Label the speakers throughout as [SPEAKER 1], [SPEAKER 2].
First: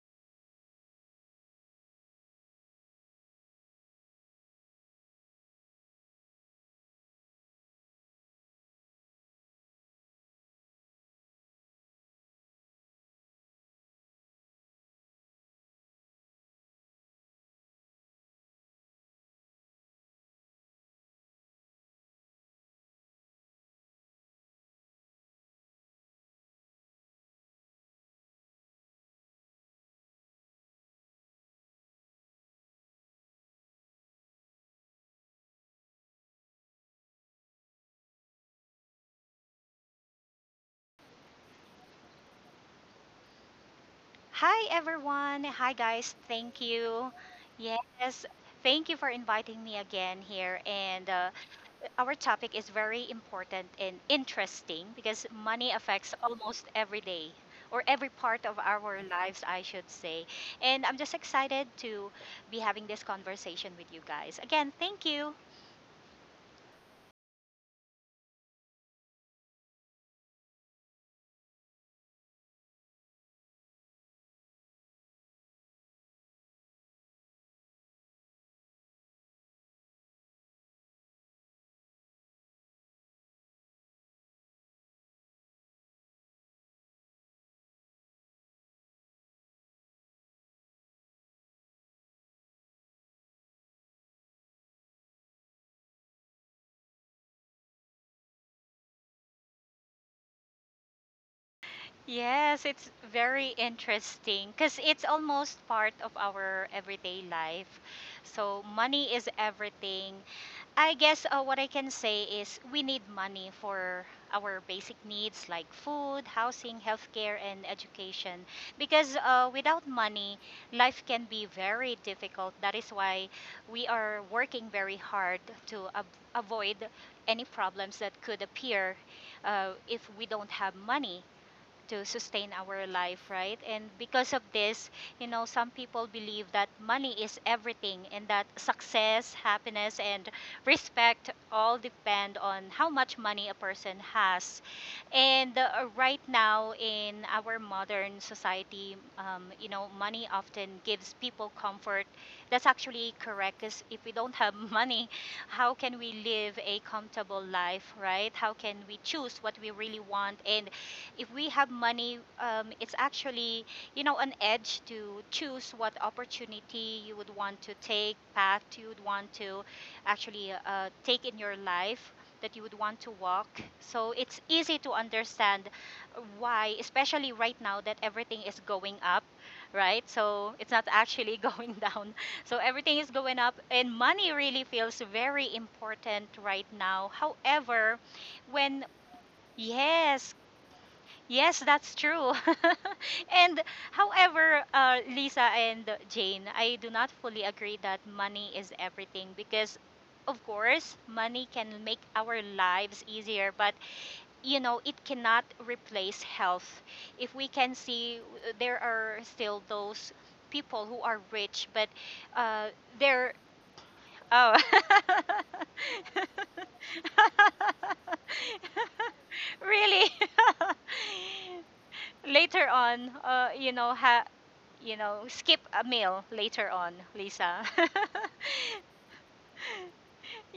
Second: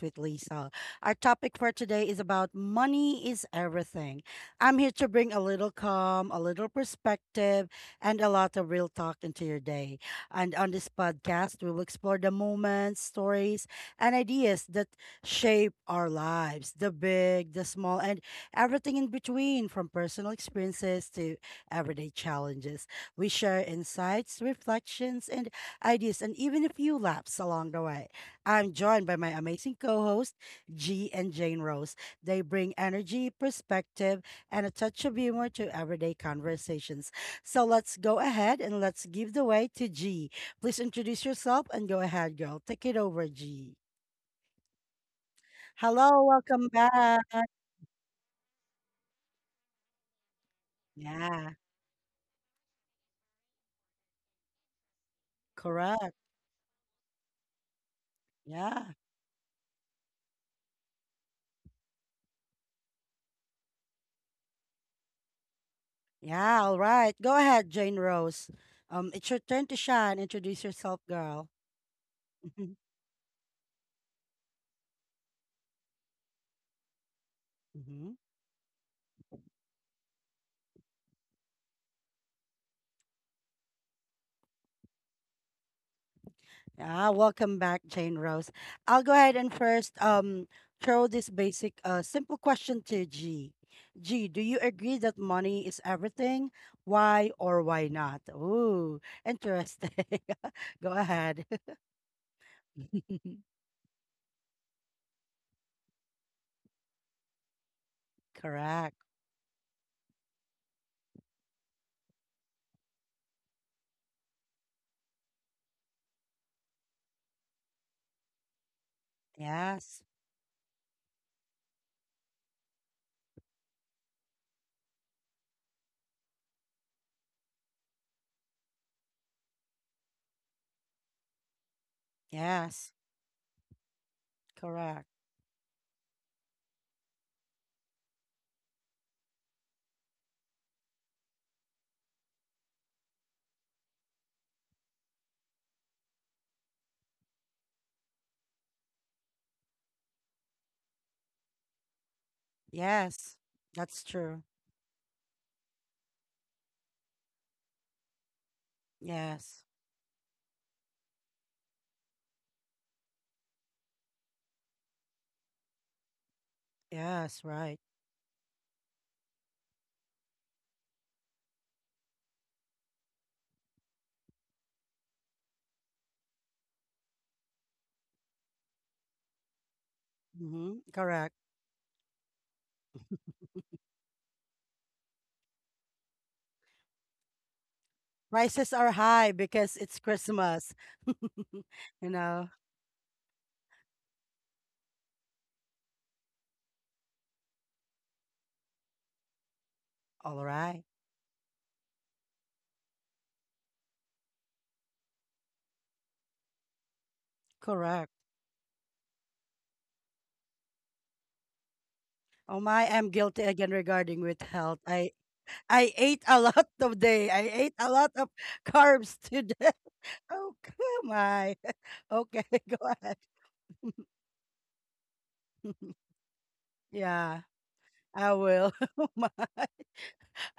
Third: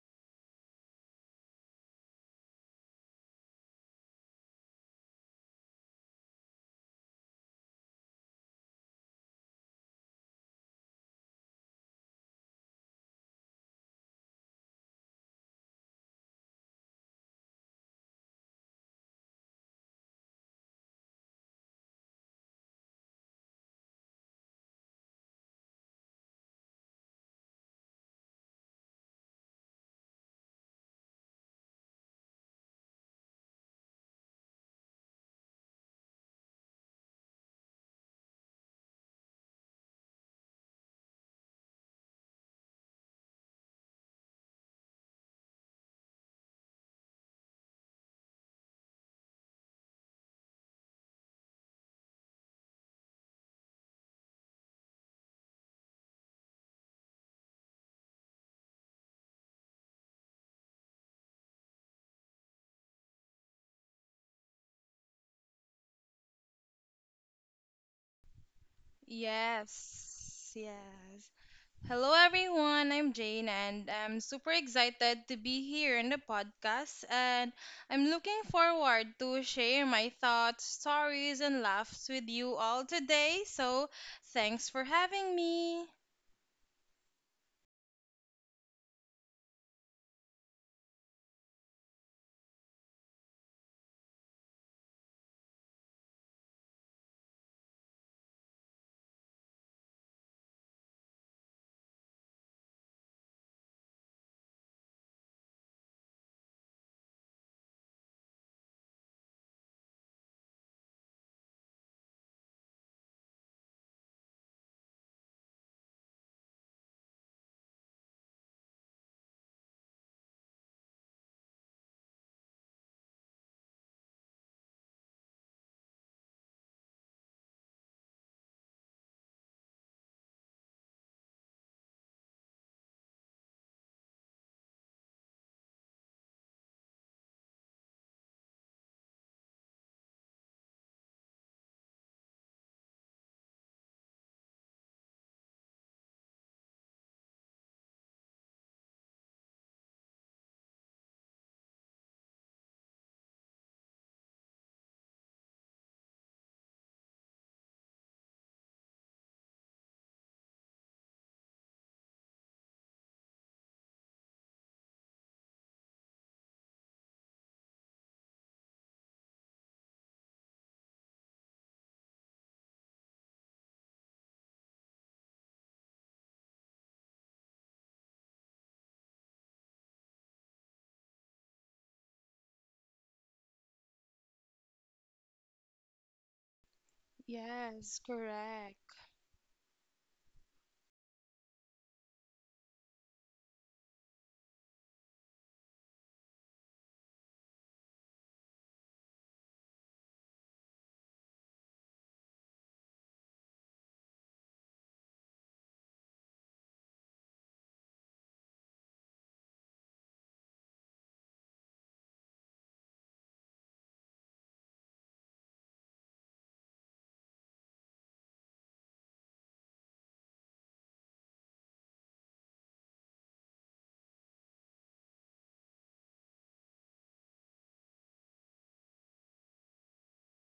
[SPEAKER 1] with Lisa. Our topic for today is about money is everything. I'm here to bring a little calm, a little perspective, and a lot of real talk into your day. And on this podcast, we'll explore the moments, stories, and ideas that shape our lives the big, the small, and everything in between, from personal experiences to everyday challenges. We share insights, reflections, and ideas, and even a few laughs along the way. I'm joined by my amazing co hosts, G and Jane Rose. They bring energy, perspective, and a touch of humor to everyday conversations. So let's go ahead and let's give the way to G. Please introduce yourself and go ahead, girl. Take it over, G.
[SPEAKER 2] Hi everyone. Hi guys.
[SPEAKER 1] Hello,
[SPEAKER 2] Thank
[SPEAKER 1] welcome
[SPEAKER 2] you.
[SPEAKER 1] back.
[SPEAKER 2] Yes, thank you for inviting me again here. And
[SPEAKER 1] Yeah,
[SPEAKER 2] our topic is very important and interesting because money
[SPEAKER 1] correct.
[SPEAKER 2] affects almost every day or every part of
[SPEAKER 1] Yeah.
[SPEAKER 2] our lives, I should say. And I'm just excited to be having this conversation with you guys. Again, thank you.
[SPEAKER 1] Yeah, all right. Go ahead, Jane Rose. It's your turn to shine.
[SPEAKER 3] Yes,
[SPEAKER 1] Introduce yourself,
[SPEAKER 3] yes.
[SPEAKER 1] girl.
[SPEAKER 3] Hello, everyone. I'm Jane, and I'm super excited to be here in the podcast. And I'm
[SPEAKER 1] Mhm.
[SPEAKER 3] looking forward to share my thoughts, stories, and laughs with you all today. So, thanks for having me.
[SPEAKER 1] Yeah, welcome back, Jane Rose. I'll go ahead and first throw this basic simple question to G. G, do you agree that money is everything? Why or why not? Ooh, interesting. Go ahead.
[SPEAKER 2] Yes, it's very interesting because it's almost part of our everyday life. So,
[SPEAKER 1] Correct.
[SPEAKER 2] money is everything. I guess what I can say is we need money for our basic needs like food, housing, healthcare, and education. Because without
[SPEAKER 1] Yes.
[SPEAKER 2] money, life can be very difficult. That is why we are working very hard to avoid any problems that could appear if we don't have money to sustain our
[SPEAKER 1] Yes.
[SPEAKER 2] life, right? And because of this,
[SPEAKER 1] Correct.
[SPEAKER 2] you know, some people believe that money is everything and that success, happiness, and respect all depend on how much money a person has. And right now in our modern society, you know, money often gives people comfort. That's actually
[SPEAKER 1] Yes.
[SPEAKER 2] correct because
[SPEAKER 1] That's
[SPEAKER 2] if we don't
[SPEAKER 1] true.
[SPEAKER 2] have money, how can we live a comfortable life, right? How can we choose what
[SPEAKER 1] Yes.
[SPEAKER 2] we really want? And if we have money, it's actually, you know, an edge to choose what opportunity you would
[SPEAKER 1] Yes,
[SPEAKER 2] want to
[SPEAKER 1] right.
[SPEAKER 2] take, path you would want to actually take in your life that you would want to walk. So it's easy to understand why, especially right now that everything is going up, right? So it's
[SPEAKER 1] Mm-hmm.
[SPEAKER 2] not
[SPEAKER 1] Correct.
[SPEAKER 2] actually going down. So everything is going up, and money really feels very important right now. However,
[SPEAKER 3] Yes,
[SPEAKER 1] Prices
[SPEAKER 3] correct.
[SPEAKER 2] when
[SPEAKER 1] are high because it's
[SPEAKER 2] yes.
[SPEAKER 1] Christmas.
[SPEAKER 2] Yes, that's
[SPEAKER 1] You
[SPEAKER 2] true.
[SPEAKER 1] know,
[SPEAKER 2] And however, Lisa and Jane, I do not fully agree that money is everything because, of
[SPEAKER 1] all right.
[SPEAKER 2] course, money can make our lives easier, but, you know, it cannot replace health. If we can
[SPEAKER 1] Correct.
[SPEAKER 2] see, there are still those people who are rich, but
[SPEAKER 1] Oh
[SPEAKER 2] uh,
[SPEAKER 1] my, I'm
[SPEAKER 2] they're.
[SPEAKER 1] guilty again regarding with health. I
[SPEAKER 2] Oh.
[SPEAKER 1] I ate a lot today. I ate a lot of carbs today.
[SPEAKER 2] Really?
[SPEAKER 1] Oh come my. Okay,
[SPEAKER 2] Later
[SPEAKER 1] go
[SPEAKER 2] on,
[SPEAKER 1] ahead.
[SPEAKER 2] skip a meal later on,
[SPEAKER 1] Yeah,
[SPEAKER 2] Lisa.
[SPEAKER 1] I will. Oh my.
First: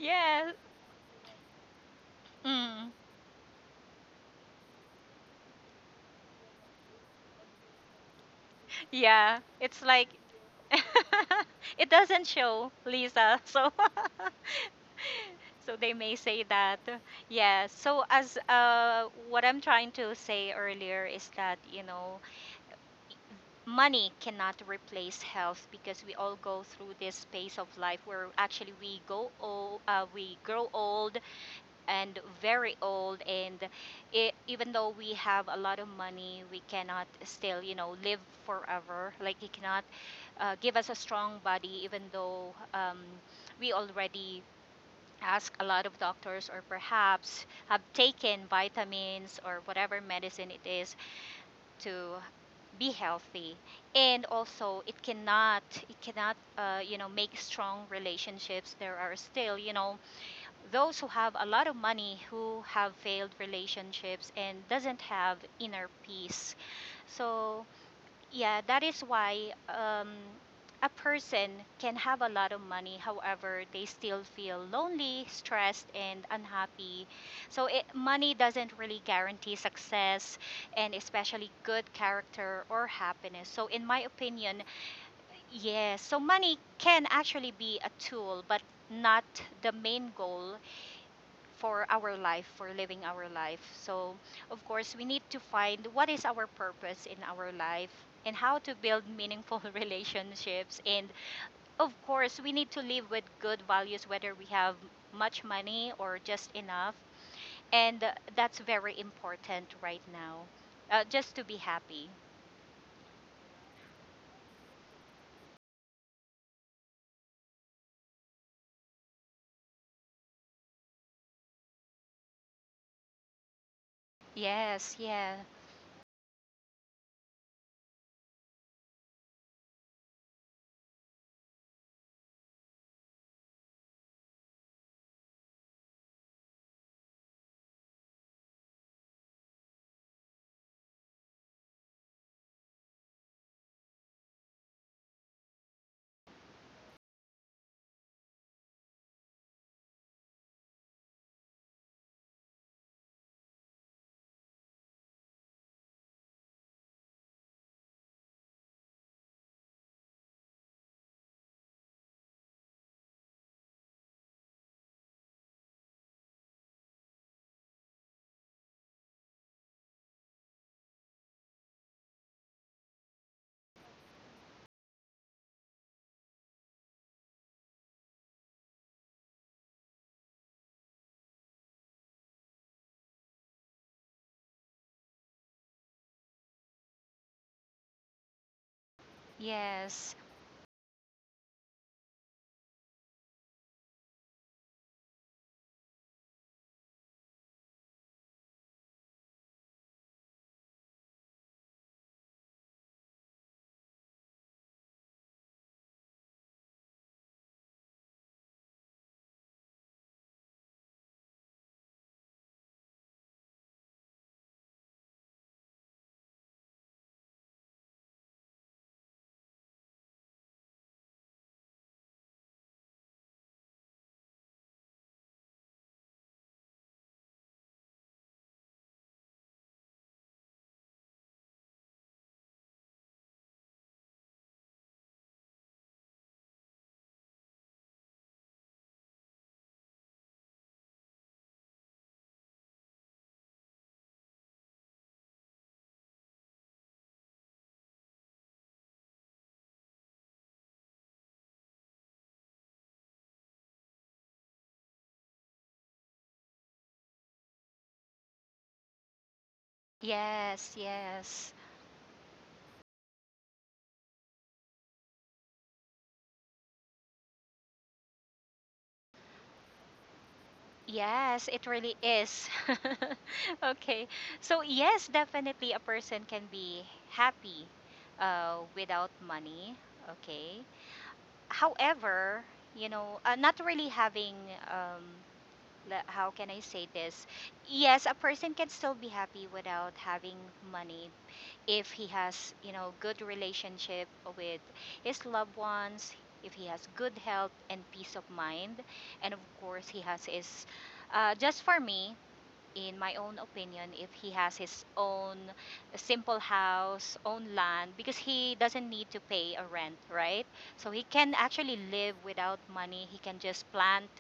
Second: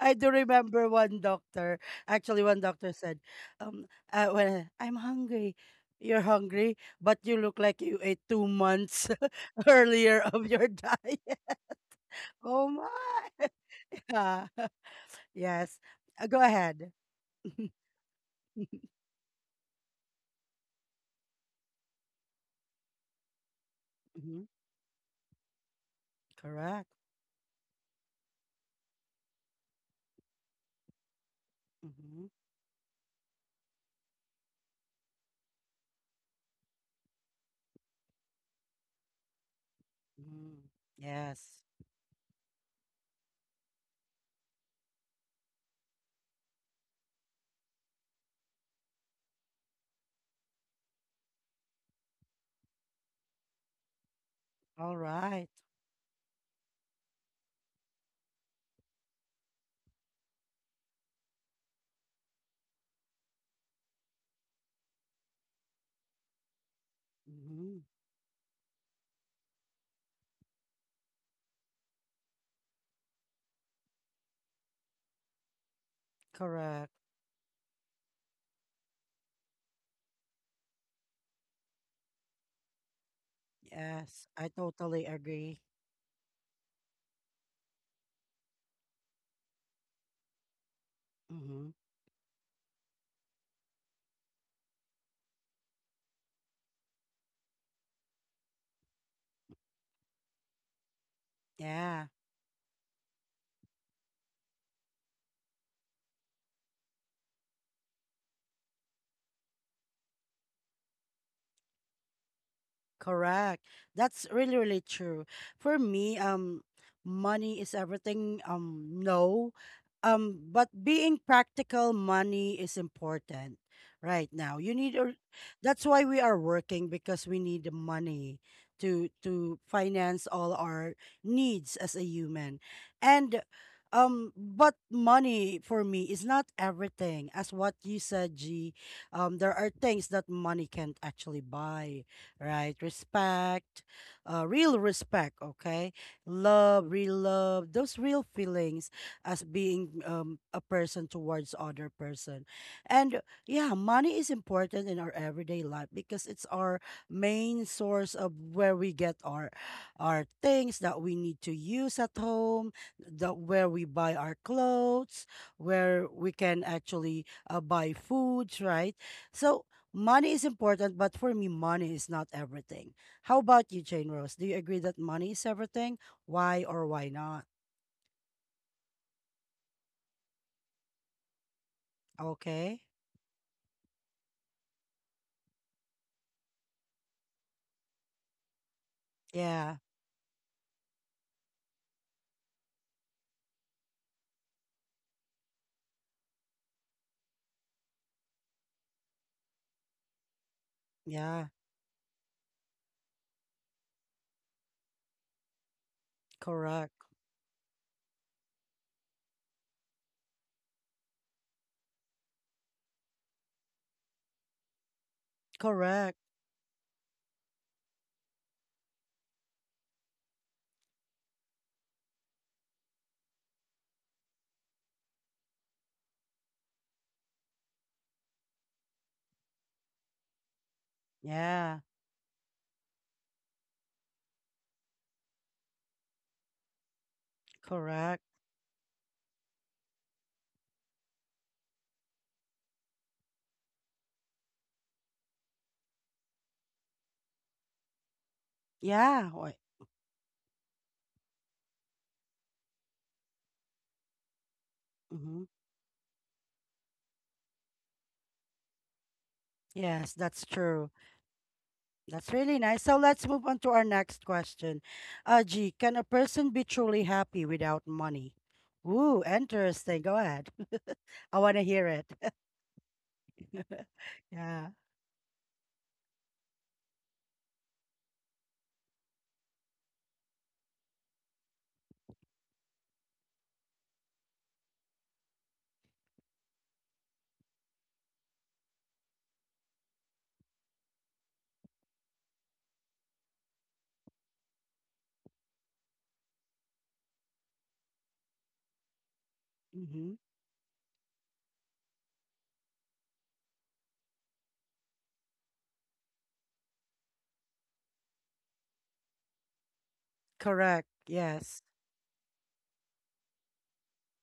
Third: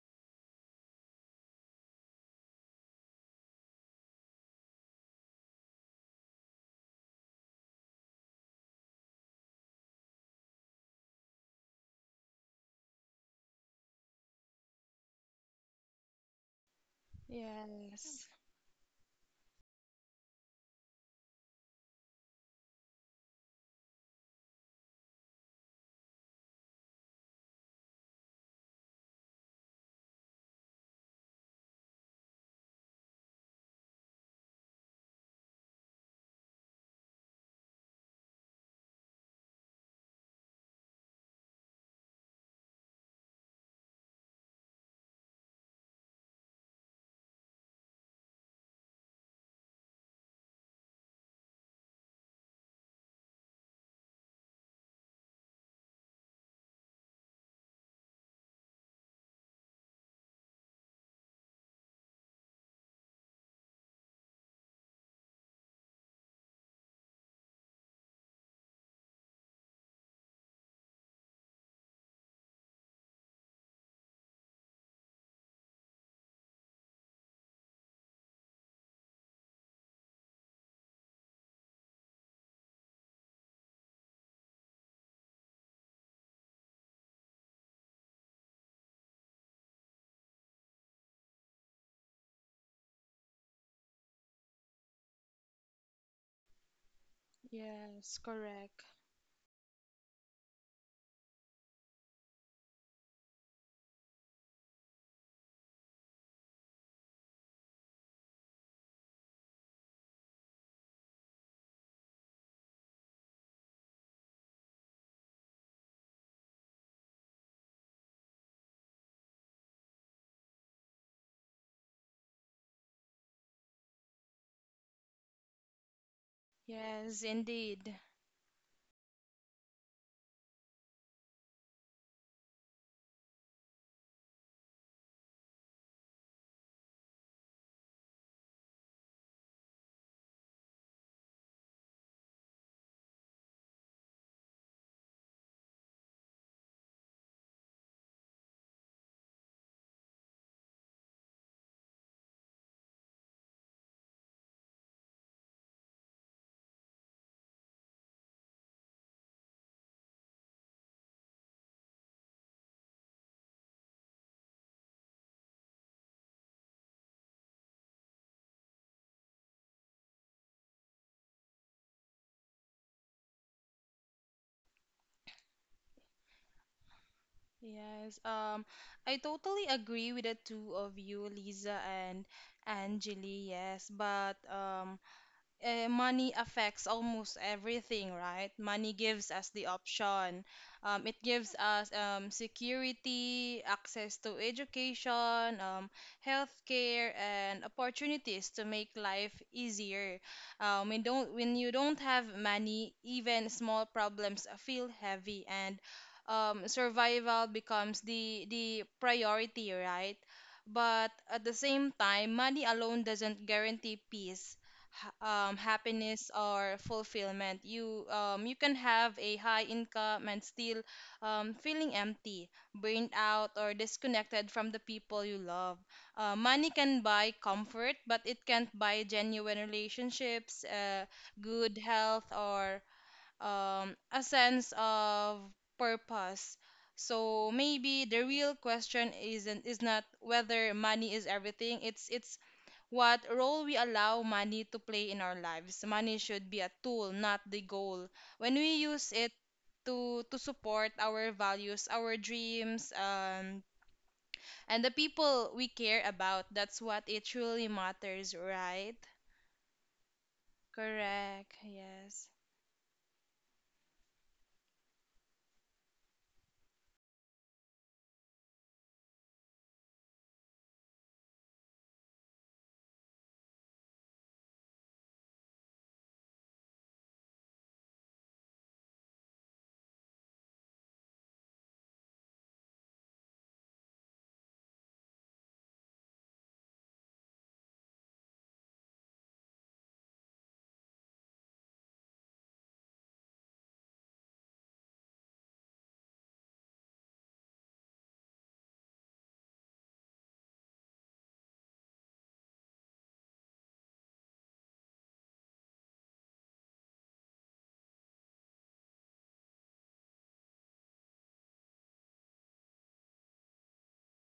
[SPEAKER 1] I do remember one doctor. Actually, one
[SPEAKER 2] Mm.
[SPEAKER 1] doctor said, um, when I'm hungry, you're hungry, but you look like you ate 2 months
[SPEAKER 2] Yeah. It's like
[SPEAKER 1] earlier of your diet.
[SPEAKER 2] it doesn't
[SPEAKER 1] Oh
[SPEAKER 2] show, Lisa.
[SPEAKER 1] my.
[SPEAKER 2] So
[SPEAKER 1] Yeah.
[SPEAKER 2] so
[SPEAKER 1] Yes.
[SPEAKER 2] they may
[SPEAKER 1] Go
[SPEAKER 2] say that.
[SPEAKER 1] ahead.
[SPEAKER 2] Yeah. So
[SPEAKER 3] Yes,
[SPEAKER 2] as what I'm trying to say earlier is that, you know, money
[SPEAKER 1] Mhm.
[SPEAKER 2] cannot replace health because we all go
[SPEAKER 1] Correct.
[SPEAKER 2] through this phase of life where actually we grow old, and
[SPEAKER 1] Mhm.
[SPEAKER 2] very old. And I even though we have a lot of money, we cannot still, you know, live forever. Like, he cannot
[SPEAKER 1] Mhm.
[SPEAKER 2] give us a strong
[SPEAKER 1] Yes.
[SPEAKER 2] body even though we already ask a lot of doctors or perhaps have taken vitamins or whatever medicine it is to be healthy. And also,
[SPEAKER 1] All
[SPEAKER 2] it
[SPEAKER 1] right.
[SPEAKER 2] cannot, you know, make strong relationships. There are still, you know, those who have a lot of money who have failed relationships and doesn't have inner peace. So,
[SPEAKER 1] Mhm.
[SPEAKER 2] yeah, that is why um, a person can have a lot of money, however they still feel lonely, stressed and
[SPEAKER 1] Correct.
[SPEAKER 2] unhappy. So, money doesn't really guarantee success, and especially good character or happiness. So in my
[SPEAKER 1] Yes. I
[SPEAKER 2] opinion,
[SPEAKER 1] totally agree.
[SPEAKER 2] yes, so money can actually be a tool, but not the main goal
[SPEAKER 1] Mhm.
[SPEAKER 2] for our life, for living our life. So, of course, we need to find what is our purpose in our life
[SPEAKER 3] yes,
[SPEAKER 2] and how to
[SPEAKER 3] correct.
[SPEAKER 2] build meaningful relationships. And of
[SPEAKER 1] Yeah.
[SPEAKER 2] course, we need to live with good values, whether we have much money or just enough. And that's very important right now, just to be happy.
[SPEAKER 1] Correct. That's really, really true. For me, money is everything. No, but being practical, money is important right now. You
[SPEAKER 2] Yes,
[SPEAKER 1] need, or
[SPEAKER 2] yeah,
[SPEAKER 1] that's why we are working
[SPEAKER 3] Yes,
[SPEAKER 1] because we need the
[SPEAKER 3] indeed.
[SPEAKER 1] money to finance all our needs as a human, and but money for me is not everything. As what you said, G, there are things that money can't actually buy, right? Respect, real respect, okay? Love, real love, those real feelings as being a person towards other person. And yeah, money is important in our everyday life because it's our main source of where we get our things that we need to use at home, that where we buy our clothes, where we can actually buy foods, right? So money is important, but for me, money is not everything. How about you, Jane Rose? Do you agree that money is everything? Why or why not?
[SPEAKER 3] Yes, I totally agree with the two of you, Lisa and
[SPEAKER 1] Okay.
[SPEAKER 3] Angeli. Yes, but money affects almost everything, right? Money gives us the
[SPEAKER 1] Yeah.
[SPEAKER 2] yes,
[SPEAKER 3] option. It gives us security, access to education, healthcare, and opportunities to make life easier. Um, when don't
[SPEAKER 1] Yeah.
[SPEAKER 3] when you don't have money, even small problems feel heavy, and
[SPEAKER 1] Correct.
[SPEAKER 3] survival becomes the priority, right? But at the same time, money alone doesn't guarantee peace
[SPEAKER 1] Correct.
[SPEAKER 3] happiness or fulfillment. You can have a high income and still feeling empty, burned out, or disconnected from the people you love. Money can buy comfort, but it can't buy genuine relationships, good
[SPEAKER 1] Yeah.
[SPEAKER 3] health, or a sense of purpose. So maybe
[SPEAKER 1] Correct.
[SPEAKER 3] the real question isn't is not whether money is everything. It's what role we allow money to play in our lives. Money should be a tool, not the goal. When we use
[SPEAKER 1] Yeah.
[SPEAKER 3] it
[SPEAKER 1] Why?
[SPEAKER 3] to support our values, our dreams, and the
[SPEAKER 1] Hmm.
[SPEAKER 3] people we care about, that's what it truly matters, right?
[SPEAKER 1] Yes, that's
[SPEAKER 2] yes,
[SPEAKER 1] true.
[SPEAKER 3] Correct.
[SPEAKER 2] yes.
[SPEAKER 3] Yes.
[SPEAKER 1] That's really nice. So let's move on to our next question. G, can a person be truly happy without money? Ooh, interesting. Go ahead. I
[SPEAKER 2] Yes,
[SPEAKER 1] want to
[SPEAKER 2] it
[SPEAKER 1] hear
[SPEAKER 2] really
[SPEAKER 1] it.
[SPEAKER 2] is. Okay. So,
[SPEAKER 1] Yeah.
[SPEAKER 2] yes, definitely a person can be happy without money. Okay. However, you know, not really having, um, le- how can I say this? Yes, a person can still be happy without having money if he has, you know, good relationship with his loved ones, if he has good health and peace of mind, and of course, he
[SPEAKER 1] Mm-hmm.
[SPEAKER 2] has his, just for me, in my own opinion, if he has his own simple house, own land, because he doesn't need to pay a rent, right?
[SPEAKER 1] Correct.
[SPEAKER 2] So he can
[SPEAKER 1] Yes.
[SPEAKER 2] actually live without money. He can just plant,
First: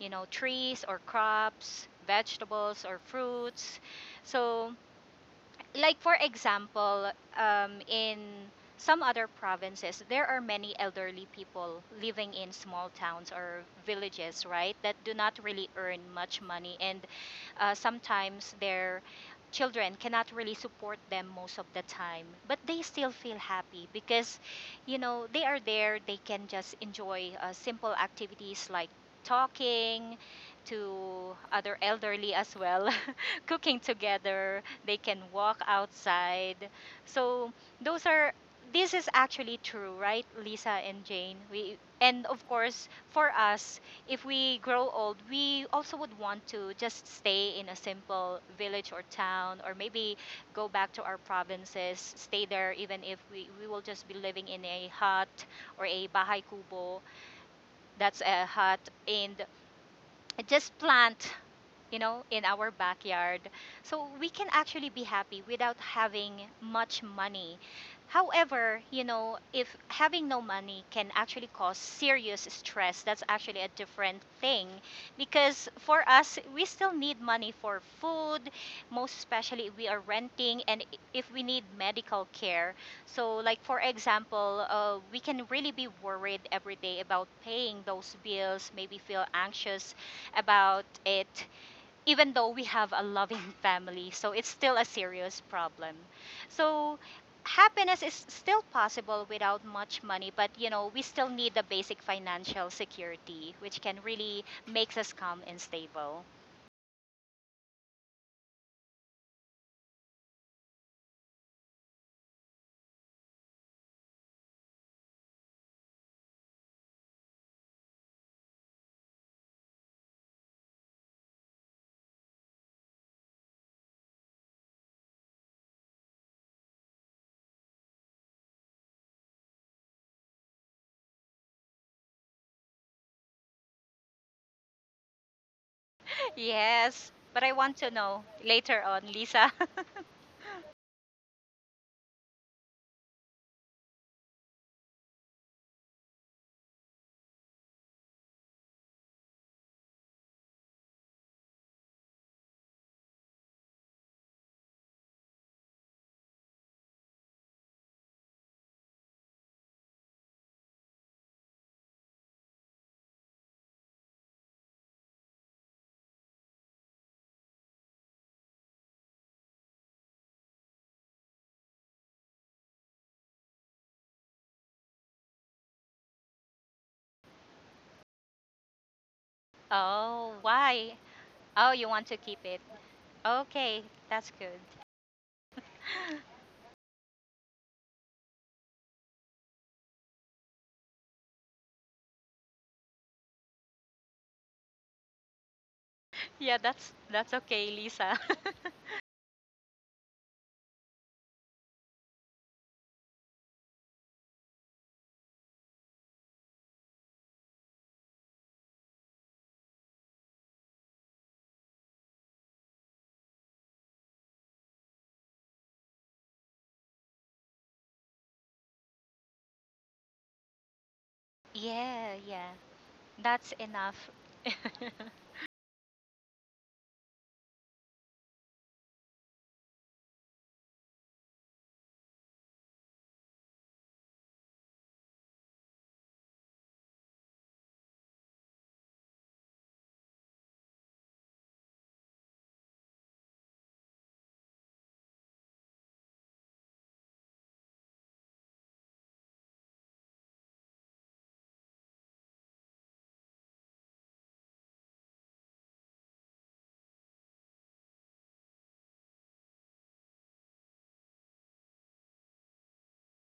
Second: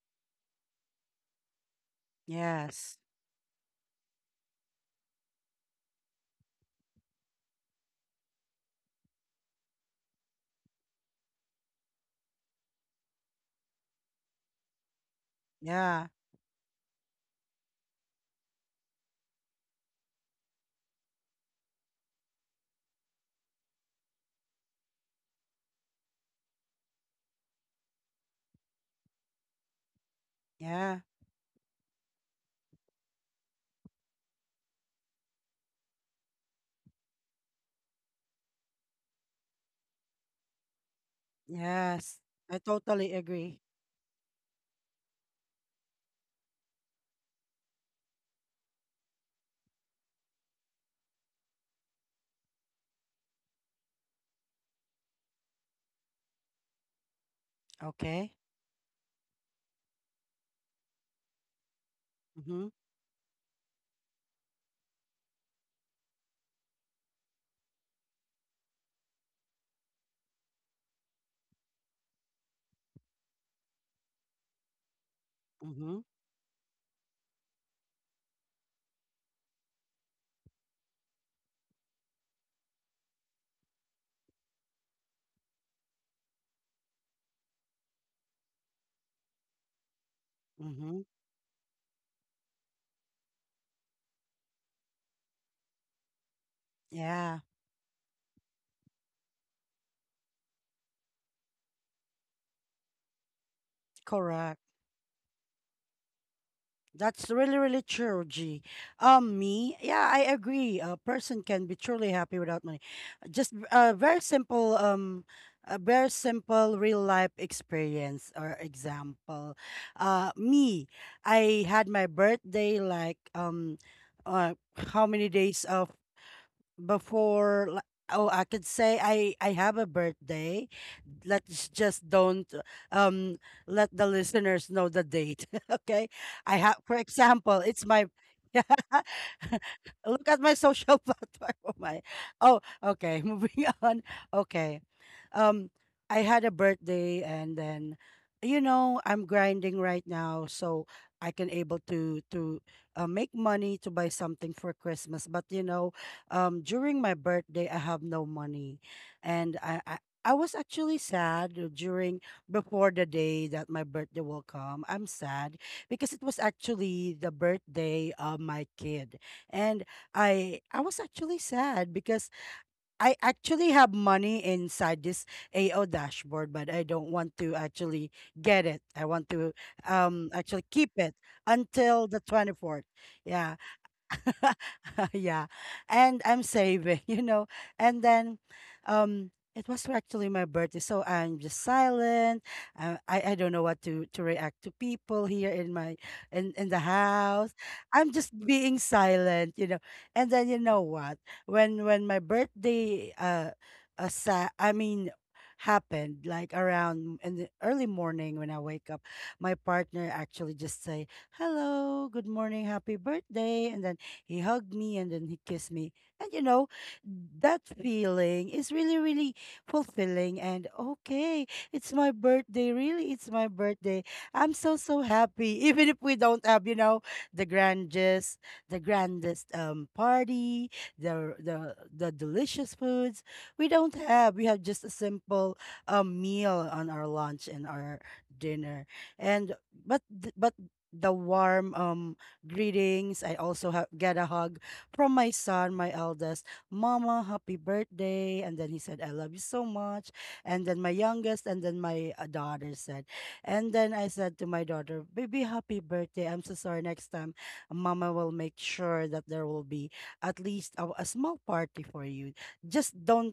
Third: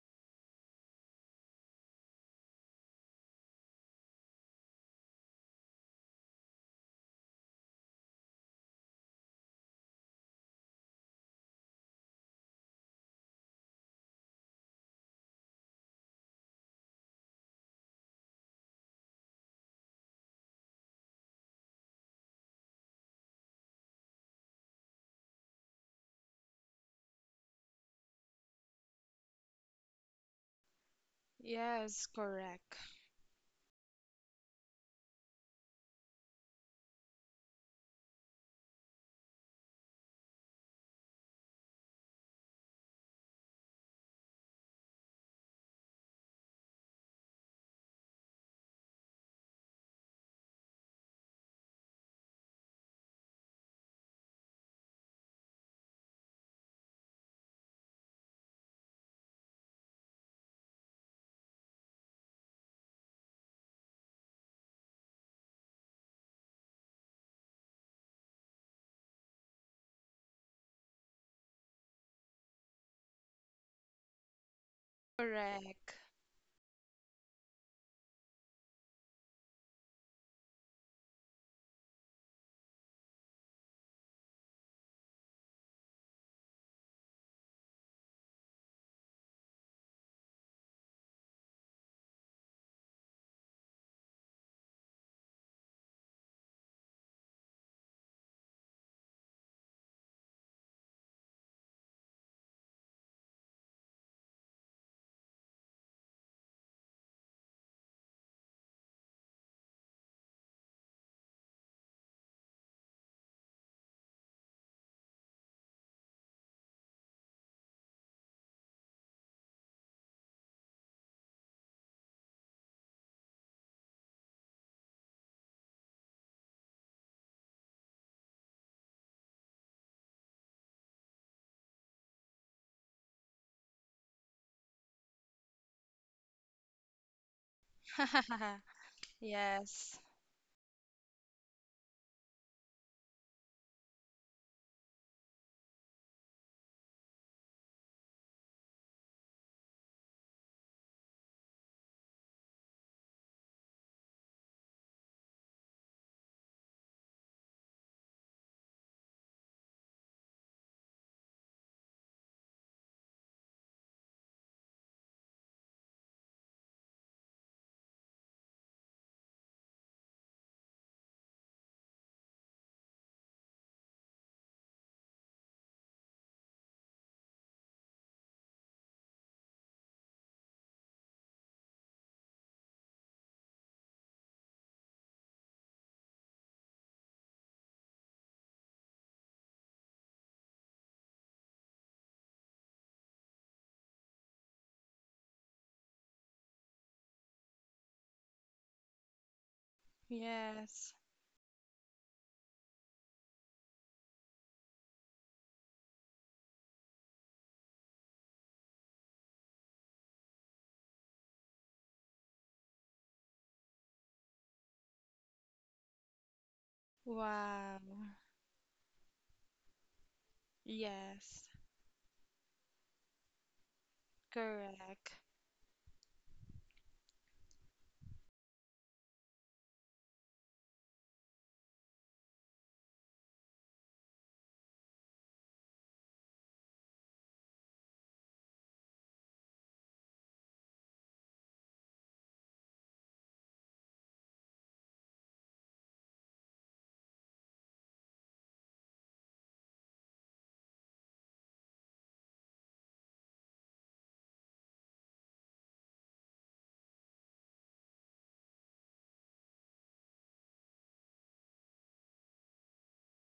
[SPEAKER 2] you know, trees or crops, vegetables
[SPEAKER 1] Yes.
[SPEAKER 2] or fruits. So, like for example, in some other provinces, there are many elderly people living in small towns or villages, right? That do not really earn
[SPEAKER 1] Yeah.
[SPEAKER 2] much money, and sometimes their children cannot really support them most of the time. But they still feel happy because, you know, they are there. They can just enjoy simple activities like talking
[SPEAKER 1] Yeah.
[SPEAKER 2] to other
[SPEAKER 3] Yes.
[SPEAKER 2] elderly as
[SPEAKER 3] Correct.
[SPEAKER 2] well, cooking together. They can walk outside. So those are this is actually true, right, Lisa and Jane? We
[SPEAKER 1] Yes.
[SPEAKER 2] And of
[SPEAKER 1] I
[SPEAKER 2] course,
[SPEAKER 1] totally
[SPEAKER 2] for
[SPEAKER 1] agree.
[SPEAKER 2] us, if we grow old, we also would want to just stay in a simple village or town, or maybe go back to our provinces, stay there even if we will just be living in a hut or a bahay kubo. That's
[SPEAKER 1] Okay.
[SPEAKER 2] a hut. And just plant, you know, in our
[SPEAKER 1] Mm-hmm.
[SPEAKER 2] backyard, so we can actually be happy without having much money. However, you know, if having no money can actually cause serious stress, that's actually a different thing, because
[SPEAKER 3] Correct.
[SPEAKER 1] Mm-hmm.
[SPEAKER 2] for us, we still need money for food, most especially if we are renting and if we need medical care. So, like for example, we can really be worried every day about paying those bills, maybe feel anxious about
[SPEAKER 1] Mm-hmm.
[SPEAKER 2] it, even though we have a loving family. So it's still a serious problem. So
[SPEAKER 1] Yeah.
[SPEAKER 2] happiness is still possible without much money, but, you know, we still need the basic financial security, which can really
[SPEAKER 1] Correct.
[SPEAKER 2] makes us calm and stable.
[SPEAKER 1] That's really, really true, G. Me, yeah, I agree. A person can be truly happy without money. Just a very simple real life experience or example. Me, I had my birthday like uh, how many days of before oh, I could say I have a birthday. Let's just don't um let the listeners know the date. Okay. I have, for
[SPEAKER 2] Yes, but I
[SPEAKER 1] example,
[SPEAKER 2] want
[SPEAKER 1] it's
[SPEAKER 2] to
[SPEAKER 1] my
[SPEAKER 2] know
[SPEAKER 1] yeah,
[SPEAKER 2] later on, Lisa.
[SPEAKER 3] yes.
[SPEAKER 1] look at my social platform. Oh my. Oh, okay. Moving on. Okay. Um i had a birthday, and then you know I'm grinding right now, so I can able to make money to buy something for Christmas. But during my birthday I have no money. And I was actually sad during before the day that my birthday will come. I'm sad because it was actually the birthday of my kid. And I was actually sad because I actually have money inside this AO dashboard, but I don't want to actually get it. I want to
[SPEAKER 2] Oh,
[SPEAKER 1] actually keep
[SPEAKER 2] why?
[SPEAKER 1] it
[SPEAKER 2] Oh, you want
[SPEAKER 1] until
[SPEAKER 2] to
[SPEAKER 1] the
[SPEAKER 2] keep it.
[SPEAKER 1] 24th. Yeah,
[SPEAKER 2] Okay, that's good.
[SPEAKER 1] yeah. And I'm saving. And then it was actually my birthday, so I'm just silent. I don't know what to react to people here in my
[SPEAKER 2] Yeah,
[SPEAKER 1] in the
[SPEAKER 2] that's
[SPEAKER 1] house.
[SPEAKER 2] okay,
[SPEAKER 1] I'm
[SPEAKER 2] Lisa.
[SPEAKER 1] just being silent. And then you know
[SPEAKER 3] Yes.
[SPEAKER 1] what? When my birthday I mean happened like around in the early morning when I wake up, my partner actually just say, hello, good morning, happy birthday. And then he hugged me, and then he kissed me. And that
[SPEAKER 3] Wow.
[SPEAKER 1] feeling is really, really fulfilling. And okay,
[SPEAKER 3] Yes.
[SPEAKER 1] it's my
[SPEAKER 2] Yeah, yeah.
[SPEAKER 1] birthday. Really, it's
[SPEAKER 2] That's
[SPEAKER 1] my birthday.
[SPEAKER 2] enough.
[SPEAKER 1] I'm so, so
[SPEAKER 3] Correct.
[SPEAKER 1] happy. Even if we don't have, the grandest, the grandest party, the delicious foods. We don't have. We have just a simple meal on our lunch and our dinner. And but the warm greetings. I also get a hug from my son, my eldest. Mama, happy birthday. And then he said, I love you so much. And then my youngest, and then my daughter said, and then I said to my daughter, Baby, happy birthday. I'm so sorry. Next time, Mama will make sure that there will be at least a small party for you. Just don't,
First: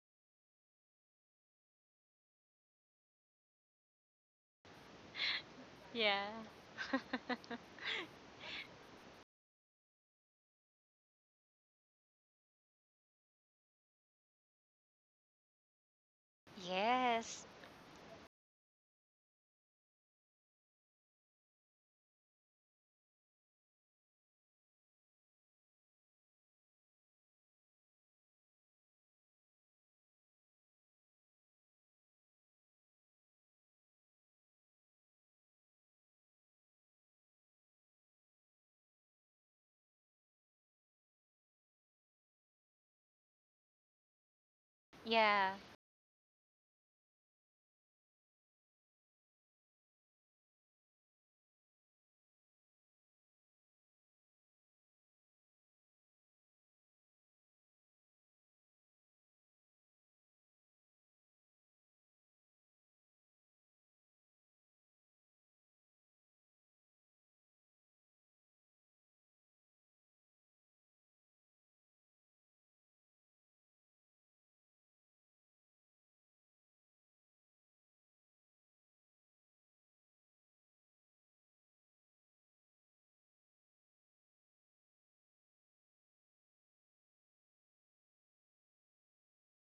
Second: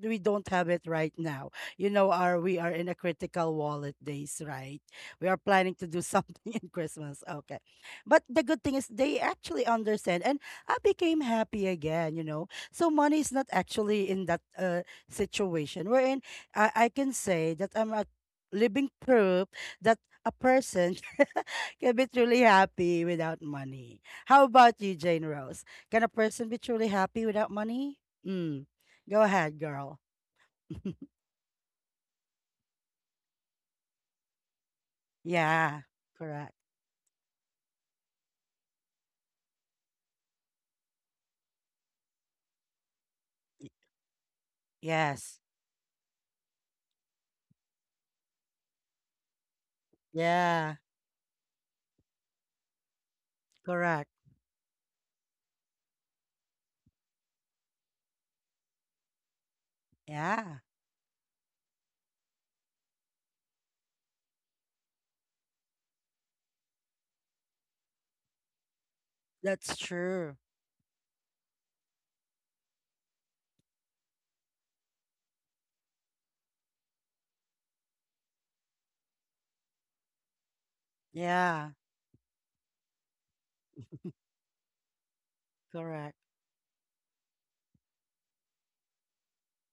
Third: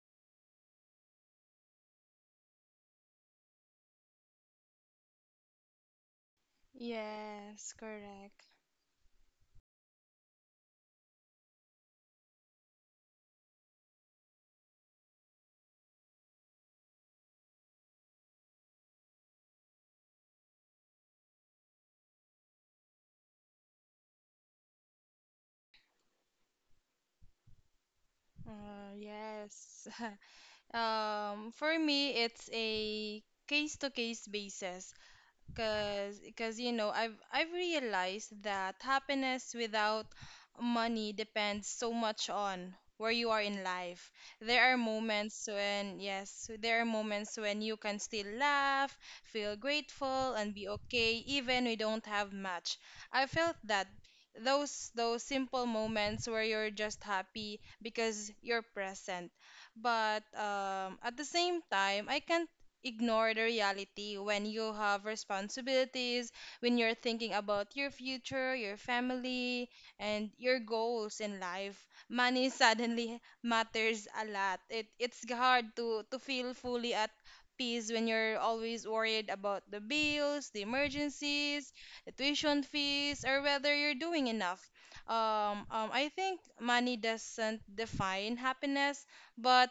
[SPEAKER 1] we don't have it right now. You know our We are in a critical wallet days, right? We are planning to do
[SPEAKER 2] Yeah.
[SPEAKER 1] something in Christmas. Okay.
[SPEAKER 3] Yes.
[SPEAKER 1] But the
[SPEAKER 3] Correct.
[SPEAKER 1] good thing is they actually understand, and I became happy again. You know, so money is not actually in that situation. Wherein I can
[SPEAKER 2] Yes.
[SPEAKER 1] say that I'm a living proof that a person can be truly happy without money. How about you, Jane Rose? Can a person be truly happy without money? Mm. Go ahead,
[SPEAKER 3] Yes.
[SPEAKER 1] girl.
[SPEAKER 3] For me, it's a case-to-case basis.
[SPEAKER 1] Yeah,
[SPEAKER 3] Cause,
[SPEAKER 1] correct.
[SPEAKER 3] cause you know, I've realized that happiness without money depends so much on where you are in
[SPEAKER 1] Y-
[SPEAKER 3] life. There are
[SPEAKER 1] Yes.
[SPEAKER 3] moments
[SPEAKER 2] Yeah.
[SPEAKER 3] when, yes, there are moments when you can still laugh, feel grateful, and be
[SPEAKER 1] Yeah,
[SPEAKER 3] okay, even we don't have much. I felt that
[SPEAKER 1] correct.
[SPEAKER 3] those simple moments where you're just happy because you're present. But
[SPEAKER 1] Yeah,
[SPEAKER 3] at the same time, I can't ignore the reality when you have responsibilities, when you're thinking about your future, your family,
[SPEAKER 1] that's
[SPEAKER 3] and
[SPEAKER 1] true.
[SPEAKER 3] your goals in life. Money suddenly matters a lot. It's hard to feel fully at peace when you're always worried about the bills, the
[SPEAKER 1] Yeah.
[SPEAKER 3] emergencies, the tuition fees, or whether you're doing enough. I
[SPEAKER 1] Correct.
[SPEAKER 3] think money doesn't define happiness, but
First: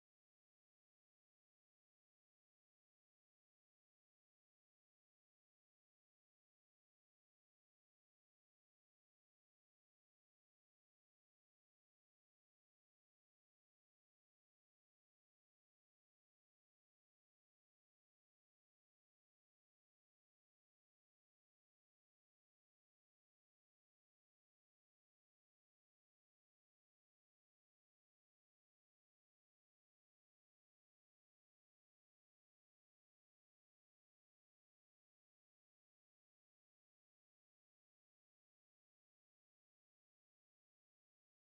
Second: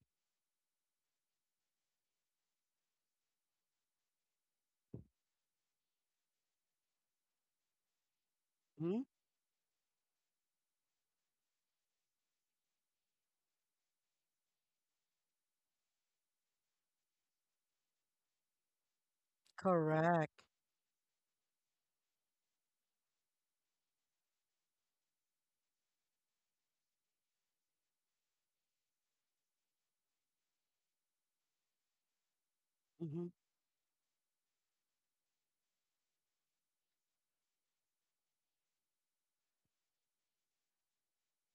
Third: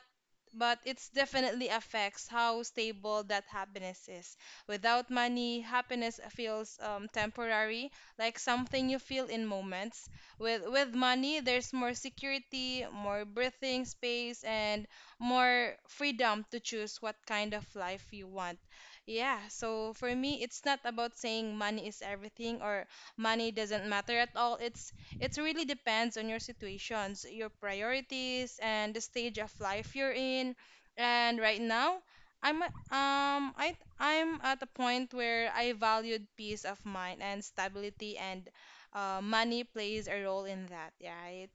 [SPEAKER 3] but it definitely affects how stable that happiness is. Without money, happiness feels temporary, like something you
[SPEAKER 1] Hmm.
[SPEAKER 3] feel in moments. With money, there's more security, more breathing space, and more freedom to choose what kind of life you want. Yeah, so for me,
[SPEAKER 1] Correct.
[SPEAKER 3] it's not about saying money is everything or money doesn't matter at all. It really depends on your situations, your priorities, and the stage of life you're in. And right now, I'm a-
[SPEAKER 1] Mm-hmm.
[SPEAKER 3] um I I'm at a point where I valued peace of mind and stability, and money plays a role in that, right?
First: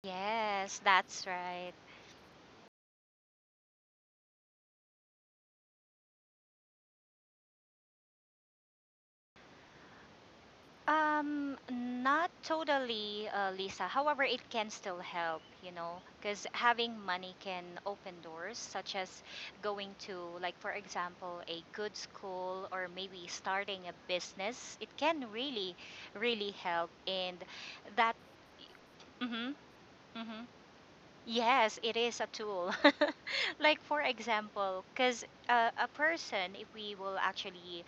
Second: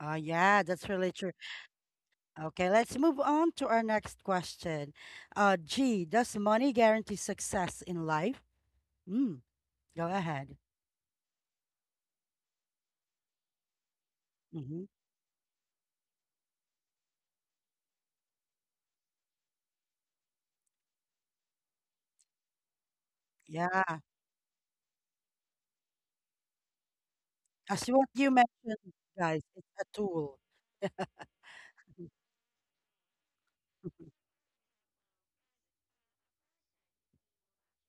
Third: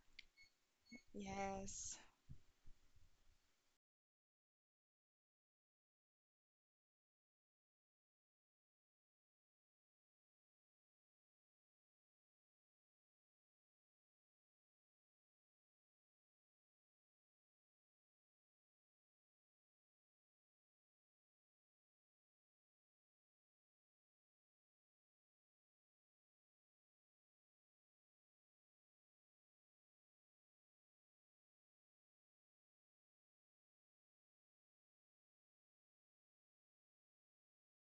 [SPEAKER 1] Yeah,
[SPEAKER 2] Yes,
[SPEAKER 1] that's really
[SPEAKER 2] that's
[SPEAKER 1] true.
[SPEAKER 2] right.
[SPEAKER 3] Yes.
[SPEAKER 1] Okay, let's move on to our next question. G, does money guarantee success in life? Mm, go ahead.
[SPEAKER 2] Not totally, Lisa. However, it can
[SPEAKER 1] Mm-hmm.
[SPEAKER 2] still help, you know, because having money can open doors, such as going to, like, for example, a good school or maybe starting
[SPEAKER 1] Yeah,
[SPEAKER 2] a business. It can really, really help. And
[SPEAKER 1] as what
[SPEAKER 2] that,
[SPEAKER 1] you mentioned, guys,
[SPEAKER 2] mm-hmm,
[SPEAKER 1] it's a tool.
[SPEAKER 2] mm-hmm. Yes, it is a tool. Like for example, because a person, if we will actually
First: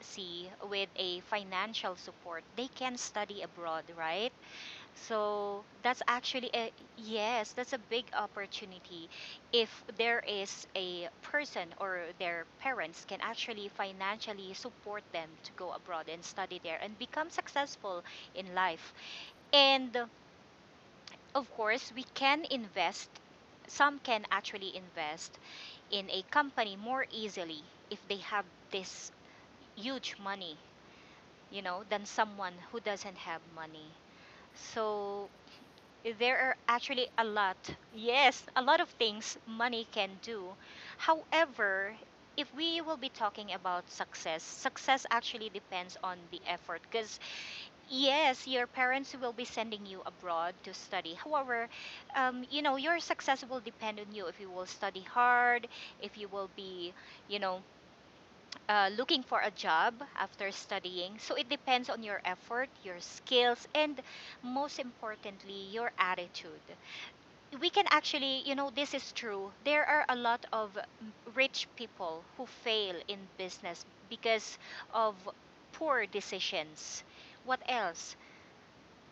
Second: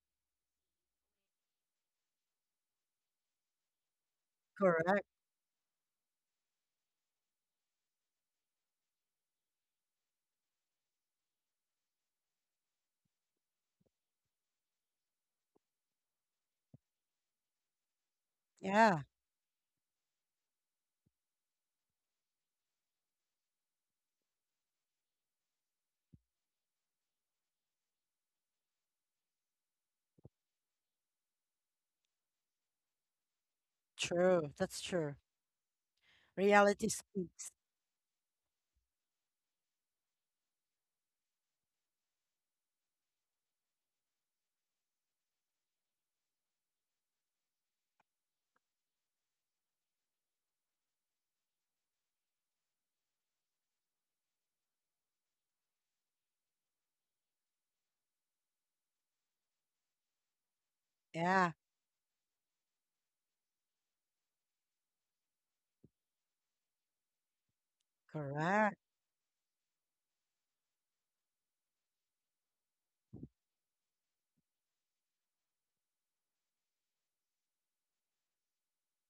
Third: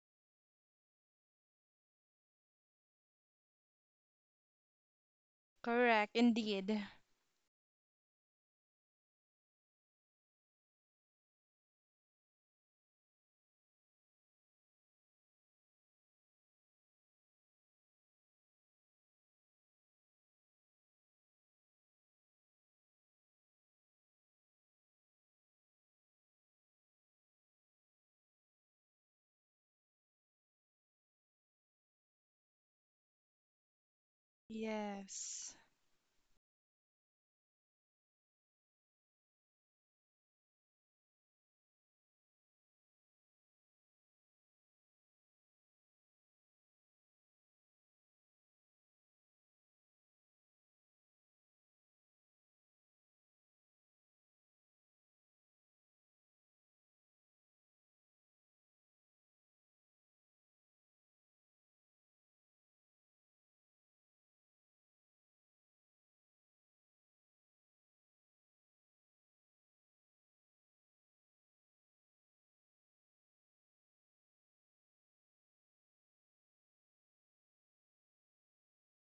[SPEAKER 2] see with a financial support, they can study abroad, right?
[SPEAKER 1] Correct.
[SPEAKER 2] So that's
[SPEAKER 3] Correct,
[SPEAKER 2] actually a
[SPEAKER 3] indeed.
[SPEAKER 2] yes, that's a big opportunity. If there is a person or their parents can actually financially support them to go abroad and study there and become successful in life.
[SPEAKER 1] Yeah,
[SPEAKER 2] And of course, we can invest, some can actually invest in a company more easily if they have this huge money, you know, than someone who doesn't have money.
[SPEAKER 1] true. That's true.
[SPEAKER 2] So
[SPEAKER 3] Yes.
[SPEAKER 2] there are
[SPEAKER 1] Reality
[SPEAKER 2] actually a
[SPEAKER 1] speaks.
[SPEAKER 2] lot, yes, a lot of things money can do. However, if we will be talking about success, success actually depends on the effort, because yes, your parents will be sending you abroad to study. However, you know, your success will depend on you, if you will study hard, if you will be, you know, looking for a job after studying. So it
[SPEAKER 1] Yeah,
[SPEAKER 2] depends on your effort, your skills, and most importantly, your attitude. We can actually, you know,
[SPEAKER 1] correct.
[SPEAKER 2] this is true. There are a lot of rich people who fail in business because of poor decisions. What else?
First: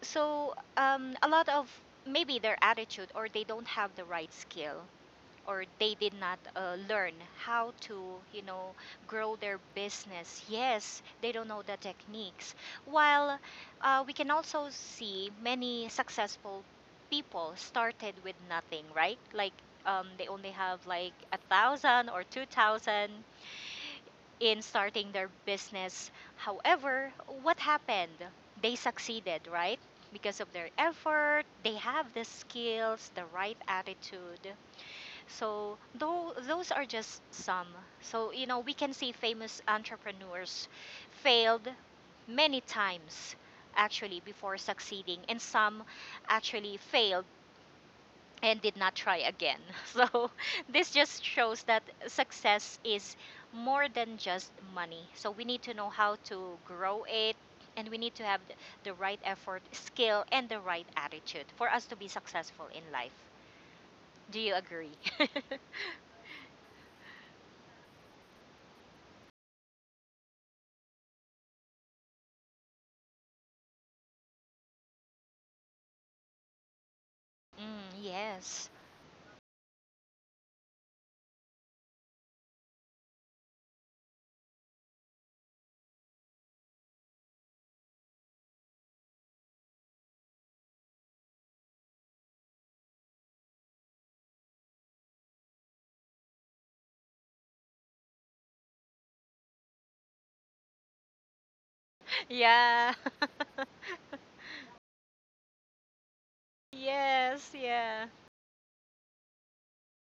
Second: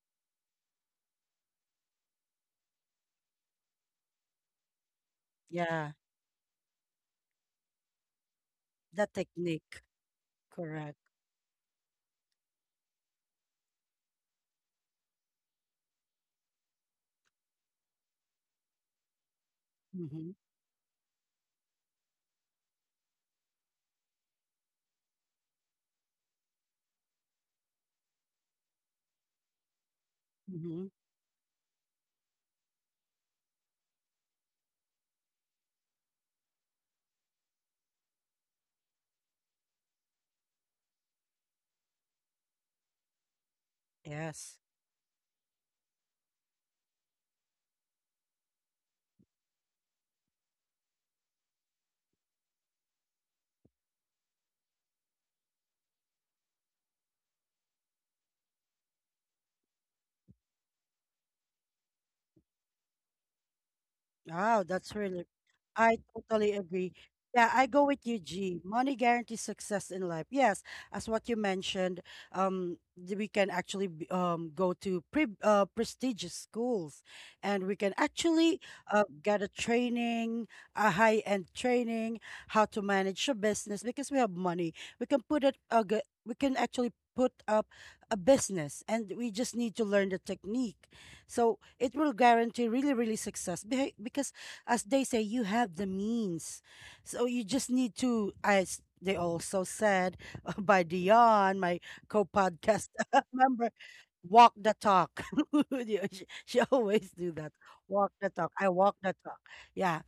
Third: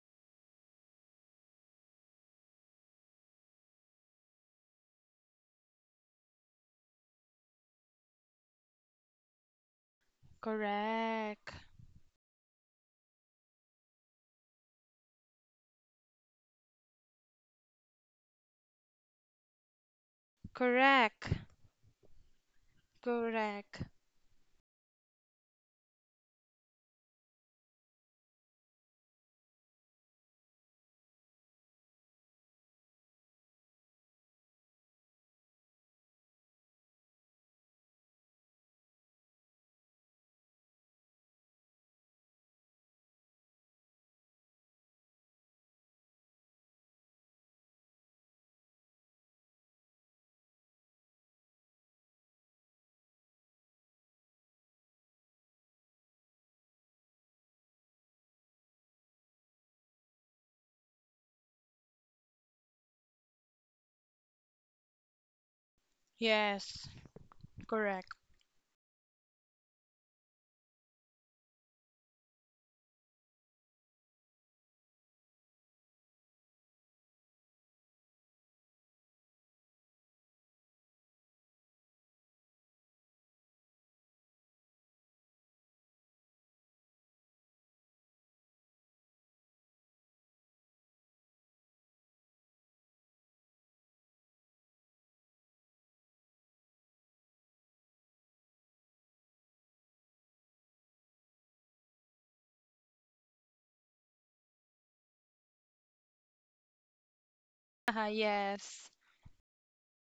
[SPEAKER 2] So a lot of, maybe their attitude, or they don't have the right skill, or
[SPEAKER 1] Yeah,
[SPEAKER 2] they did not learn how to, you know,
[SPEAKER 1] the
[SPEAKER 2] grow their
[SPEAKER 1] technique.
[SPEAKER 2] business.
[SPEAKER 1] Correct.
[SPEAKER 2] Yes, they don't
[SPEAKER 3] Correct.
[SPEAKER 2] know the techniques. While we can also see many successful people started with nothing, right? Like, they
[SPEAKER 1] Mm-hmm.
[SPEAKER 2] only have like
[SPEAKER 3] Correct.
[SPEAKER 2] 1,000 or 2,000
[SPEAKER 3] Correct.
[SPEAKER 2] in starting their business. However, what happened? They succeeded, right? Because of their
[SPEAKER 1] Mm-hmm.
[SPEAKER 2] effort, they have the skills, the right attitude. So, though those are just some. So, you know, we can see famous entrepreneurs failed many times actually before
[SPEAKER 1] Yes.
[SPEAKER 2] succeeding, and some actually failed and did not try again. So this just shows that success is more than just money. So we need to know how to grow it, and we need to have the right effort, skill and the right attitude for us to be successful in life. Do you
[SPEAKER 1] Wow,
[SPEAKER 2] agree?
[SPEAKER 1] that's really, I totally
[SPEAKER 3] Yes.
[SPEAKER 1] agree. Yeah, I go with
[SPEAKER 3] Correct.
[SPEAKER 1] you, G. Money guarantees success in life. Yes, as what you mentioned, we can actually go to prestigious schools, and we
[SPEAKER 2] Mm,
[SPEAKER 1] can actually
[SPEAKER 2] yes.
[SPEAKER 1] get a training, a high-end training, how to manage your business because we have money. We can actually put up a business, and we just need to learn the technique, so it will guarantee really, really success because, as they say, you have the means. So you just need to, as they also said by Dion, my co podcast
[SPEAKER 2] Yeah.
[SPEAKER 1] member, walk the talk. Yeah, she always do
[SPEAKER 2] Yes,
[SPEAKER 1] that.
[SPEAKER 2] yeah.
[SPEAKER 1] Walk the talk. I
[SPEAKER 3] Yes.
[SPEAKER 1] walk the talk. Yeah.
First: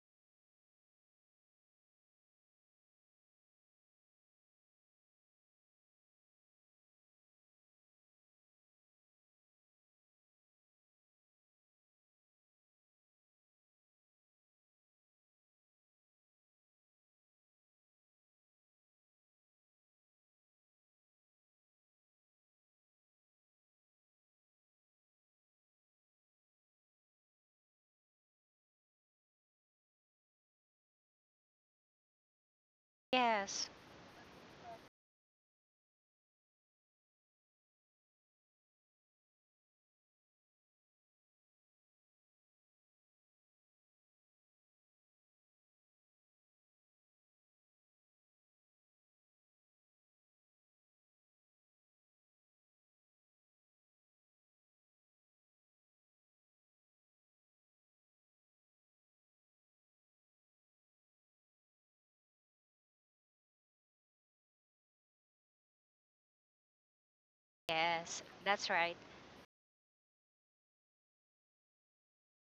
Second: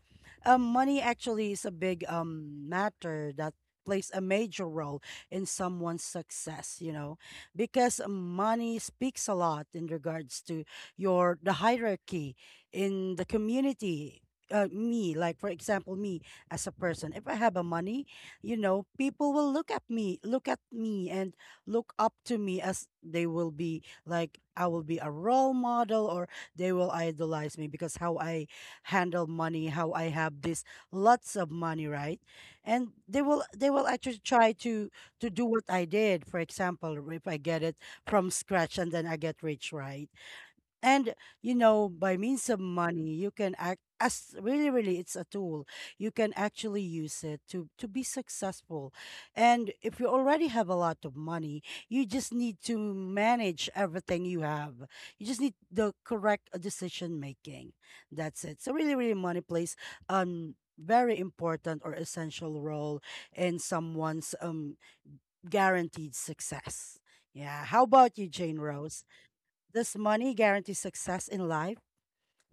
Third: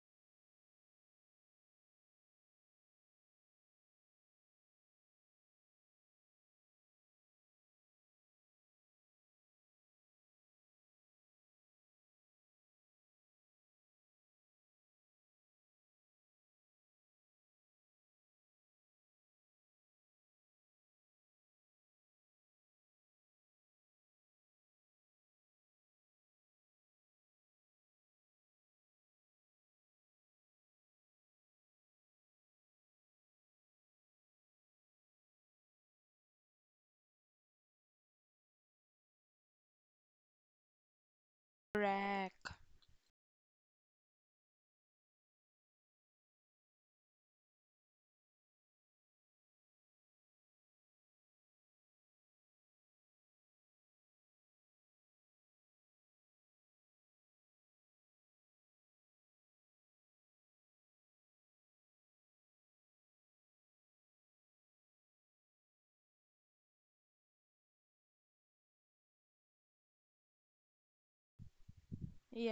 [SPEAKER 1] Money actually is a big matter that plays a major role in someone's success, because money speaks a lot in regards to your the hierarchy in the community. Me, like for example, me as a person, if I have a money, people will look at me, and look up to me as they will be like I will be a role model or they will idolize me because how I handle money, how I have this lots of money, right? And they will
[SPEAKER 2] Yes.
[SPEAKER 1] they will actually try to do what I did. For example, if I get it from scratch and then I get rich, right? And by means
[SPEAKER 3] Correct.
[SPEAKER 1] of money, you can act as really, really, it's a tool. You can actually use it to be successful. And if you already have a lot of money, you just need to manage everything you have. You just need the correct decision making. That's it. So really, really, money plays very important or essential role in someone's guaranteed success. Yeah. How about
[SPEAKER 2] Yes.
[SPEAKER 1] you, Jane
[SPEAKER 2] That's right.
[SPEAKER 1] Rose? Does money guarantee success in life?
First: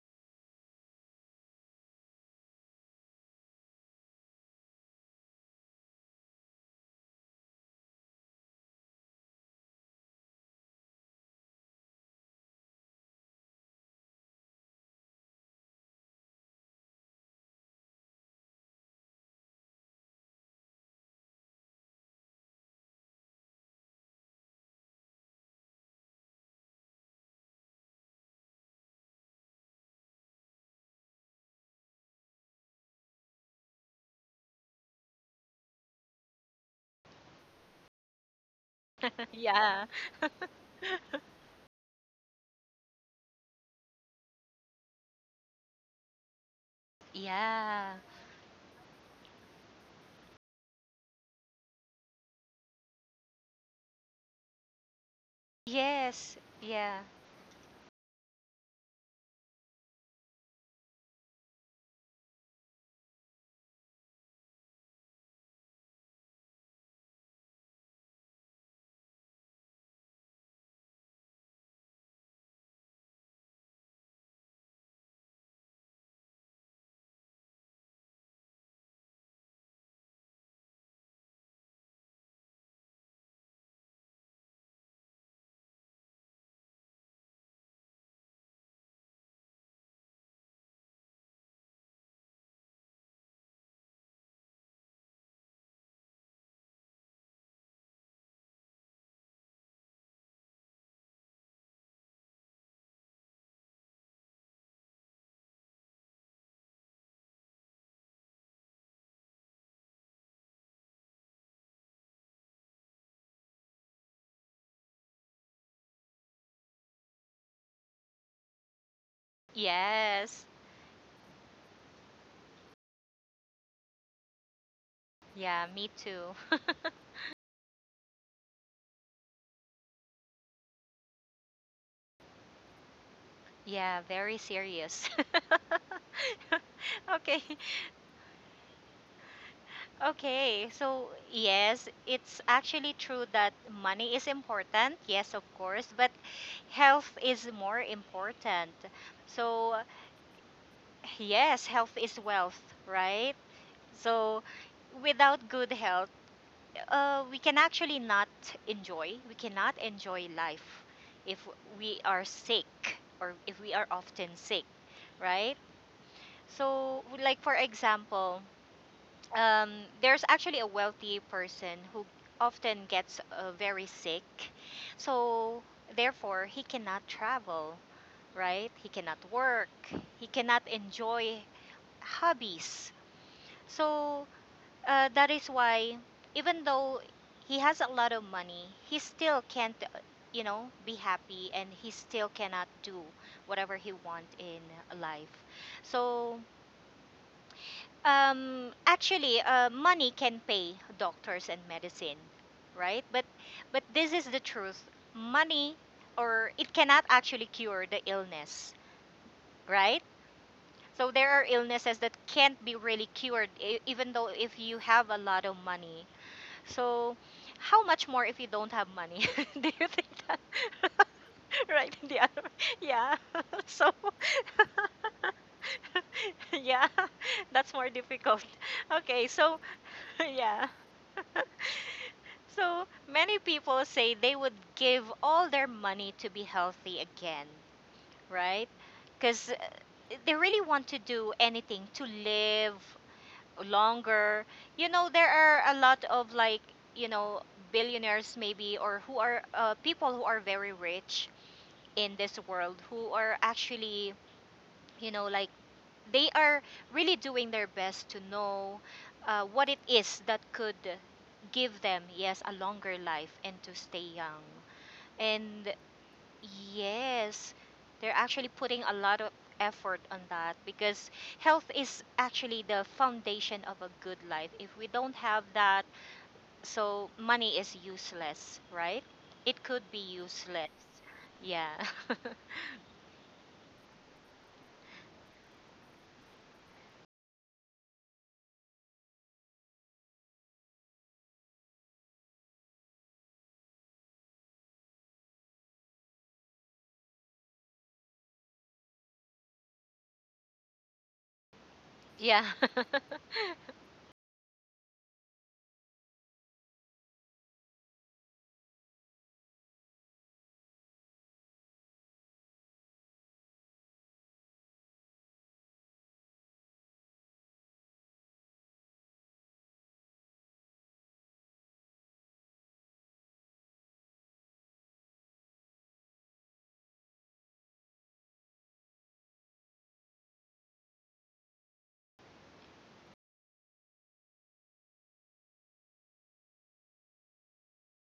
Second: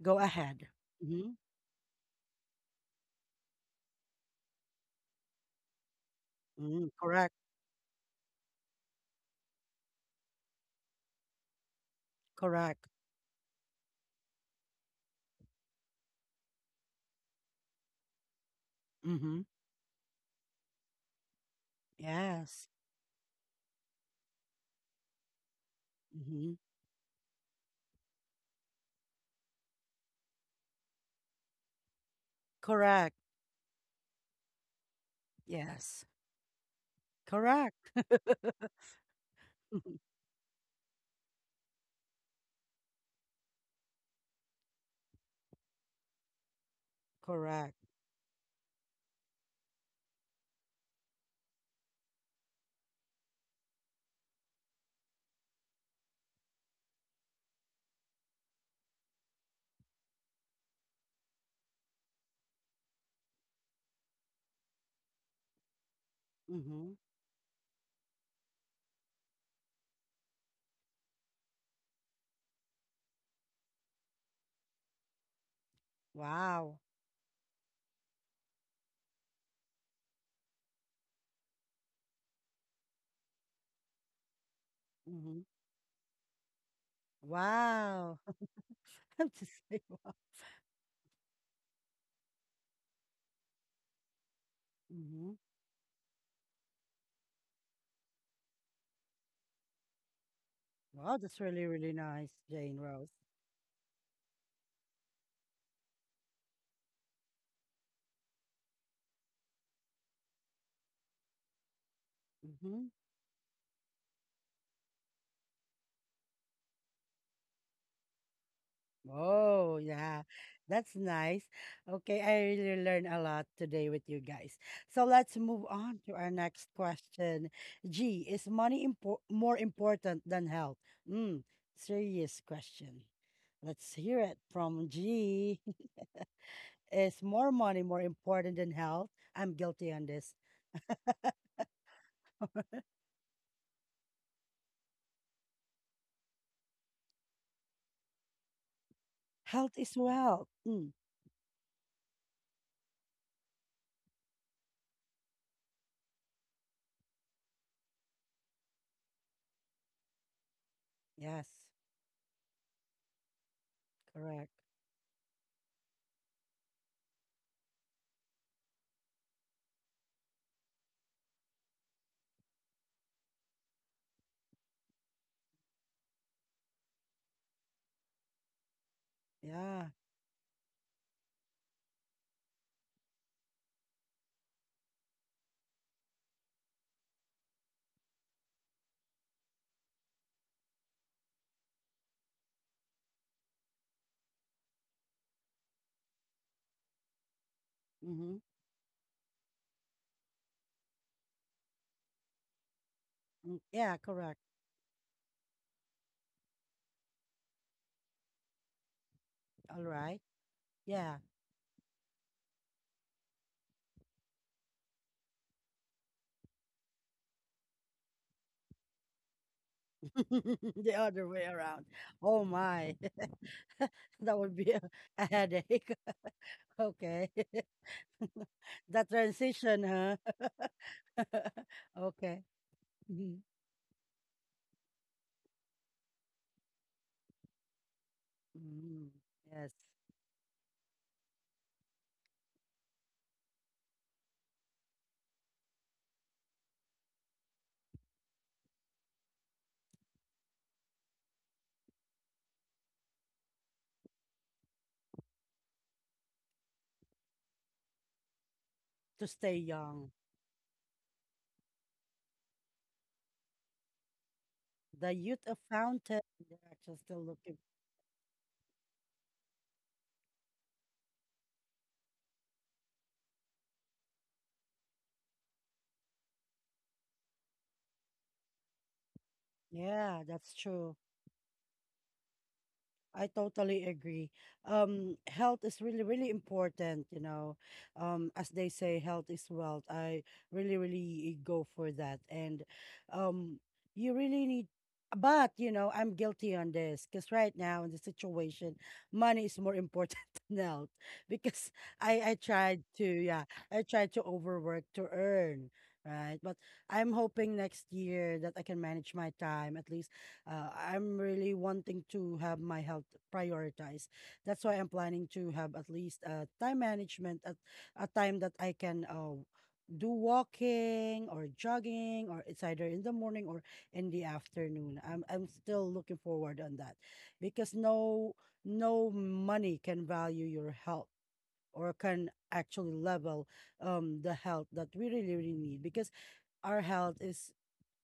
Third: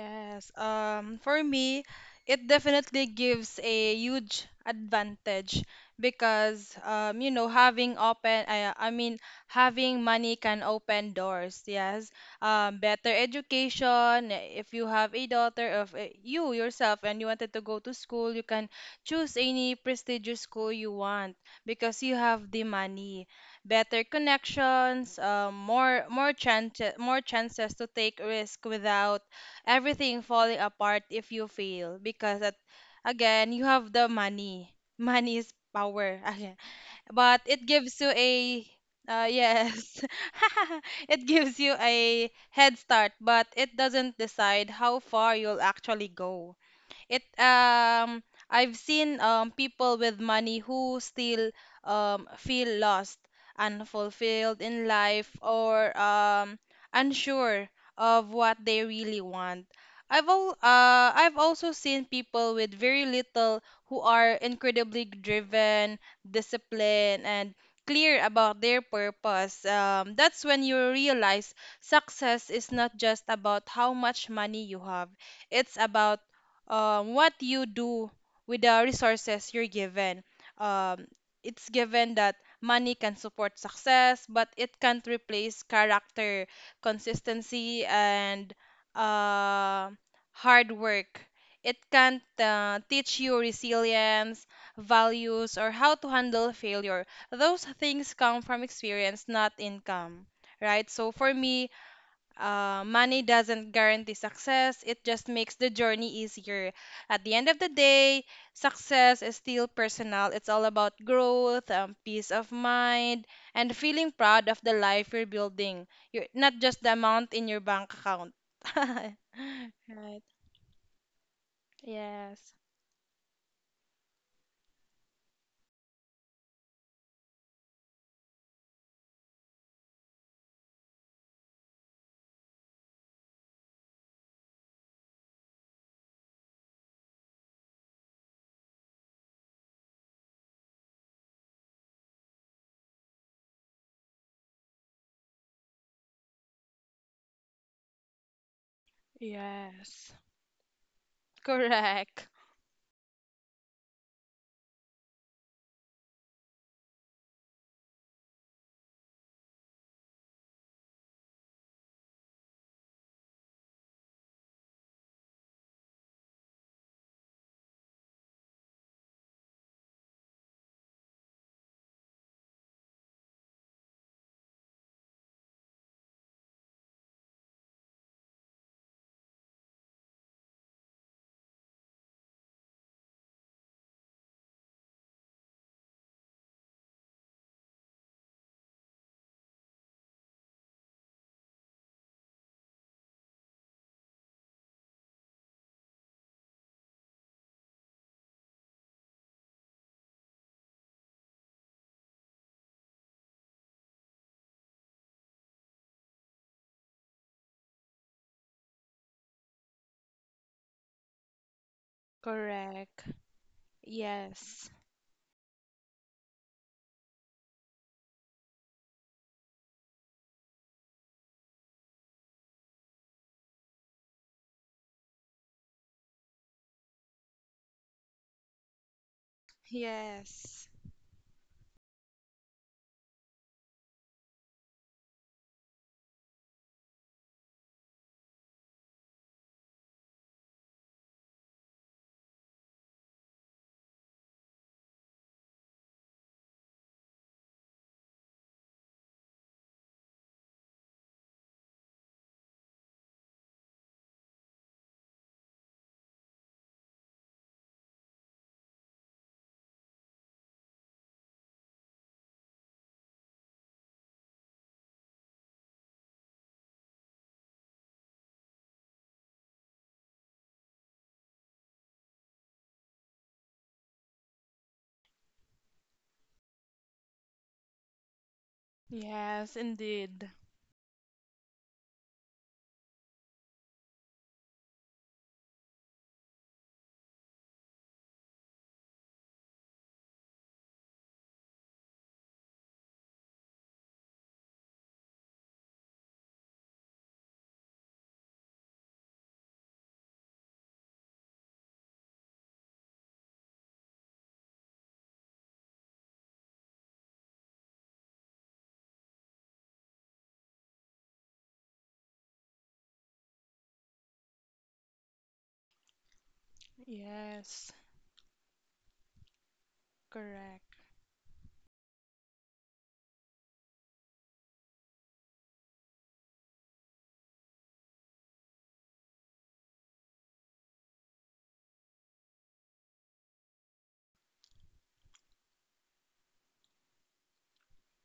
[SPEAKER 1] Go ahead. Mm-hmm.
[SPEAKER 3] For me, it definitely gives a huge advantage because
[SPEAKER 1] Mm-hmm.
[SPEAKER 3] you
[SPEAKER 1] Correct.
[SPEAKER 3] know, having open, I mean, having money can open doors. Yes.
[SPEAKER 1] Correct.
[SPEAKER 3] Better education. If you have a daughter of you yourself and you wanted to go to school, you can choose
[SPEAKER 1] Mm-hmm.
[SPEAKER 3] any prestigious school you want because you have the
[SPEAKER 1] Yes.
[SPEAKER 3] money. Better connections. Um, more more
[SPEAKER 1] Mm-hmm.
[SPEAKER 3] chance more chances to take risk without everything falling apart if you fail because
[SPEAKER 1] Correct.
[SPEAKER 3] again you have the money. money is
[SPEAKER 1] Yes.
[SPEAKER 3] power again, but it
[SPEAKER 1] Correct.
[SPEAKER 3] gives you a uh,
[SPEAKER 2] Yeah.
[SPEAKER 1] Mhm.
[SPEAKER 3] yes it gives you a head start, but it doesn't decide how far you'll actually go. it
[SPEAKER 1] Correct.
[SPEAKER 2] Yeah.
[SPEAKER 3] um I've seen um people with money who still feel lost, unfulfilled in life, or
[SPEAKER 2] Yes. Yeah.
[SPEAKER 3] unsure of what they really want. I've also seen people with very little who are incredibly driven,
[SPEAKER 1] Mm-hmm.
[SPEAKER 3] disciplined, and clear about their purpose. That's when you realize success is not just about how much money you have. It's about
[SPEAKER 1] Wow.
[SPEAKER 3] what you do with the resources you're given. Um, it's given that money can support success, but it can't
[SPEAKER 1] Mm-hmm.
[SPEAKER 3] replace character, consistency,
[SPEAKER 1] Wow. I
[SPEAKER 3] and
[SPEAKER 1] have to say,
[SPEAKER 3] uh,
[SPEAKER 1] wow.
[SPEAKER 3] hard work. It can't teach you resilience,
[SPEAKER 1] Mm-hmm.
[SPEAKER 3] values, or how to handle failure. Those things come from experience, not income, right? So
[SPEAKER 1] Wow,
[SPEAKER 3] for
[SPEAKER 1] that's really,
[SPEAKER 3] me,
[SPEAKER 1] really nice, Jane Rose.
[SPEAKER 3] money doesn't guarantee success, it just makes the journey easier. At the end of the day, success is still personal. It's all about growth, peace of
[SPEAKER 1] Mm-hmm.
[SPEAKER 3] mind, and feeling proud of the life you're building. You're, not just the amount in your bank account. right.
[SPEAKER 1] Oh, yeah.
[SPEAKER 2] Yes.
[SPEAKER 1] That's nice. Okay,
[SPEAKER 3] Yes.
[SPEAKER 1] I really learned a lot today with you guys. So let's
[SPEAKER 2] Yeah,
[SPEAKER 1] move
[SPEAKER 2] me
[SPEAKER 1] on to our
[SPEAKER 2] too.
[SPEAKER 1] next question. G, is money impor more important than health? Mm, serious question. Let's
[SPEAKER 2] Yeah,
[SPEAKER 1] hear
[SPEAKER 2] very
[SPEAKER 1] it from
[SPEAKER 2] serious.
[SPEAKER 1] G. Is
[SPEAKER 2] Okay.
[SPEAKER 1] more money more important than health? I'm guilty on this.
[SPEAKER 2] Okay. So, yes, it's actually true that money is important. Yes, of course, but health is more important. So,
[SPEAKER 1] Health is
[SPEAKER 3] Yes.
[SPEAKER 1] wealth. Mm,
[SPEAKER 2] yes, health is
[SPEAKER 3] Correct.
[SPEAKER 2] wealth, right? So, without good health, we can actually not enjoy. We cannot enjoy life if
[SPEAKER 1] yes,
[SPEAKER 2] we are sick or if we are often
[SPEAKER 1] correct.
[SPEAKER 2] sick, right? So, like for example, um, there's actually a wealthy person who often gets very sick. So, therefore, he cannot travel, right? He cannot work.
[SPEAKER 1] Yeah.
[SPEAKER 2] He cannot enjoy hobbies. So, that is why, even though he has a lot of money, he still can't, be happy and he still cannot do whatever he want in life. So,
[SPEAKER 1] Mm-hmm.
[SPEAKER 2] actually, money can pay doctors and medicine, right? But,
[SPEAKER 1] Mm,
[SPEAKER 2] but
[SPEAKER 1] yeah,
[SPEAKER 2] this is the
[SPEAKER 1] correct.
[SPEAKER 2] truth. Money, or it cannot actually cure the illness,
[SPEAKER 1] All
[SPEAKER 2] right?
[SPEAKER 1] right.
[SPEAKER 2] So
[SPEAKER 1] Yeah.
[SPEAKER 2] there are illnesses that can't be really
[SPEAKER 3] Correct.
[SPEAKER 2] cured, even though if
[SPEAKER 3] Yes.
[SPEAKER 2] you have a lot of money. So, how much more if you don't have money? Do you think that?
[SPEAKER 1] The other way around.
[SPEAKER 2] Right in the
[SPEAKER 1] Oh
[SPEAKER 2] other,
[SPEAKER 1] my.
[SPEAKER 2] yeah. So,
[SPEAKER 1] That would be a headache.
[SPEAKER 2] yeah,
[SPEAKER 1] Okay.
[SPEAKER 2] that's more difficult.
[SPEAKER 1] That
[SPEAKER 2] Okay, so
[SPEAKER 1] transition, huh?
[SPEAKER 3] Yes.
[SPEAKER 2] yeah.
[SPEAKER 1] Okay.
[SPEAKER 2] So
[SPEAKER 1] Mhm.
[SPEAKER 2] many people say they would give all their money to be healthy again, right?
[SPEAKER 1] Mm,
[SPEAKER 2] Because
[SPEAKER 1] yes.
[SPEAKER 2] they really want to do anything to live longer. There are a lot of like, you know, billionaires maybe or who are people who are very rich in this world who are actually, you know, like they are really doing their best to know
[SPEAKER 1] To stay
[SPEAKER 2] what it
[SPEAKER 1] young.
[SPEAKER 2] is that could give them, yes, a longer life and to stay young.
[SPEAKER 1] The youth of
[SPEAKER 2] And
[SPEAKER 1] fountain. They're actually still
[SPEAKER 2] yes,
[SPEAKER 1] looking.
[SPEAKER 2] they're actually putting a lot of effort on that because health is actually the foundation of a good life. If we don't have that, so money is useless, right?
[SPEAKER 3] Yes,
[SPEAKER 2] It could be
[SPEAKER 1] Yeah,
[SPEAKER 3] indeed.
[SPEAKER 1] that's
[SPEAKER 2] useless.
[SPEAKER 1] true.
[SPEAKER 2] Yeah.
[SPEAKER 1] I totally agree. Health is really, really important. As they say, health is wealth. I really, really go for that. And um, you really need, but, I'm guilty on this because right now in the situation, money is more important than health because I
[SPEAKER 2] yeah.
[SPEAKER 1] tried to, yeah, I tried to overwork to earn, right? But I'm hoping next year that I can manage my time at least I'm really wanting to have my health prioritized. That's why I'm planning to have at least a time management at
[SPEAKER 3] Yes.
[SPEAKER 1] a time that I can do
[SPEAKER 3] Correct.
[SPEAKER 1] walking or jogging, or it's either in the morning or in the afternoon. I'm still looking forward on that because no money can value your health or can actually level the health that we really really need because our health is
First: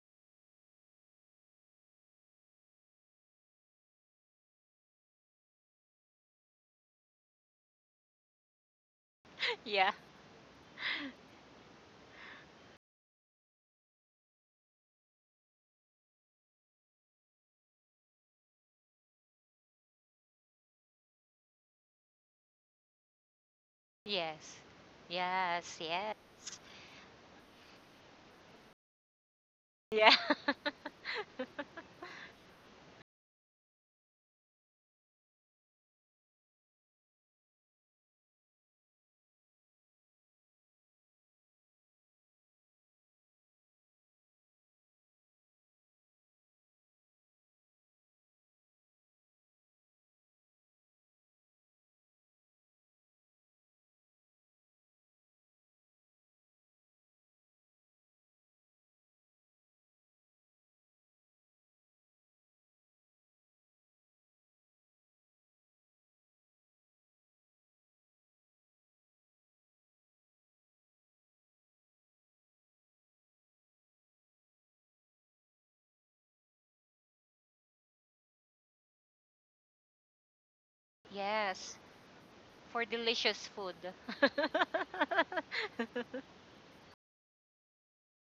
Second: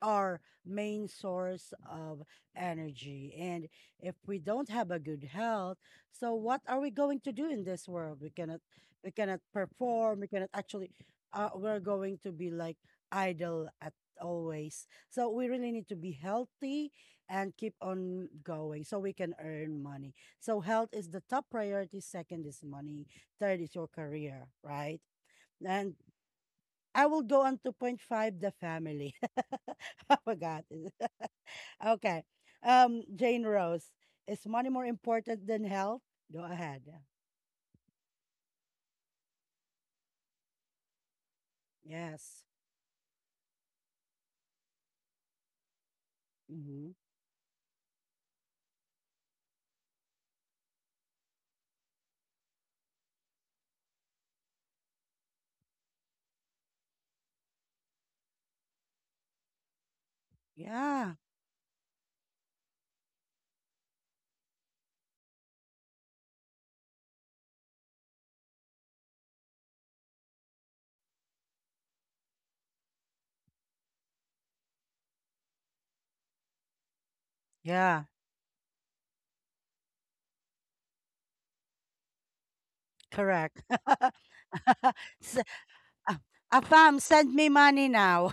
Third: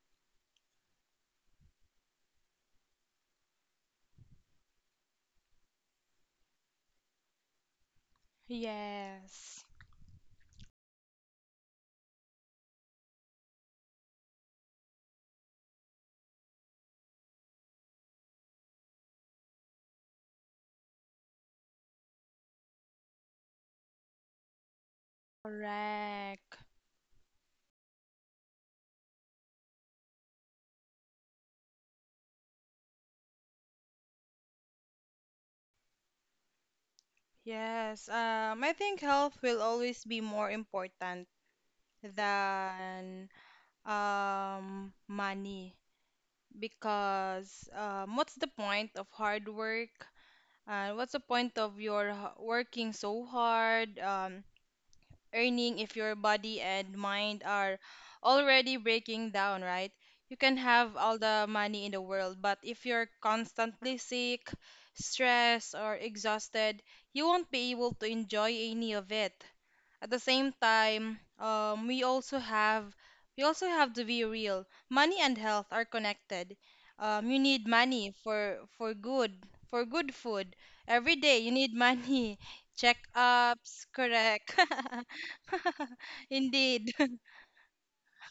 [SPEAKER 1] our main source of energy. And if we don't have a good health, so what are we going to do in this world? We cannot
[SPEAKER 3] Yes.
[SPEAKER 2] yeah.
[SPEAKER 1] perform, we cannot actually we're going to be like idle at always. So we really need to be healthy and keep on going so we can earn money. So health is the top priority, second is money, third is your career,
[SPEAKER 2] Yes.
[SPEAKER 1] right?
[SPEAKER 2] Yes,
[SPEAKER 1] And
[SPEAKER 2] yes.
[SPEAKER 3] Correct.
[SPEAKER 1] I will go on 2.5 the family. I
[SPEAKER 2] Yeah.
[SPEAKER 1] forgot it. Okay. Jane Rose, is money more important than health? Go ahead.
[SPEAKER 3] Yes. I think health will always be more important
[SPEAKER 1] Yes.
[SPEAKER 3] than money
[SPEAKER 1] Hmm.
[SPEAKER 3] because what's the point of hard work? What's the point of your working so hard? Earning if your body and mind are already breaking down, right? You can have
[SPEAKER 1] Yeah.
[SPEAKER 3] all the money in the world, but if you're constantly sick, stressed, or exhausted, you won't be able to enjoy any of it. At the same time, we also have to be real. Money and health are connected. You need
[SPEAKER 1] Yeah.
[SPEAKER 3] money for good food every day. You need
[SPEAKER 2] yes.
[SPEAKER 3] money
[SPEAKER 2] For delicious
[SPEAKER 1] Correct.
[SPEAKER 2] food.
[SPEAKER 3] checkups, correct.
[SPEAKER 1] S- uh,
[SPEAKER 3] Indeed.
[SPEAKER 1] Afam, send me money now.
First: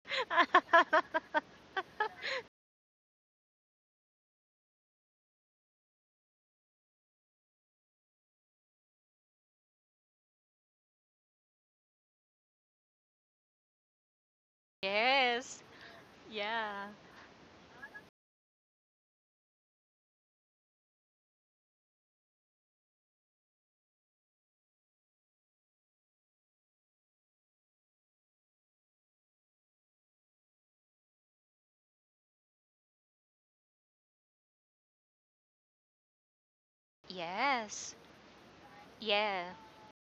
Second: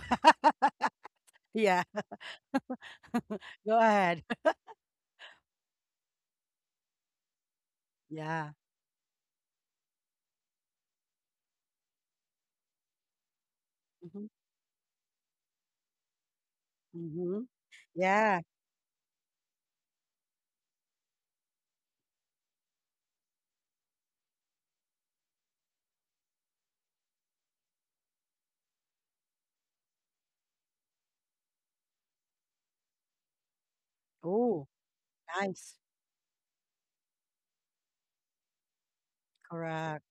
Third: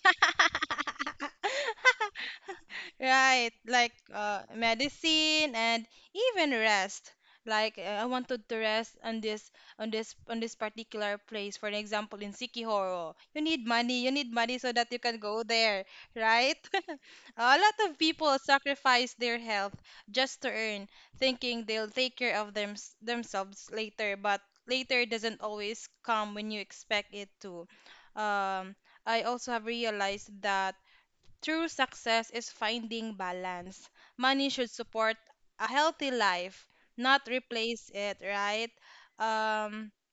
[SPEAKER 1] Yeah.
[SPEAKER 3] Right,
[SPEAKER 1] Go
[SPEAKER 3] like
[SPEAKER 1] ahead.
[SPEAKER 3] medicine and even rest. Like I wanted
[SPEAKER 1] Yeah.
[SPEAKER 3] to rest on this particular place. For example, in Sikihoro, you need money. You
[SPEAKER 1] Hmm.
[SPEAKER 3] need money so that you can go
[SPEAKER 2] yes.
[SPEAKER 3] there, right?
[SPEAKER 2] Yeah.
[SPEAKER 1] Hmm.
[SPEAKER 3] A lot of people
[SPEAKER 1] Yeah.
[SPEAKER 3] sacrifice their health just to earn, thinking they'll take care of themselves later. But later doesn't always come when you expect it to. Um, I also have realized that. True success is finding balance. Money
[SPEAKER 1] Oh,
[SPEAKER 3] should support a
[SPEAKER 1] nice.
[SPEAKER 3] healthy life, not replace
[SPEAKER 2] Yes.
[SPEAKER 3] it, right?
[SPEAKER 2] Yeah.
[SPEAKER 3] Um,
[SPEAKER 1] Correct.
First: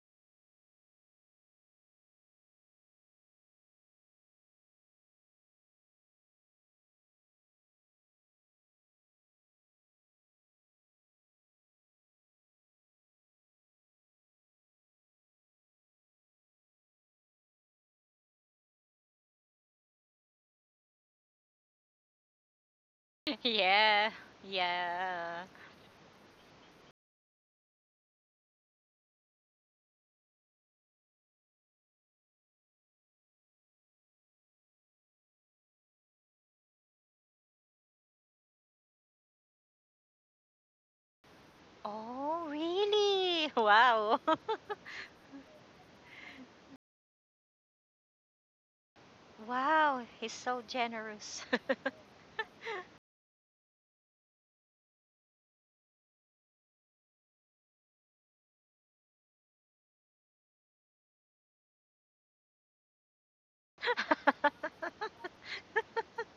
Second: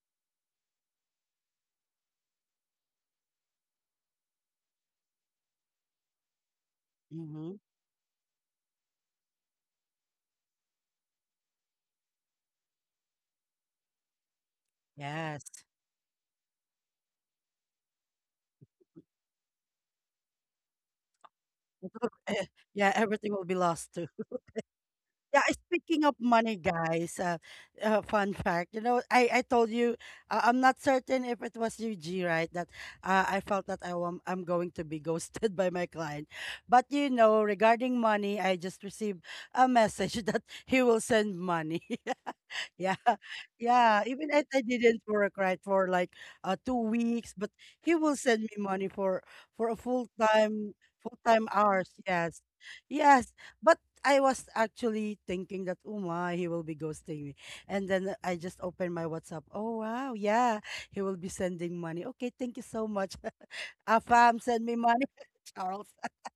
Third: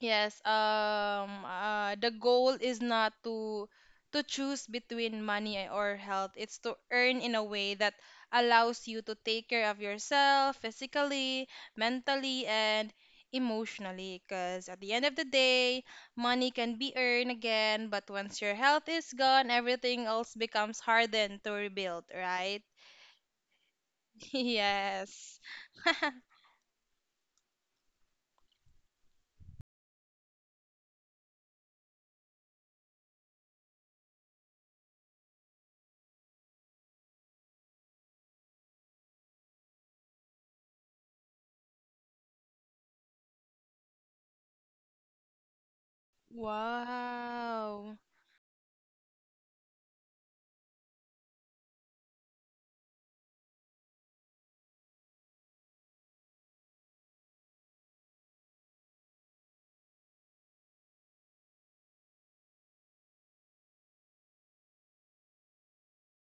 [SPEAKER 3] Yes, the goal is not to choose between money or health. It's to earn in a
[SPEAKER 1] Hmm.
[SPEAKER 3] way that allows you to take care of yourself physically, mentally, and emotionally. Because at the end of the
[SPEAKER 1] Yes.
[SPEAKER 3] day, money can be earned again, but once your health is gone, everything else becomes hardened to rebuild, right?
[SPEAKER 1] Yeah. Everything will be lost too.
[SPEAKER 2] Yeah.
[SPEAKER 3] Yes.
[SPEAKER 2] Yeah.
[SPEAKER 1] Yeah, speaking of money, guys, fun fact, I told you, I'm not certain if it was you, G, right? That I felt that I'm going to be ghosted by my client. But, regarding money, I just received a message that he will send money.
[SPEAKER 2] Oh,
[SPEAKER 1] Yeah,
[SPEAKER 2] really?
[SPEAKER 1] yeah.
[SPEAKER 2] Wow.
[SPEAKER 1] Even if I didn't work right for like 2 weeks, but he
[SPEAKER 3] Wow.
[SPEAKER 1] will send me money for for a
[SPEAKER 2] wow,
[SPEAKER 1] full
[SPEAKER 2] he's so
[SPEAKER 1] time full
[SPEAKER 2] generous.
[SPEAKER 1] time hours. Yes, yes. But I was actually thinking that, oh my, he will be ghosting me. And then I just opened my WhatsApp. Oh wow, yeah, he will be sending money. Okay, thank you so much. Afam, send me money. Charles.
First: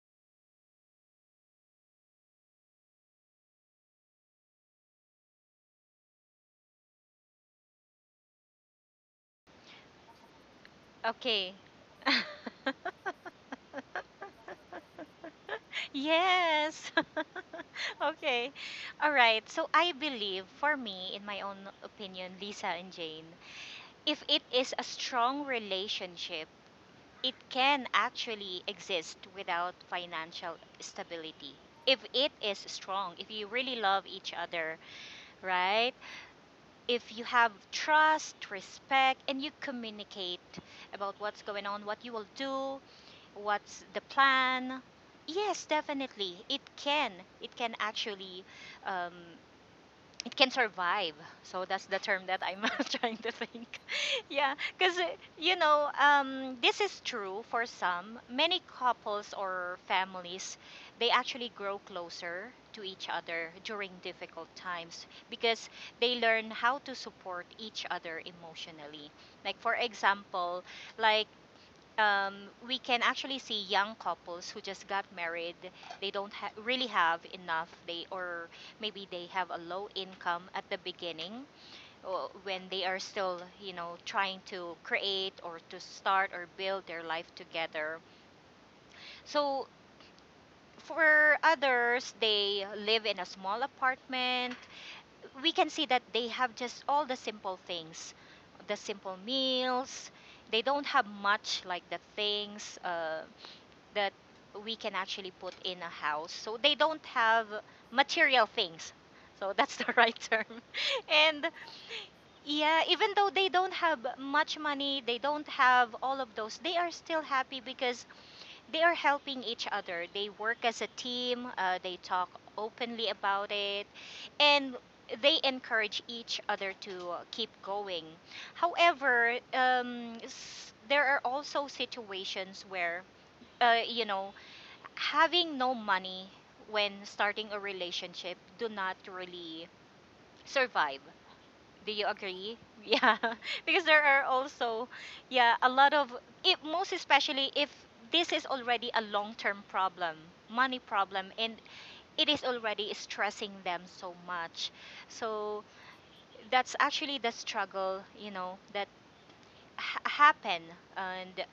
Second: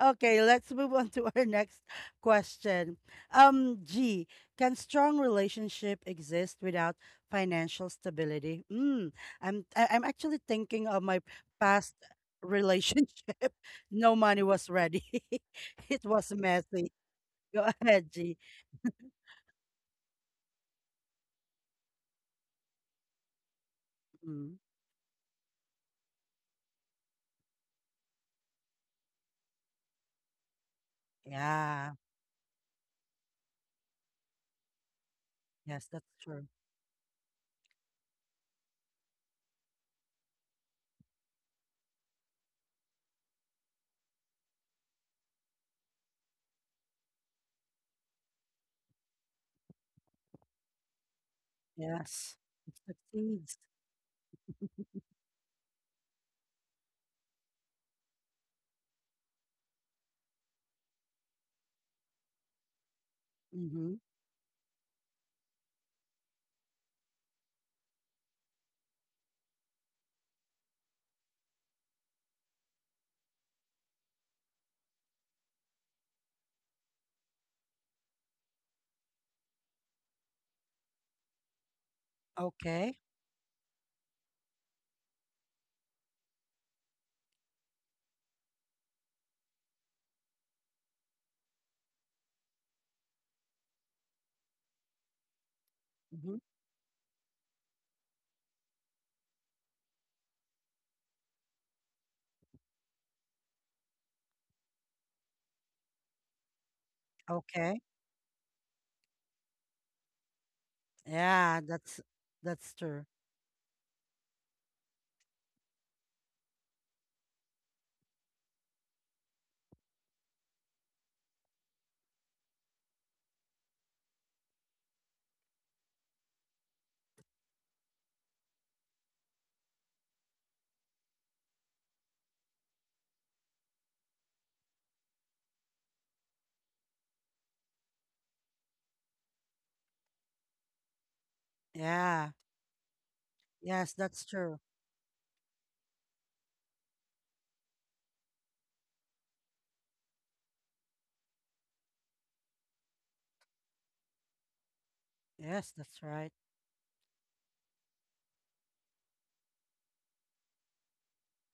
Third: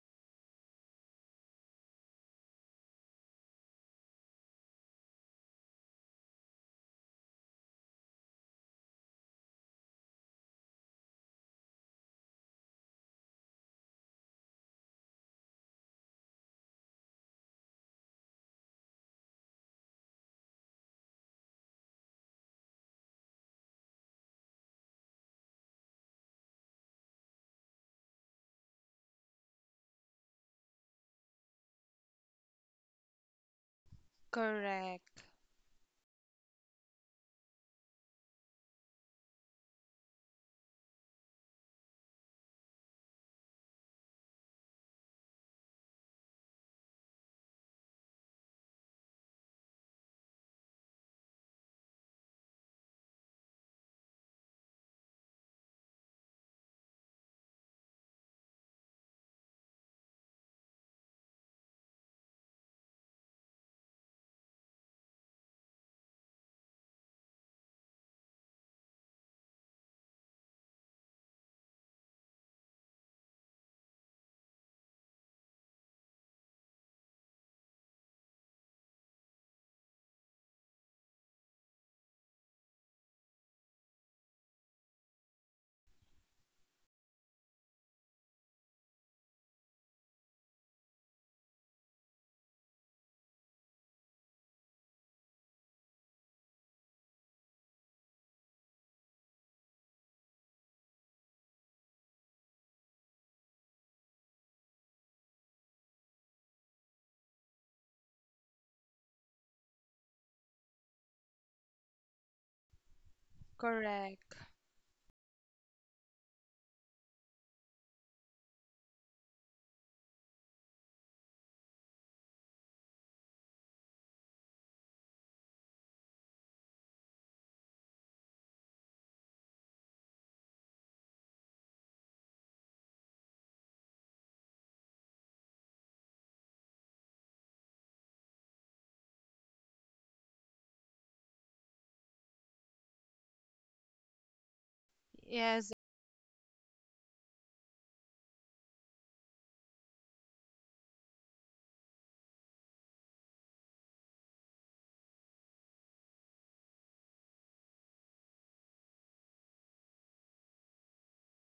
[SPEAKER 1] Okay, let's move on to our next question. G, can strong relationship exist without financial stability? I'm actually thinking of my
[SPEAKER 2] okay.
[SPEAKER 1] past relationship. No money was ready. It was messy.
[SPEAKER 2] yes.
[SPEAKER 1] Go ahead, G.
[SPEAKER 2] Okay. All right. So I believe, for me, in my own opinion, Lisa and Jane, if it
[SPEAKER 1] Mm.
[SPEAKER 2] is a strong relationship, it can actually exist without financial stability.
[SPEAKER 1] Yeah.
[SPEAKER 2] If it is strong, if you really love each other,
[SPEAKER 3] Correct.
[SPEAKER 1] Yes,
[SPEAKER 2] right?
[SPEAKER 1] that's true.
[SPEAKER 2] If you have trust, respect, and you communicate about what's going on, what you will do, what's the plan. Yes, definitely. It can. It can actually, um, it can survive. So that's the term
[SPEAKER 1] Yes.
[SPEAKER 2] that I'm
[SPEAKER 1] It
[SPEAKER 2] trying to
[SPEAKER 1] succeeds.
[SPEAKER 2] think. Yeah, because this is true for some. Many couples or families, they actually grow closer to each other during
[SPEAKER 1] Mm-hmm.
[SPEAKER 2] difficult times because they learn how to support each other emotionally. Like for example, like um, we can actually see young couples who just got married. They don't ha- Really have enough. They, or maybe they have a low income at the beginning, or when they
[SPEAKER 1] Okay.
[SPEAKER 2] are still, you know, trying to create or to start or build their life together. So for others, they live in a small apartment. We can see that they
[SPEAKER 1] Mm-hmm.
[SPEAKER 2] have just all the simple things, the simple meals. They don't have much like the things. That we can actually put in a house. So they don't have
[SPEAKER 1] Okay.
[SPEAKER 2] material things. So that's the right term. And
[SPEAKER 1] Yeah, that's
[SPEAKER 2] yeah,
[SPEAKER 1] true.
[SPEAKER 2] even though they don't have
[SPEAKER 3] Correct.
[SPEAKER 2] much money, they don't have all of those, they are still happy because they are helping each other. They work as a team. Uh, they talk openly about it, and they encourage each other to keep going. However, there are also situations where, you know, having no money when starting a relationship do not really survive. Do you
[SPEAKER 1] Yeah.
[SPEAKER 2] agree? Yeah, because
[SPEAKER 1] Yes,
[SPEAKER 2] there
[SPEAKER 1] that's
[SPEAKER 2] are
[SPEAKER 1] true.
[SPEAKER 2] also yeah, a
[SPEAKER 3] Yes,
[SPEAKER 2] lot of, if most especially if this is already a long-term problem, money problem, and it is already stressing them so much. So
[SPEAKER 1] Yes, that's right.
[SPEAKER 2] that's actually the struggle, you know, that happen, and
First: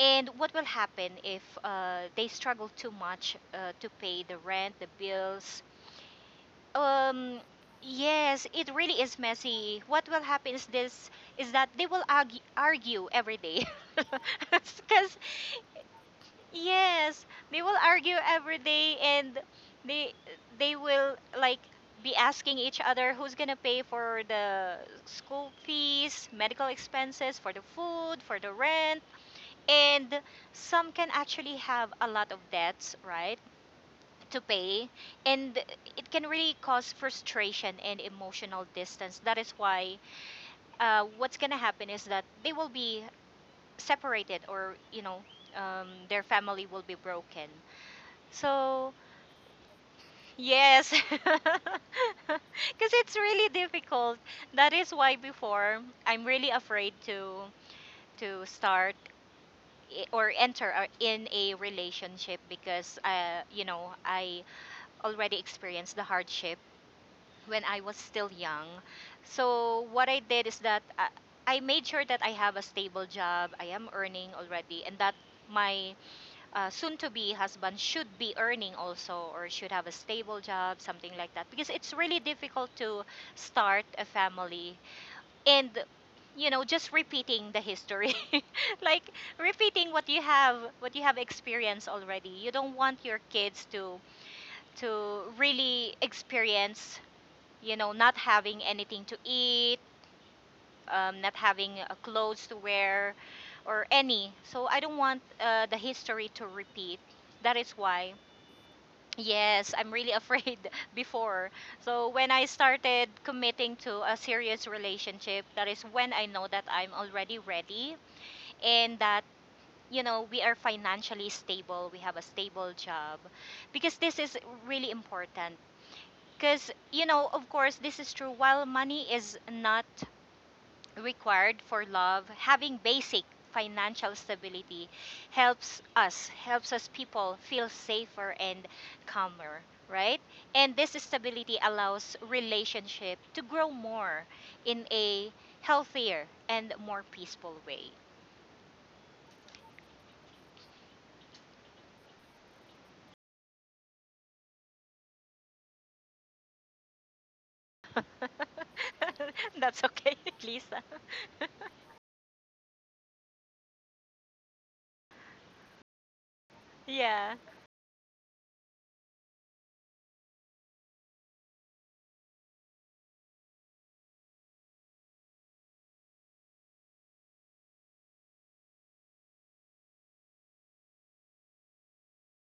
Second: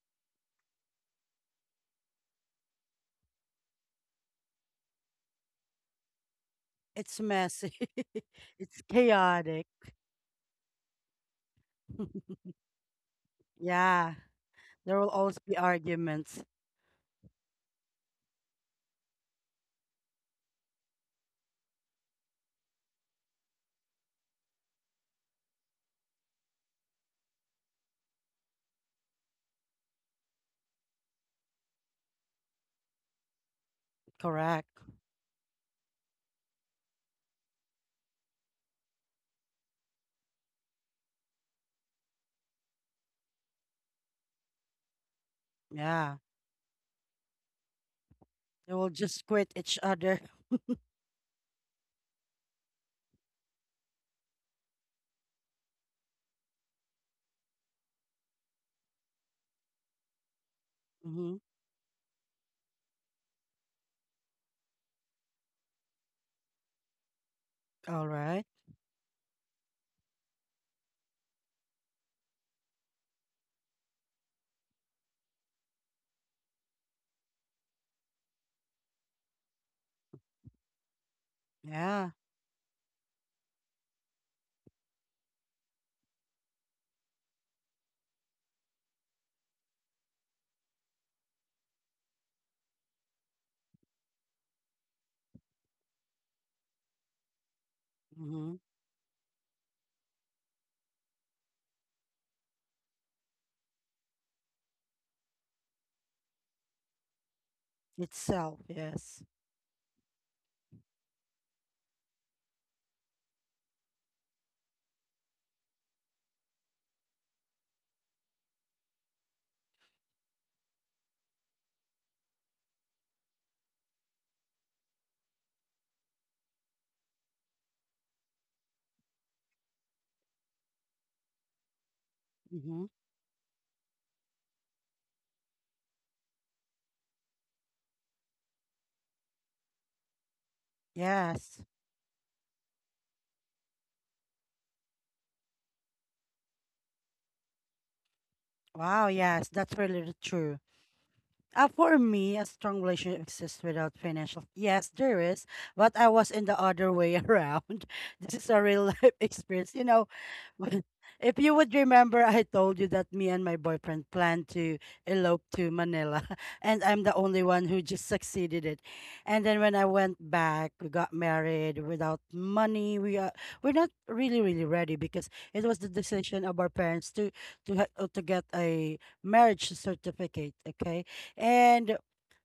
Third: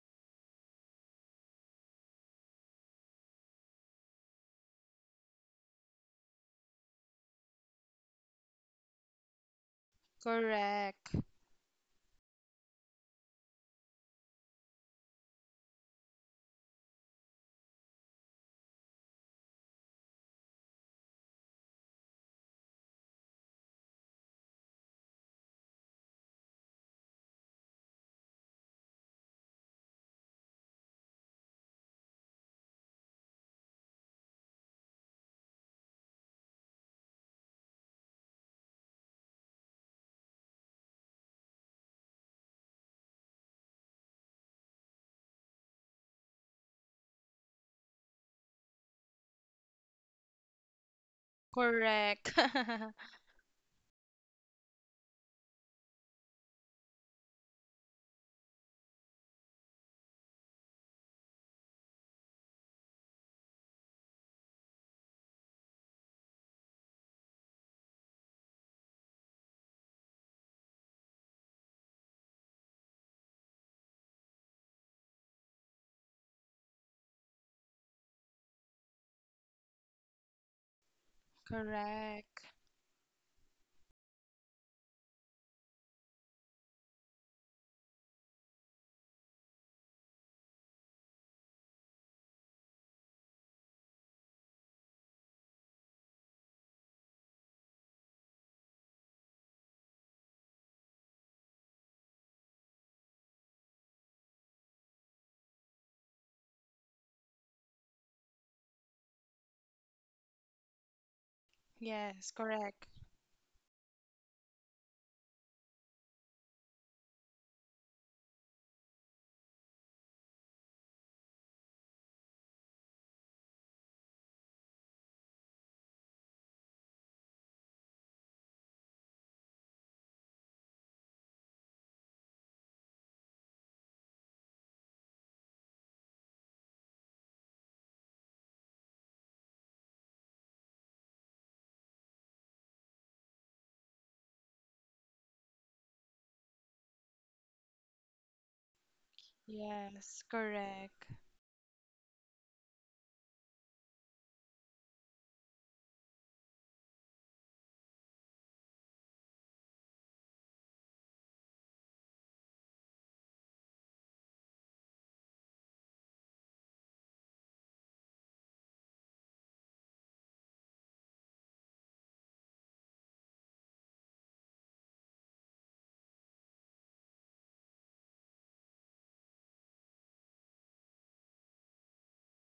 [SPEAKER 2] and what will happen if they struggle too much to pay the rent, the bills?
[SPEAKER 1] It's
[SPEAKER 2] Um,
[SPEAKER 1] messy.
[SPEAKER 2] yes, it
[SPEAKER 1] It's
[SPEAKER 2] really is
[SPEAKER 1] chaotic.
[SPEAKER 2] messy. What will happen is this:
[SPEAKER 3] correct.
[SPEAKER 2] is that they will argue, argue every day.
[SPEAKER 1] Yeah. There will
[SPEAKER 2] Because
[SPEAKER 1] always be arguments.
[SPEAKER 2] yes, they will argue every day, and they they will like be asking each other who's gonna pay for the school fees, medical expenses, for the food, for the rent, and some can actually have a lot of debts, right, to
[SPEAKER 1] Correct.
[SPEAKER 2] pay, and it can really cause frustration and emotional distance. That is why, what's gonna happen is that they will be separated, or you know,
[SPEAKER 1] Yeah.
[SPEAKER 2] their family will be broken.
[SPEAKER 1] They will
[SPEAKER 2] So
[SPEAKER 1] just quit each other.
[SPEAKER 2] yes, because
[SPEAKER 3] Correct.
[SPEAKER 2] it's really difficult. That is why before I'm really afraid to start or enter in
[SPEAKER 1] Mm-hmm.
[SPEAKER 2] a relationship because you know, I already experienced the hardship when I was
[SPEAKER 1] All
[SPEAKER 2] still
[SPEAKER 1] right.
[SPEAKER 2] young. So what I did is that I made sure that I have a stable job. I am earning already, and that my soon-to-be husband should be earning also, or should have a stable job, something like that. Because it's
[SPEAKER 1] Yeah.
[SPEAKER 2] really
[SPEAKER 3] Correct.
[SPEAKER 2] difficult to start a family, and you know, just repeating the history, like repeating what you have, what you have experienced already. You don't want your kids to really experience, you know, not
[SPEAKER 1] Mm-hmm.
[SPEAKER 2] having anything to eat, not having clothes to wear or any, so I don't want the history to repeat. That is why
[SPEAKER 1] Itself, yes.
[SPEAKER 2] yes, I'm really afraid before. So when
[SPEAKER 3] Yes,
[SPEAKER 2] I
[SPEAKER 3] correct.
[SPEAKER 2] started committing to a serious relationship, that is when I know that I'm already ready, and that you know we are financially stable, we have a stable job, because this is really important. Because you know, of course, this is true. While money is not required for love, having
[SPEAKER 1] Mm-hmm.
[SPEAKER 2] basic financial stability helps us people feel safer and calmer, right? And this stability
[SPEAKER 1] Yes.
[SPEAKER 2] allows relationship to grow more in a healthier and more peaceful way.
[SPEAKER 1] Wow, yes, that's really
[SPEAKER 3] Yes,
[SPEAKER 1] true.
[SPEAKER 3] correct.
[SPEAKER 1] For me, a strong relationship exists without financial. Yes, there is, but I was in the other way around. This is a real life experience.
[SPEAKER 2] That's okay, Lisa.
[SPEAKER 1] When- if you would remember, I told you that me and my boyfriend planned to elope to Manila, and I'm the
[SPEAKER 2] yeah.
[SPEAKER 1] only one who just succeeded it. And then when I went back, we got married without money. We're not really really ready because it was the decision of our parents to get a marriage certificate. Okay, and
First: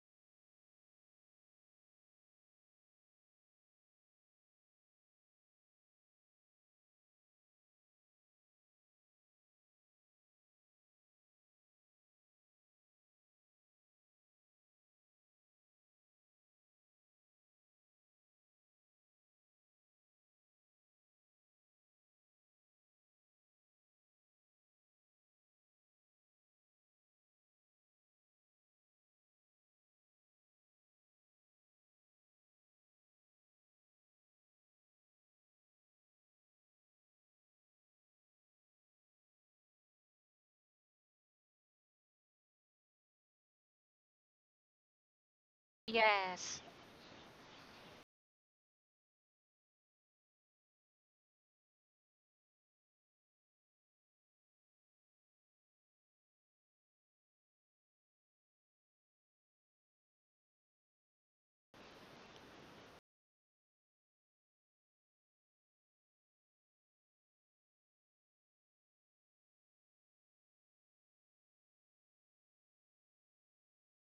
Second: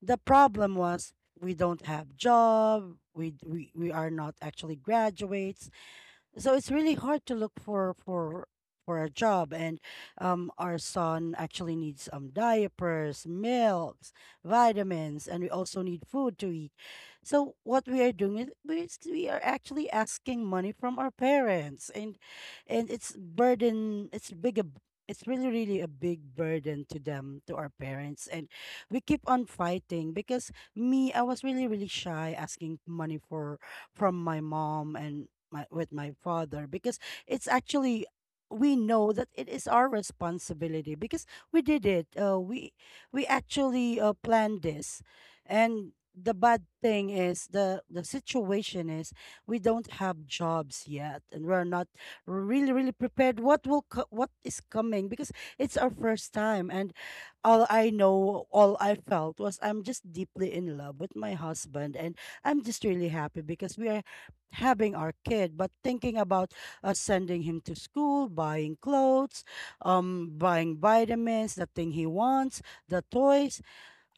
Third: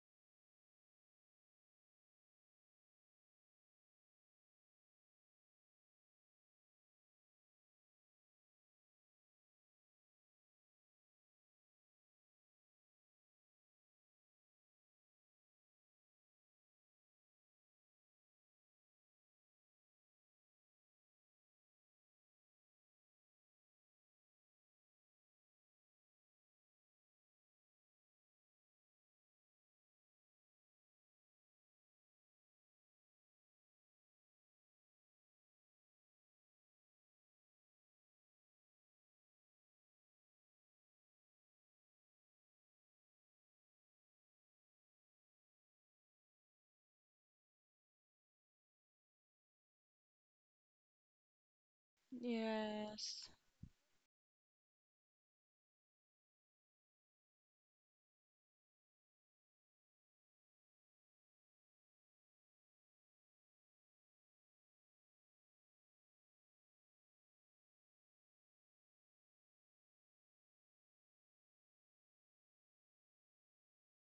[SPEAKER 1] the problem was we don't have job. We are not actually graduates, so it's really hard to look for for a job, and our son actually needs diapers, milks, vitamins, and we also need food to eat. So what we are doing is we are actually asking money from our parents, and it's burden, it's big, a b- it's really really a big burden to our parents, and we keep on fighting because me, I was really really shy asking money for from my mom and my with my father because it's actually, we know that it is our responsibility because we did it. We actually planned this, and the
[SPEAKER 2] Yes.
[SPEAKER 1] bad thing is, the situation is, we don't have jobs yet and we're not really really
[SPEAKER 3] Yes.
[SPEAKER 1] prepared what is coming because it's our first time, and all I felt was I'm just deeply in love with my husband, and I'm just really happy because we are having our kid, but thinking about us sending him to school, buying clothes, buying vitamins, the thing he wants, the toys.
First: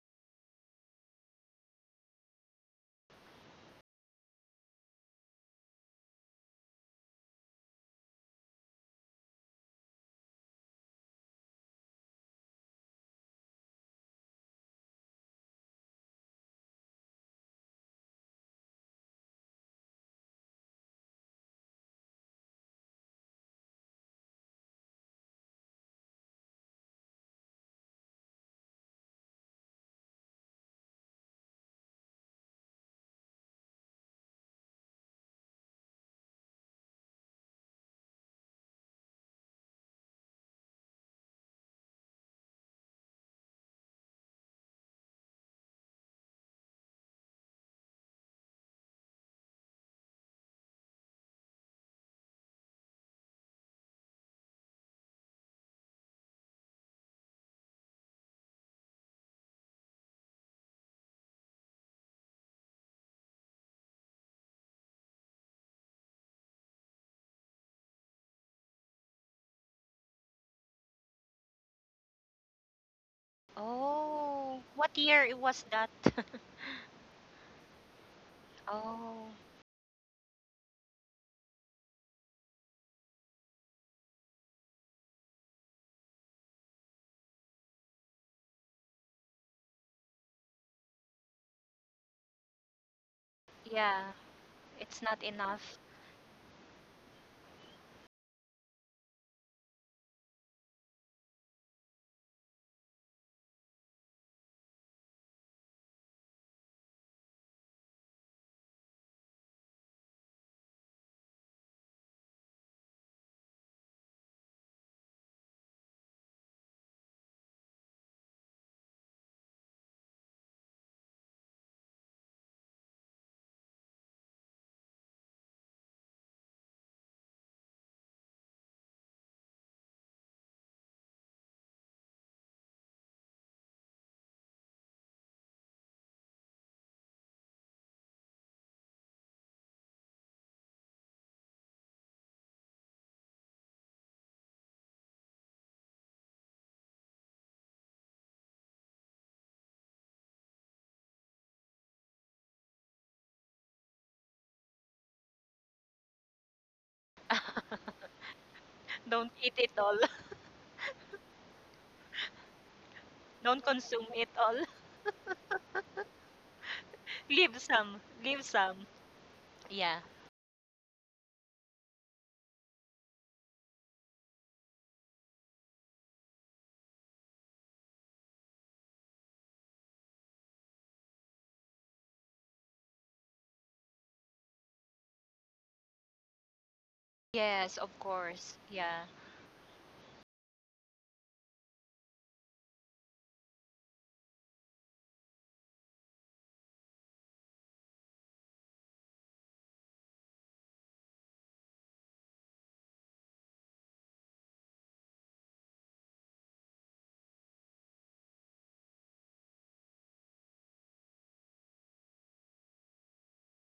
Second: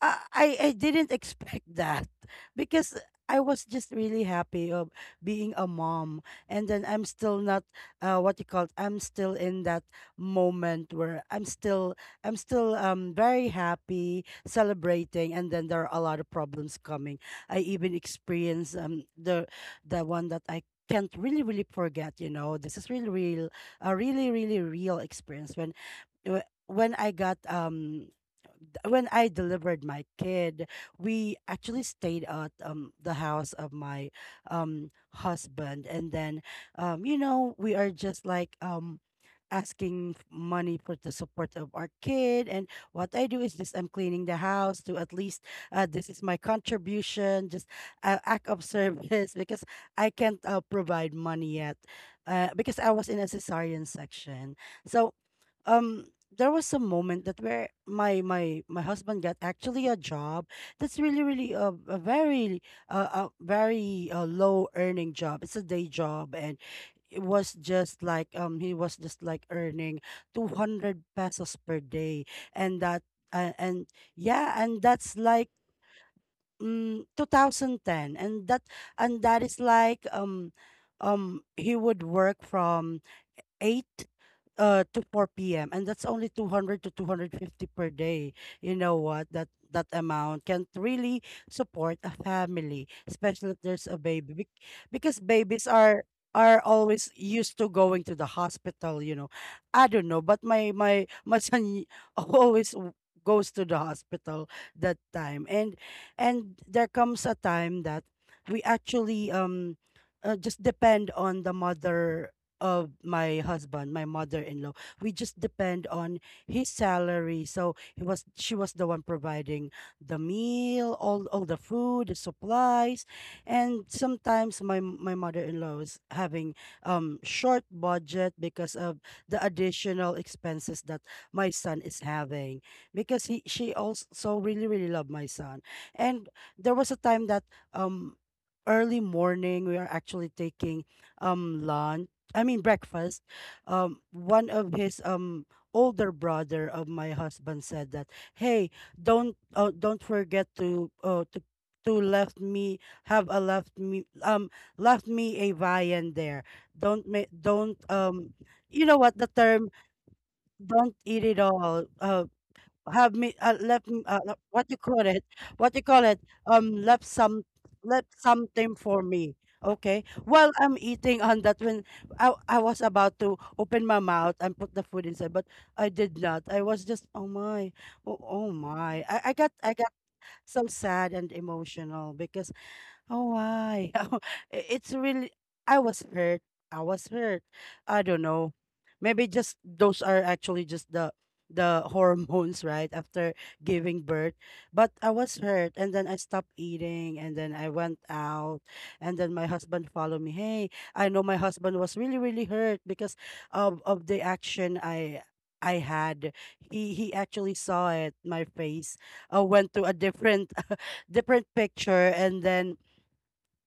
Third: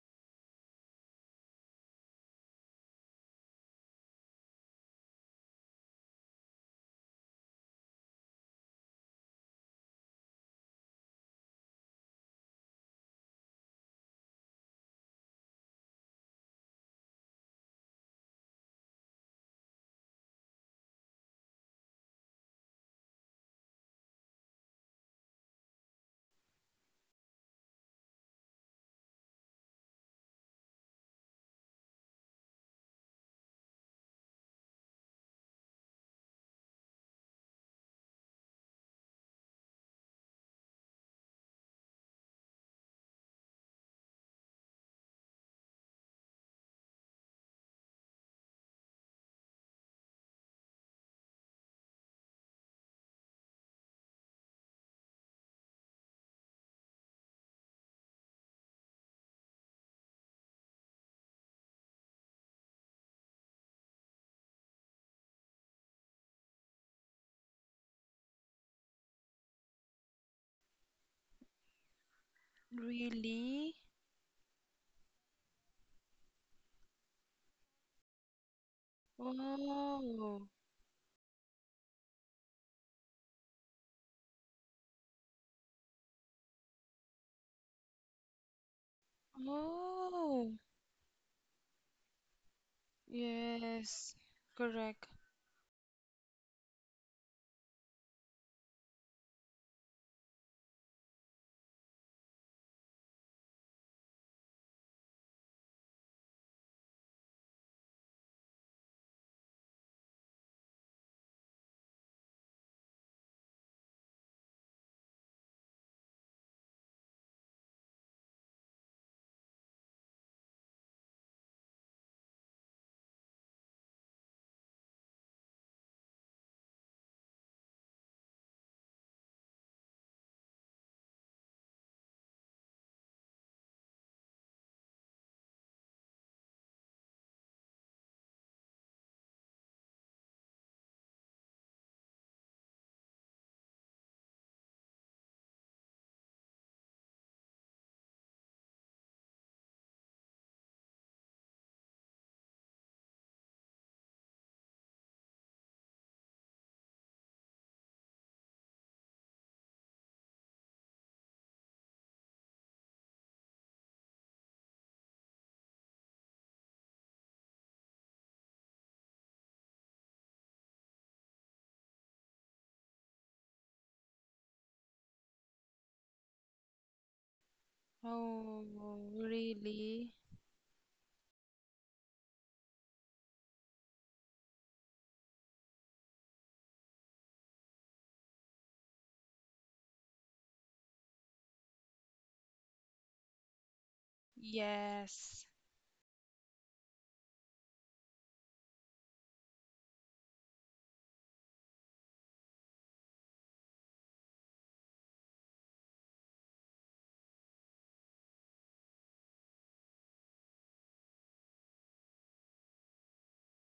[SPEAKER 1] I didn't expect that because I was just really happy of being a mom, and then I'm still not what you call it, I'm still in that moment where I'm still very happy celebrating, and then there are a lot of problems coming. I even experience the one that I can't really really forget. This is really real a really really real experience when wh- when I got when I delivered my kid. We actually stayed at the house of my husband, and then we are just like asking money for the support of our kid, and what I do is just, I'm cleaning the house to at least this is my contribution, just act of service because I can't provide money yet because I was in a cesarean section. So um there was a moment that where my husband got actually a job, that's really really a very low earning job. It's a day job, and it was just like he was just like earning 200 pesos per day, and that
[SPEAKER 3] Really?
[SPEAKER 1] and yeah,
[SPEAKER 2] Oh,
[SPEAKER 1] and
[SPEAKER 2] what
[SPEAKER 1] that's
[SPEAKER 2] year it
[SPEAKER 1] like
[SPEAKER 2] was that?
[SPEAKER 1] 2010, and that and
[SPEAKER 2] oh,
[SPEAKER 1] that is like
[SPEAKER 3] Oh.
[SPEAKER 1] he would work from 8 to 4 p.m. and that's only 200 to 250 per day. You know what? That amount
[SPEAKER 3] Oh.
[SPEAKER 1] can't really support a family, especially if there's a
[SPEAKER 2] yeah.
[SPEAKER 3] Yes.
[SPEAKER 1] baby,
[SPEAKER 2] It's
[SPEAKER 3] Correct.
[SPEAKER 1] because
[SPEAKER 2] not
[SPEAKER 1] babies
[SPEAKER 2] enough.
[SPEAKER 1] are are always used to going to the hospital. I don't know, but my son always goes to the hospital that time. And there comes a time that we actually just depend on the mother of my husband, my mother-in-law. We just depend on his salary. So he was, she was the one providing the meal, all the food, the supplies. And sometimes my mother-in-law is having short budget because of the additional expenses that my son is having, because he, she also really, really loved my son. And there was a time that um early morning we are actually taking lunch, I mean breakfast, one of his older brother of my husband said that, "Hey, don't forget to left me, have a left me, left me a viand there. Don't make don't you know what
[SPEAKER 2] Don't
[SPEAKER 1] the
[SPEAKER 2] eat it
[SPEAKER 1] term?
[SPEAKER 2] all.
[SPEAKER 1] Don't eat it all. Have me,
[SPEAKER 2] Don't consume it all.
[SPEAKER 1] what you call it what you call it um left some
[SPEAKER 2] Leave some.
[SPEAKER 1] left
[SPEAKER 2] Leave
[SPEAKER 1] something
[SPEAKER 2] some.
[SPEAKER 1] for me."
[SPEAKER 2] Yeah.
[SPEAKER 1] Okay, while I'm eating on that, when I was about to open my mouth and put the food inside, but I did not, I was just, oh my,
[SPEAKER 3] Oh,
[SPEAKER 1] I got
[SPEAKER 3] really?
[SPEAKER 1] so sad and emotional because. Oh, why? It's really, I was hurt. I was hurt.
[SPEAKER 2] Yes, of
[SPEAKER 1] I don't know.
[SPEAKER 2] course. Yeah.
[SPEAKER 1] Maybe just those are actually just the hormones, right? After giving birth. But I was
[SPEAKER 3] Yes.
[SPEAKER 1] hurt and then I stopped eating and then I went out and then my husband followed me. Hey, I know my husband was really, really hurt because of the action I had. He actually saw it, my face. Went to a different different picture, and then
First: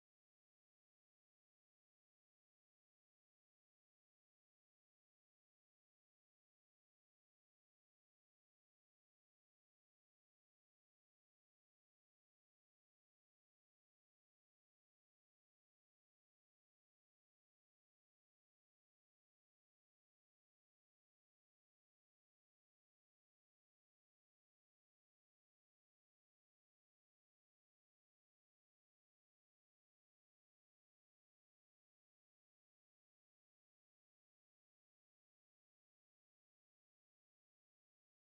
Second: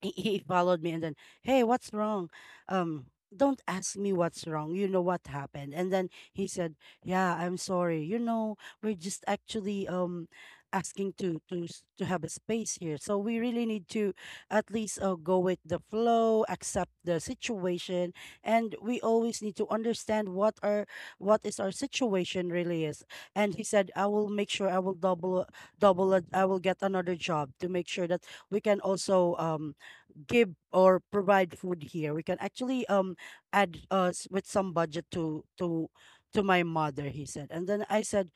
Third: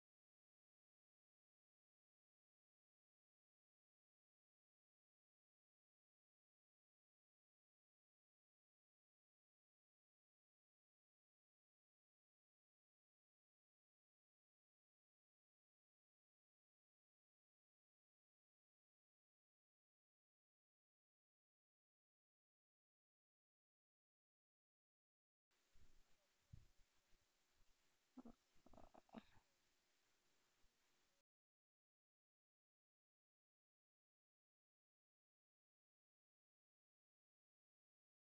[SPEAKER 1] he followed me and then, "Hey, what's wrong?" um "Don't ask me what's wrong. You know what happened." And then he said, "Yeah, I'm sorry, you know, we're just actually asking to have a space here, so we really need to at least go with the flow, accept the situation, and we always need to understand what our what is our situation really is." And he said, "I will make sure I will double it. I will get another job to make sure that we can also give or provide food here. We can actually add with some budget to my mother," he said. And then I said,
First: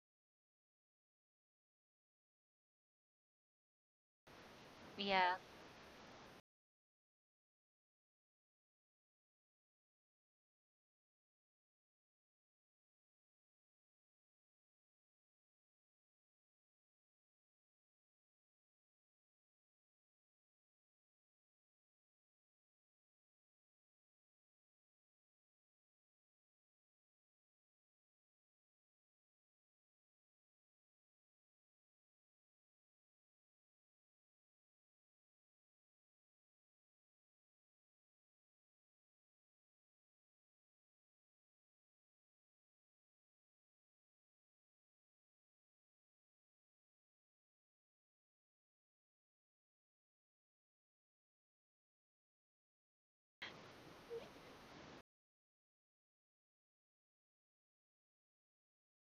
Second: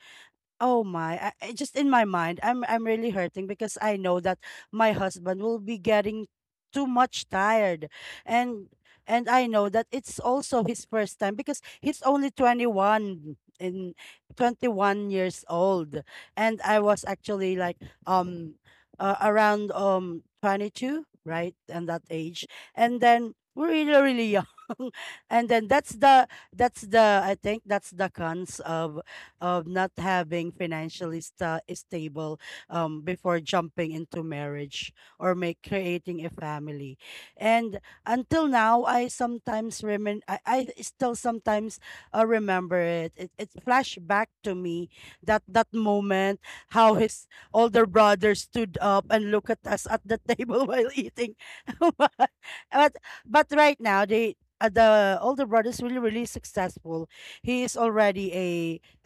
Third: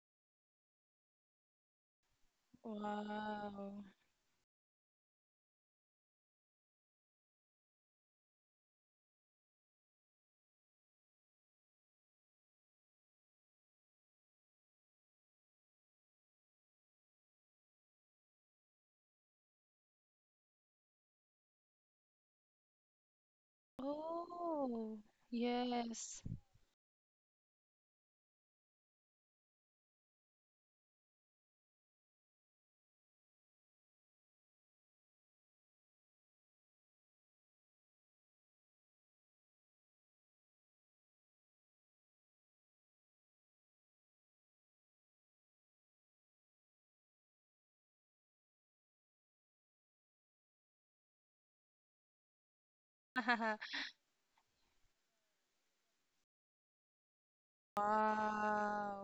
[SPEAKER 1] oh my, I just in my mind, I'm really hurting
[SPEAKER 3] Wow.
[SPEAKER 1] because I know that my
[SPEAKER 2] Yeah.
[SPEAKER 1] husband will be getting too much tired. And and I know that it's also his first time because he's only 21 years old. And I was actually like um around 22, right? And that age. And then we're really really young.
[SPEAKER 3] Oh.
[SPEAKER 1] And then that's
[SPEAKER 3] Yes.
[SPEAKER 1] the that's the I think that's the cons of not having financially stable, before jumping into marriage or make creating a family. And until now, I sometimes remin I still sometimes remember it. It flashed back to me that that moment, how his older brother stood up and looked at us at the table while eating. but but right now they the older brother is really really successful. He is already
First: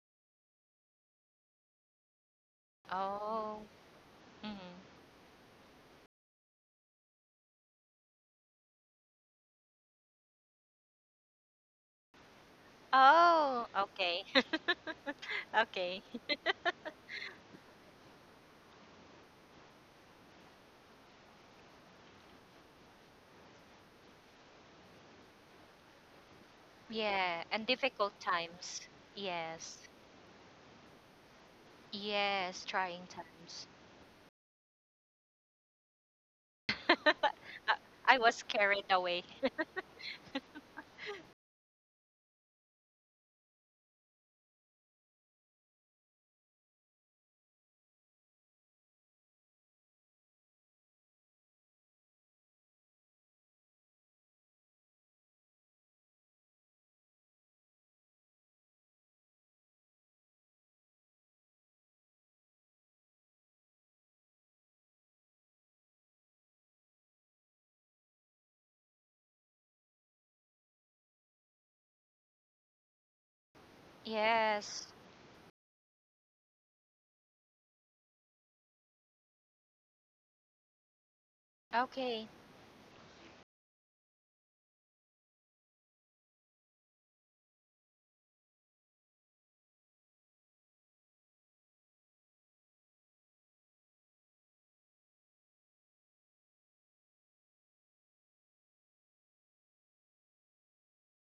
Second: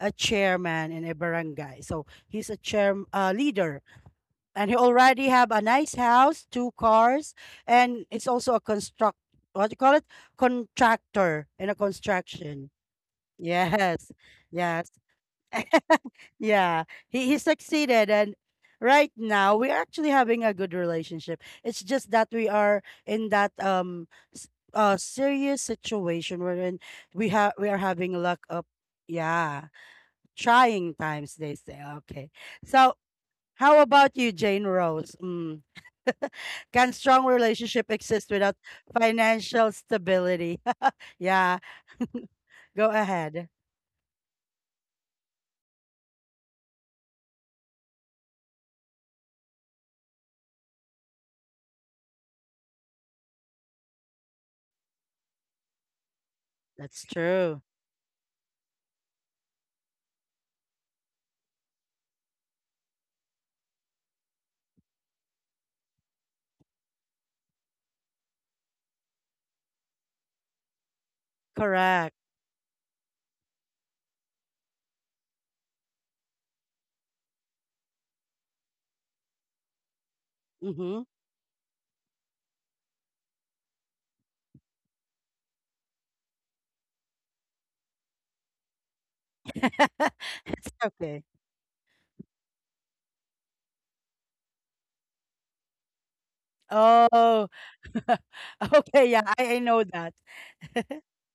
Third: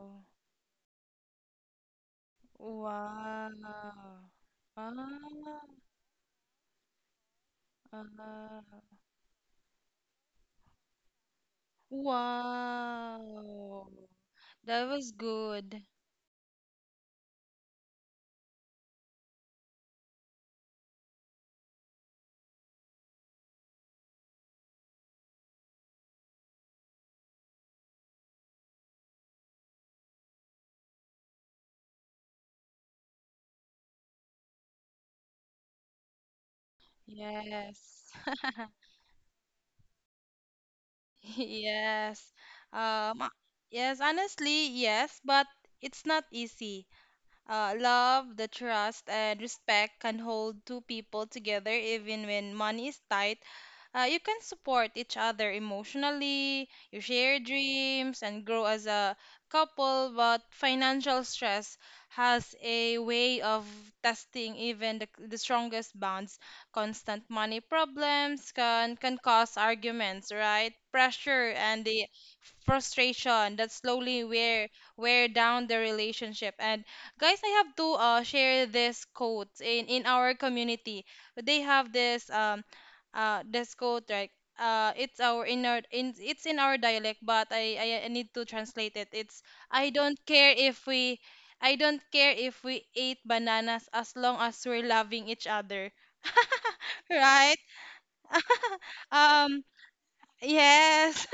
[SPEAKER 1] a chairman in a barangay. So he's a chair
[SPEAKER 2] Oh.
[SPEAKER 1] leader,
[SPEAKER 3] Wow.
[SPEAKER 2] Hmm.
[SPEAKER 1] and he
[SPEAKER 3] Ah,
[SPEAKER 1] already have a nice house, two cars, and it's also a
[SPEAKER 3] ah,
[SPEAKER 1] construct. What do you call it? Contractor in a construction.
[SPEAKER 2] Oh,
[SPEAKER 3] wow.
[SPEAKER 1] Yes,
[SPEAKER 2] okay.
[SPEAKER 3] That
[SPEAKER 1] yes,
[SPEAKER 3] was good.
[SPEAKER 2] okay.
[SPEAKER 1] yeah. He succeeded, and right now we're actually having a good relationship. It's just that we are in that s- serious situation wherein we
[SPEAKER 2] Yeah,
[SPEAKER 1] have
[SPEAKER 2] and
[SPEAKER 1] we are
[SPEAKER 2] difficult
[SPEAKER 1] having luck up.
[SPEAKER 2] times.
[SPEAKER 1] Yeah.
[SPEAKER 2] Yes.
[SPEAKER 1] Trying times, they say. Okay.
[SPEAKER 2] Yes,
[SPEAKER 1] So,
[SPEAKER 2] trying times.
[SPEAKER 1] how about you, Jane Rose? Mm. Can
[SPEAKER 2] I
[SPEAKER 1] strong relationship
[SPEAKER 3] Yes.
[SPEAKER 2] I
[SPEAKER 1] exist
[SPEAKER 2] was
[SPEAKER 1] without
[SPEAKER 2] carried away.
[SPEAKER 1] financial stability? Yeah.
[SPEAKER 3] Yes.
[SPEAKER 1] Go
[SPEAKER 3] Um, uh,
[SPEAKER 1] ahead.
[SPEAKER 3] yes, honestly, yes, but it's not easy. Love, the trust, and respect can hold two people together even when money is tight. You can support each other emotionally, you
[SPEAKER 1] That's
[SPEAKER 3] share
[SPEAKER 1] true.
[SPEAKER 3] dreams, and grow as a couple, but financial stress has a way of testing even the strongest bonds. Constant money problems can cause arguments, right? Pressure and the
[SPEAKER 1] Correct.
[SPEAKER 3] frustration that slowly
[SPEAKER 2] Yes.
[SPEAKER 3] wear down the relationship. And guys, I have to share this quote in our
[SPEAKER 1] Mm-hmm.
[SPEAKER 3] community. They have
[SPEAKER 2] Okay.
[SPEAKER 3] this this quote, right. It's our in It's in our dialect, but I need to translate it. It's I don't care if we
[SPEAKER 1] Okay.
[SPEAKER 3] I don't care if we ate bananas as long as we're loving each other.
[SPEAKER 1] Oh,
[SPEAKER 3] Right?
[SPEAKER 1] okay. Yeah, I
[SPEAKER 3] Um,
[SPEAKER 1] know that.
[SPEAKER 3] yes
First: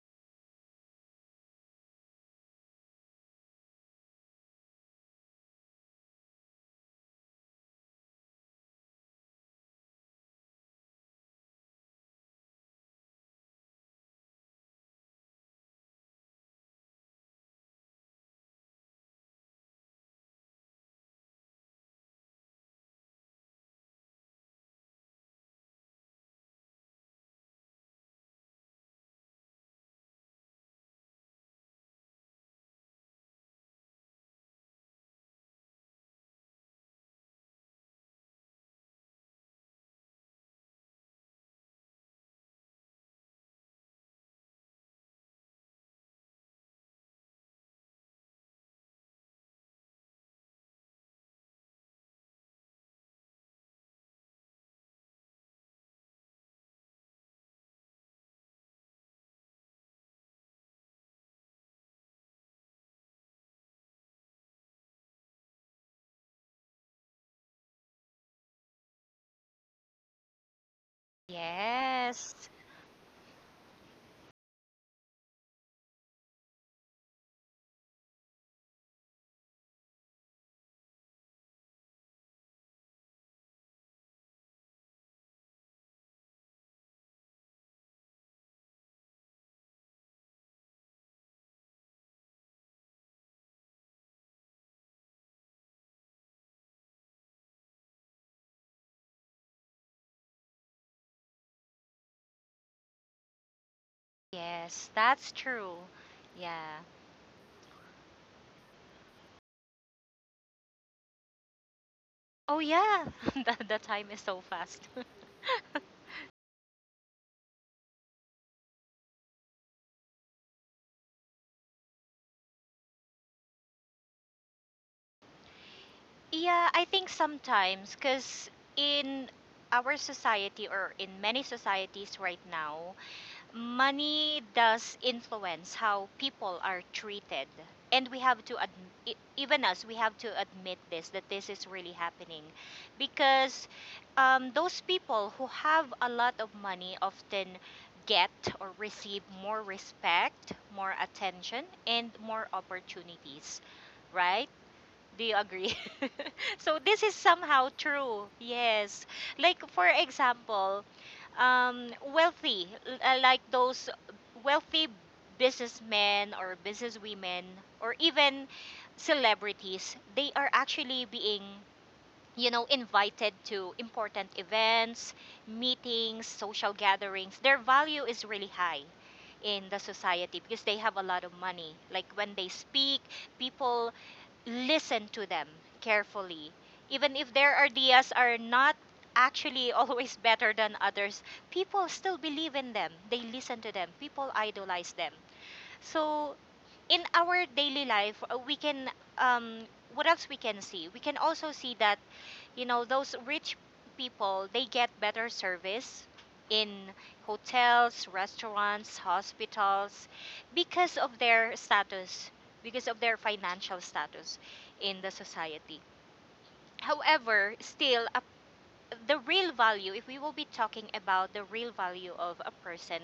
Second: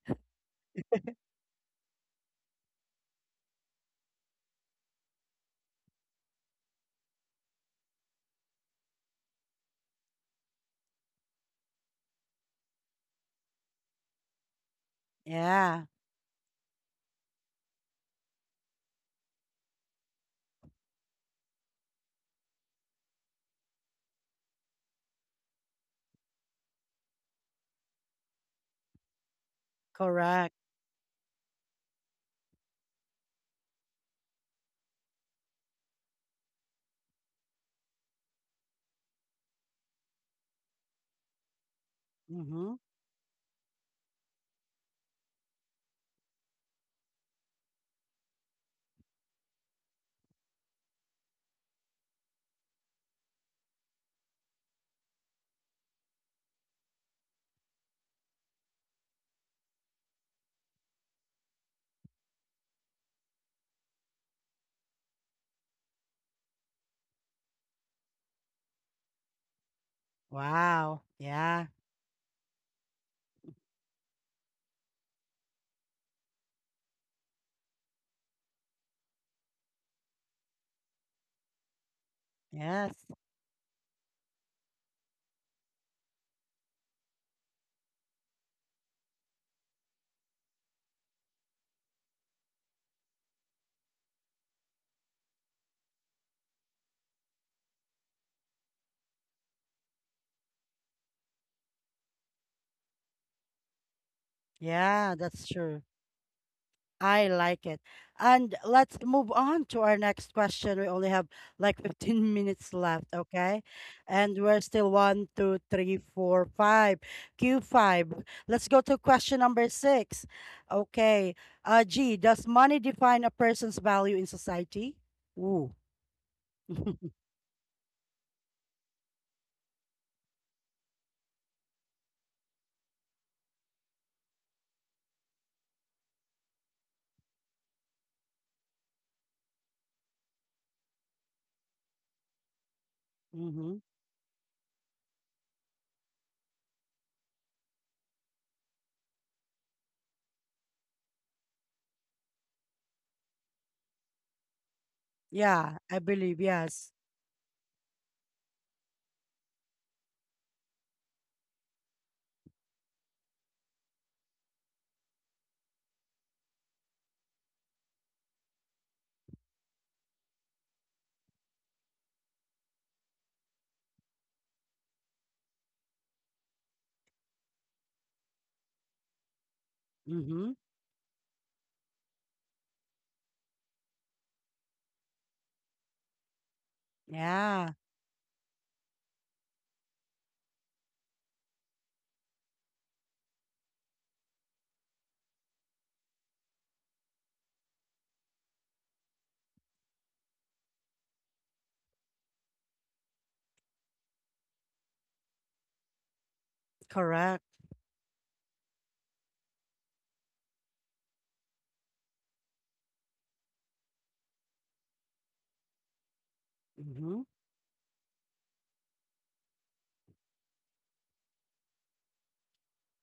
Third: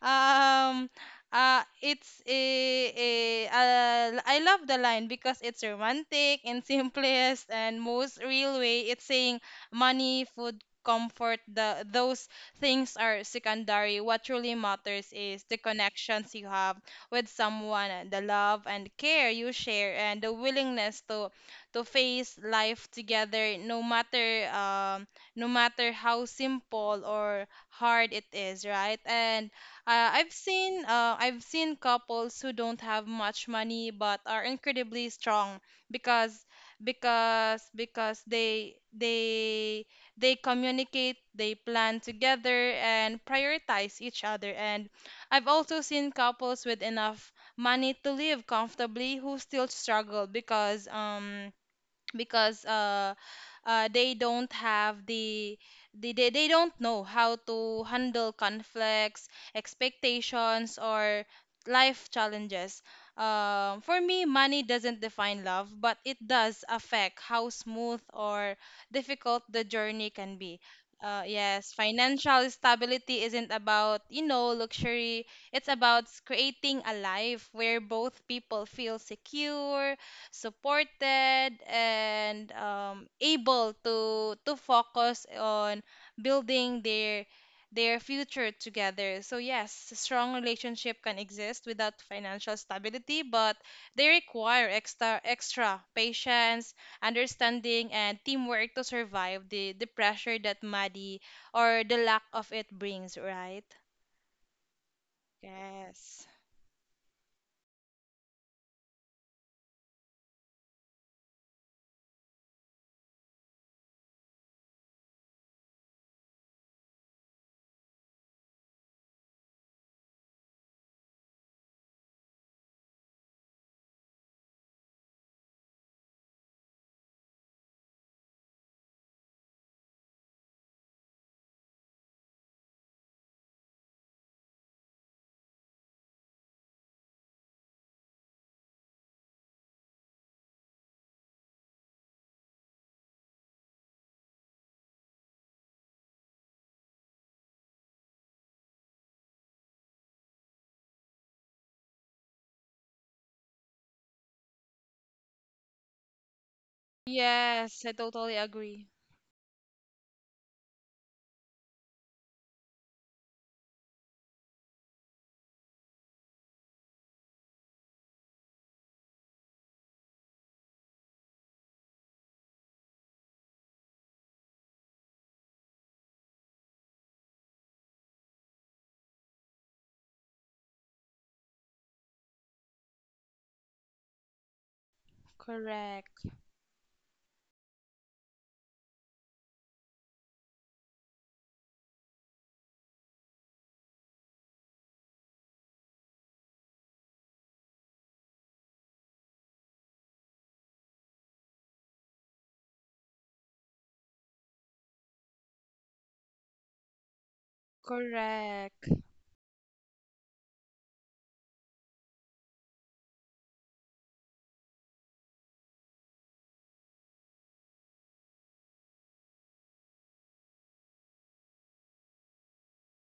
[SPEAKER 3] um it's a I love the line because it's romantic and simplest and most real way. It's saying money, food, comfort, the those things are secondary. What truly matters is the
[SPEAKER 1] Yeah,
[SPEAKER 3] connections you have with someone, and the love and care you share, and the willingness to face life together, no matter how simple or hard it is, right? And
[SPEAKER 1] correct.
[SPEAKER 3] I've seen couples who don't have much money but are incredibly strong because because they communicate, they plan together
[SPEAKER 1] Mm-hmm.
[SPEAKER 3] and prioritize each other. And I've also seen couples with enough money to live comfortably who still struggle because they don't have the they don't know how to handle conflicts expectations or life challenges. For me, money doesn't define love, but it does affect how smooth or difficult the journey can be.
[SPEAKER 1] Wow. Yeah.
[SPEAKER 3] Yes,
[SPEAKER 2] Yes.
[SPEAKER 3] financial stability isn't about you know luxury. It's creating a life where both people feel secure, supported, and
[SPEAKER 1] Yes.
[SPEAKER 3] able to focus on building their future together. So yes, a strong relationship can exist without financial stability, but they require extra patience, understanding, and teamwork to survive the pressure that money or the lack of it brings. Right?
[SPEAKER 2] Yes,
[SPEAKER 1] Yeah,
[SPEAKER 2] that's
[SPEAKER 1] that's
[SPEAKER 2] true.
[SPEAKER 1] true.
[SPEAKER 3] Yes.
[SPEAKER 2] Yeah.
[SPEAKER 1] I like it. And let's move on to our next question. We only have like 15
[SPEAKER 2] Oh
[SPEAKER 1] minutes
[SPEAKER 2] yeah,
[SPEAKER 1] left, okay?
[SPEAKER 2] the time is so
[SPEAKER 1] And we're
[SPEAKER 2] fast.
[SPEAKER 1] still one, two, three, four, five. Q5. Let's go to question number six. Okay. G, does money define a person's value in society? Ooh.
[SPEAKER 2] Yeah, I think sometimes because in our society or in many societies right now, money does influence how people are treated, and we have to even us, we have to admit this, that this is really happening because
[SPEAKER 1] Mm-hmm.
[SPEAKER 2] those people who have a lot of money often get or receive more respect, more attention, and more opportunities, right? Do you agree?
[SPEAKER 1] Yeah, I believe,
[SPEAKER 2] So
[SPEAKER 1] yes.
[SPEAKER 2] this is somehow
[SPEAKER 3] Yes, I
[SPEAKER 2] true.
[SPEAKER 3] totally agree.
[SPEAKER 2] Yes. Like for example, like those wealthy businessmen or businesswomen or even celebrities, they are actually being, you know, invited to important events, meetings, social gatherings. Their value is really high in the society
[SPEAKER 1] Mm-hmm.
[SPEAKER 2] because they have a lot of money. Like when they speak, people listen to them
[SPEAKER 3] Correct.
[SPEAKER 2] carefully. Even if their
[SPEAKER 1] Yeah,
[SPEAKER 2] ideas are not actually always better than others, people still believe in them. They listen to them. People idolize them. So in our daily life, we can, um, what else we can see? We can also see that you know those rich people they get better service in
[SPEAKER 1] correct.
[SPEAKER 2] hotels,
[SPEAKER 3] Correct.
[SPEAKER 2] restaurants, hospitals because of their status, because of their financial status in the society.
[SPEAKER 1] Mm-hmm.
[SPEAKER 2] However, still a, the real value, if we will be talking about the real value of a person,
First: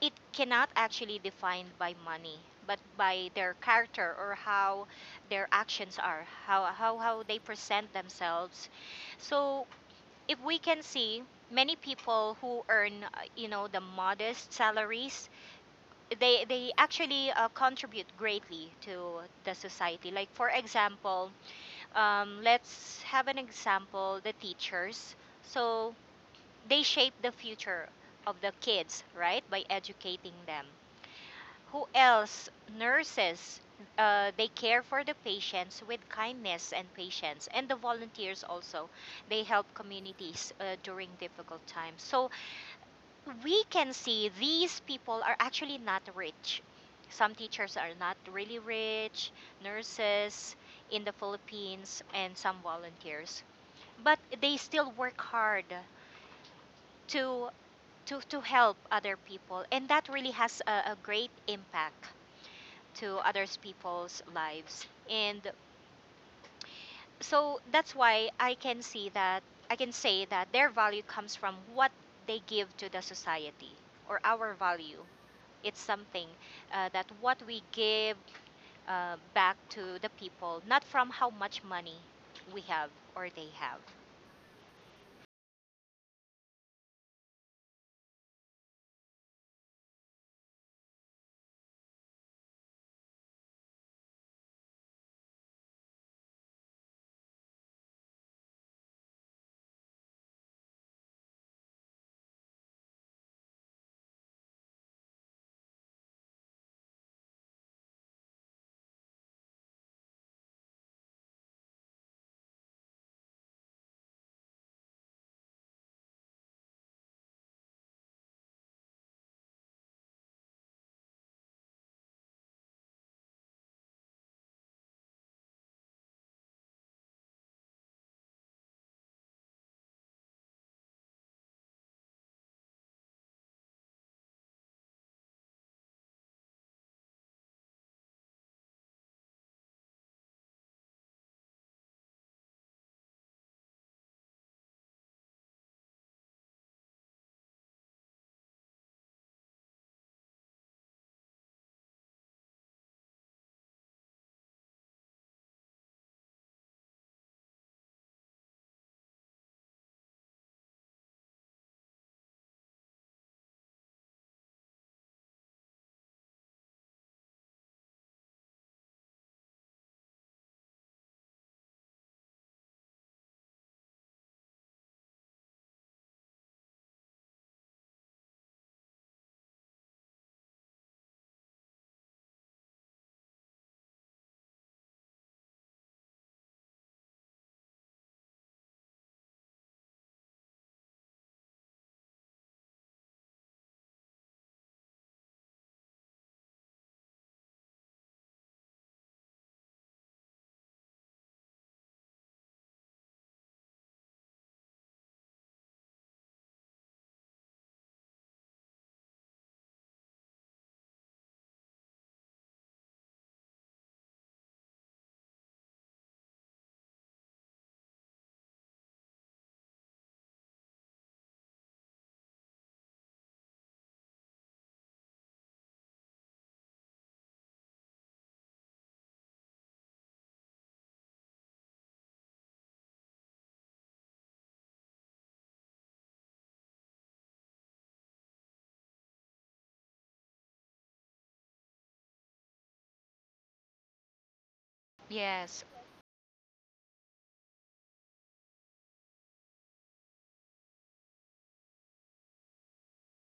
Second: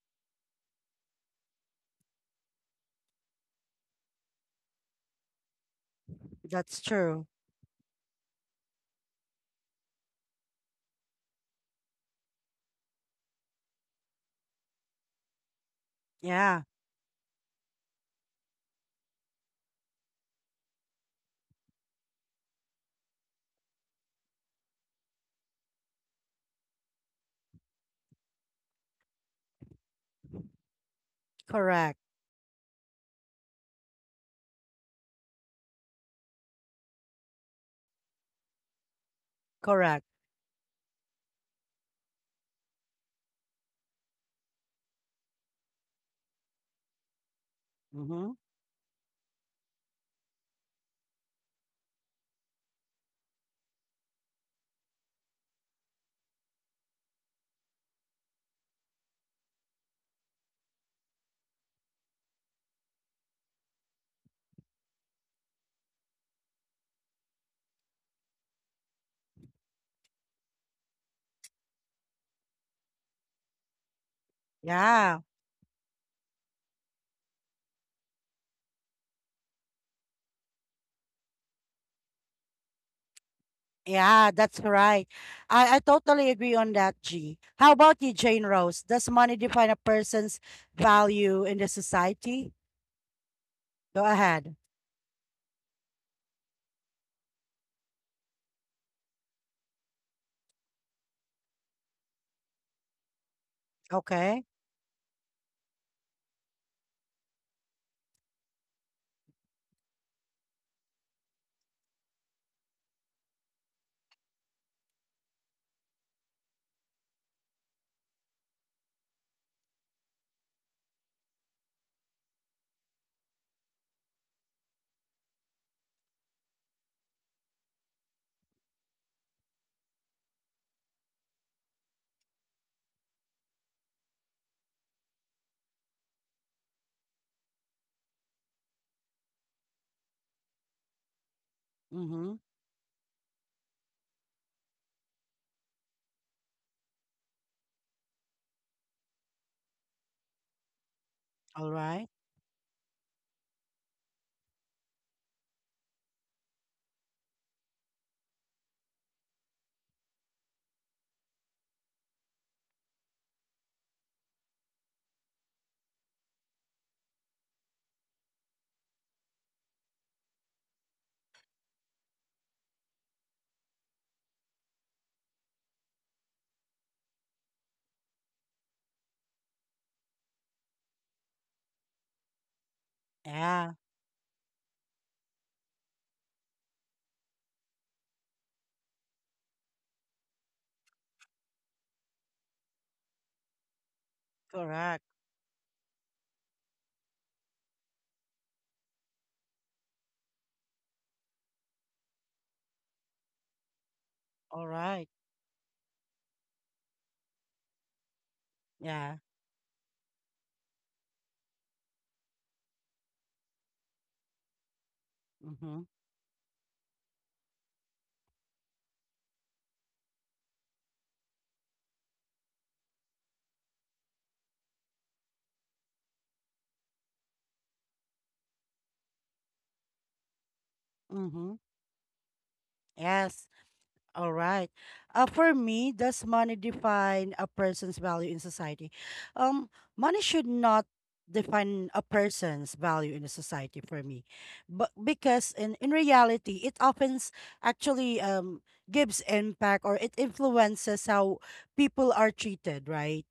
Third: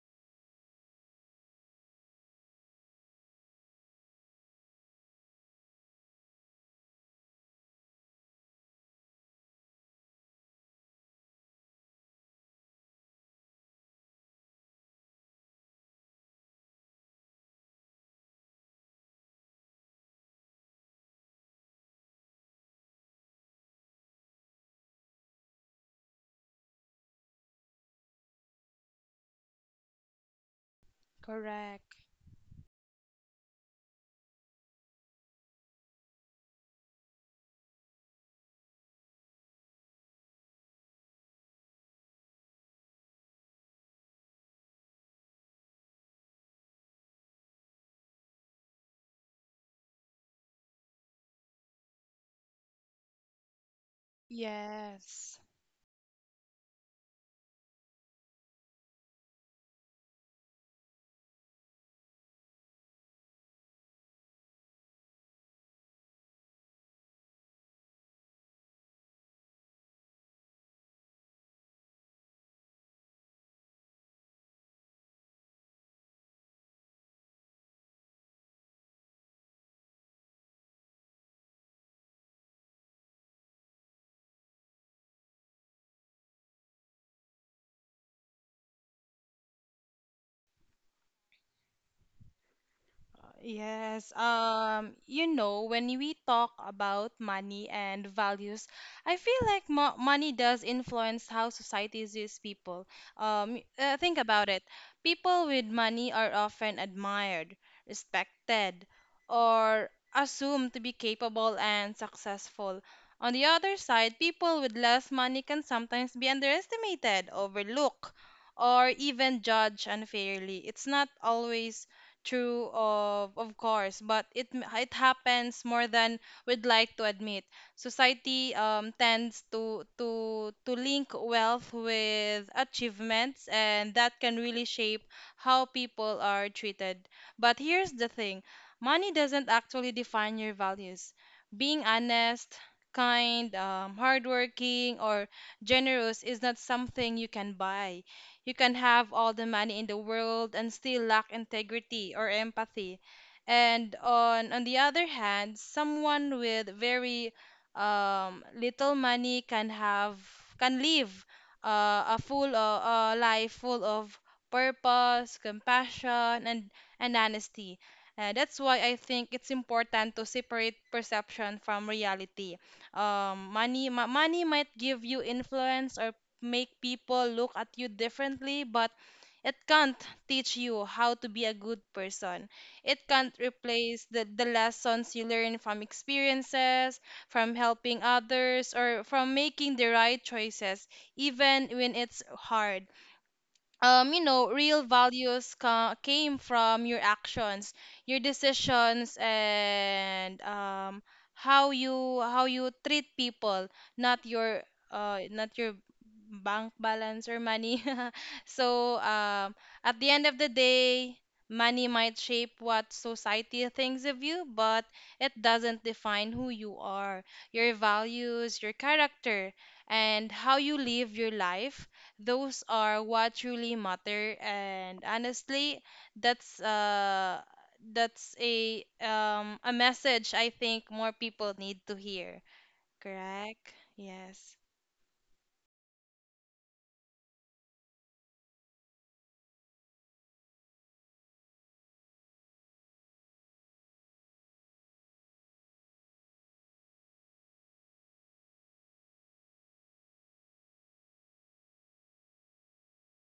[SPEAKER 2] it cannot actually defined by money, but by their character, or how their actions are,
[SPEAKER 1] That's
[SPEAKER 2] how
[SPEAKER 1] true.
[SPEAKER 2] they present themselves. So if we can see many people who earn you know the modest salaries,
[SPEAKER 1] Yeah,
[SPEAKER 2] they actually contribute greatly to the society. Like for example, let's have an example, the teachers. So they shape the future of the kids, right, by educating them. Who
[SPEAKER 3] Correct.
[SPEAKER 1] correct.
[SPEAKER 2] else? Nurses. They care for the patients with kindness and patience, and the volunteers also. They help
[SPEAKER 1] Correct.
[SPEAKER 2] communities during difficult times. So we can see these people are actually not rich. Some teachers are not
[SPEAKER 1] Mm-hmm.
[SPEAKER 2] really rich, nurses in the Philippines, and some volunteers. But they still work
[SPEAKER 3] Yes.
[SPEAKER 2] hard to to help other people, and that really has a great impact to others people's lives. And so that's why I can see that I can say that their value comes from what they give to the society, or our value.
[SPEAKER 1] Yeah.
[SPEAKER 2] It's something that what we give back to the people, not from how much money we have or they have.
[SPEAKER 1] Yeah, that's right. I totally agree on that, G. How about you, Jane Rose? Does money define a person's value in the society? Go
[SPEAKER 3] Yes,
[SPEAKER 1] ahead.
[SPEAKER 3] you know, when we talk about money and values, I feel like mo money does influence how society sees people. Think
[SPEAKER 1] Okay.
[SPEAKER 3] about it. People with money are often admired, respected, or assumed to be capable and successful. On the other side, people with less money can sometimes be underestimated, overlooked, or even judged unfairly. It's not always true, of course, but it happens more than we'd like to admit. Society tends to link wealth with achievements, and that can really shape how people are treated. But here's the thing, money doesn't actually define your values. Being
[SPEAKER 1] Mm-hmm.
[SPEAKER 3] honest, kind, hardworking, or generous is not something you can buy. You can have all the money in the world and still lack
[SPEAKER 1] All right.
[SPEAKER 3] integrity or empathy. And on the other hand, someone with very little money can have can live a life full of purpose, compassion, and honesty. That's why I think it's important to separate perception from reality. Money might give you influence or make people look at you differently, but it can't teach you how to be a good person. It can't
[SPEAKER 1] Yeah,
[SPEAKER 3] replace the lessons you learn from experiences, from helping others, or from making the right choices, even when it's hard. Real
[SPEAKER 1] correct.
[SPEAKER 3] values came from your actions, your decisions, and how you treat people, not your
[SPEAKER 1] All right.
[SPEAKER 3] not your bank balance or money. so
[SPEAKER 1] Yeah.
[SPEAKER 3] um, at the end of the day, money might shape what society thinks of you, but it
[SPEAKER 1] Mm-hmm.
[SPEAKER 3] doesn't define who you are, your values, your character, and how you live your life, those are what truly matter. And honestly, that's uh that's a message I think more people
[SPEAKER 1] Mm-hmm.
[SPEAKER 3] need to hear.
[SPEAKER 1] Yes.
[SPEAKER 3] Correct.
[SPEAKER 1] All
[SPEAKER 3] Yes.
[SPEAKER 1] right. For me, does money define a person's value in society? Um, Money should not define a person's value in a society for me, but because
[SPEAKER 2] Yes.
[SPEAKER 1] in reality, it often actually gives impact or it influences how people are treated, right?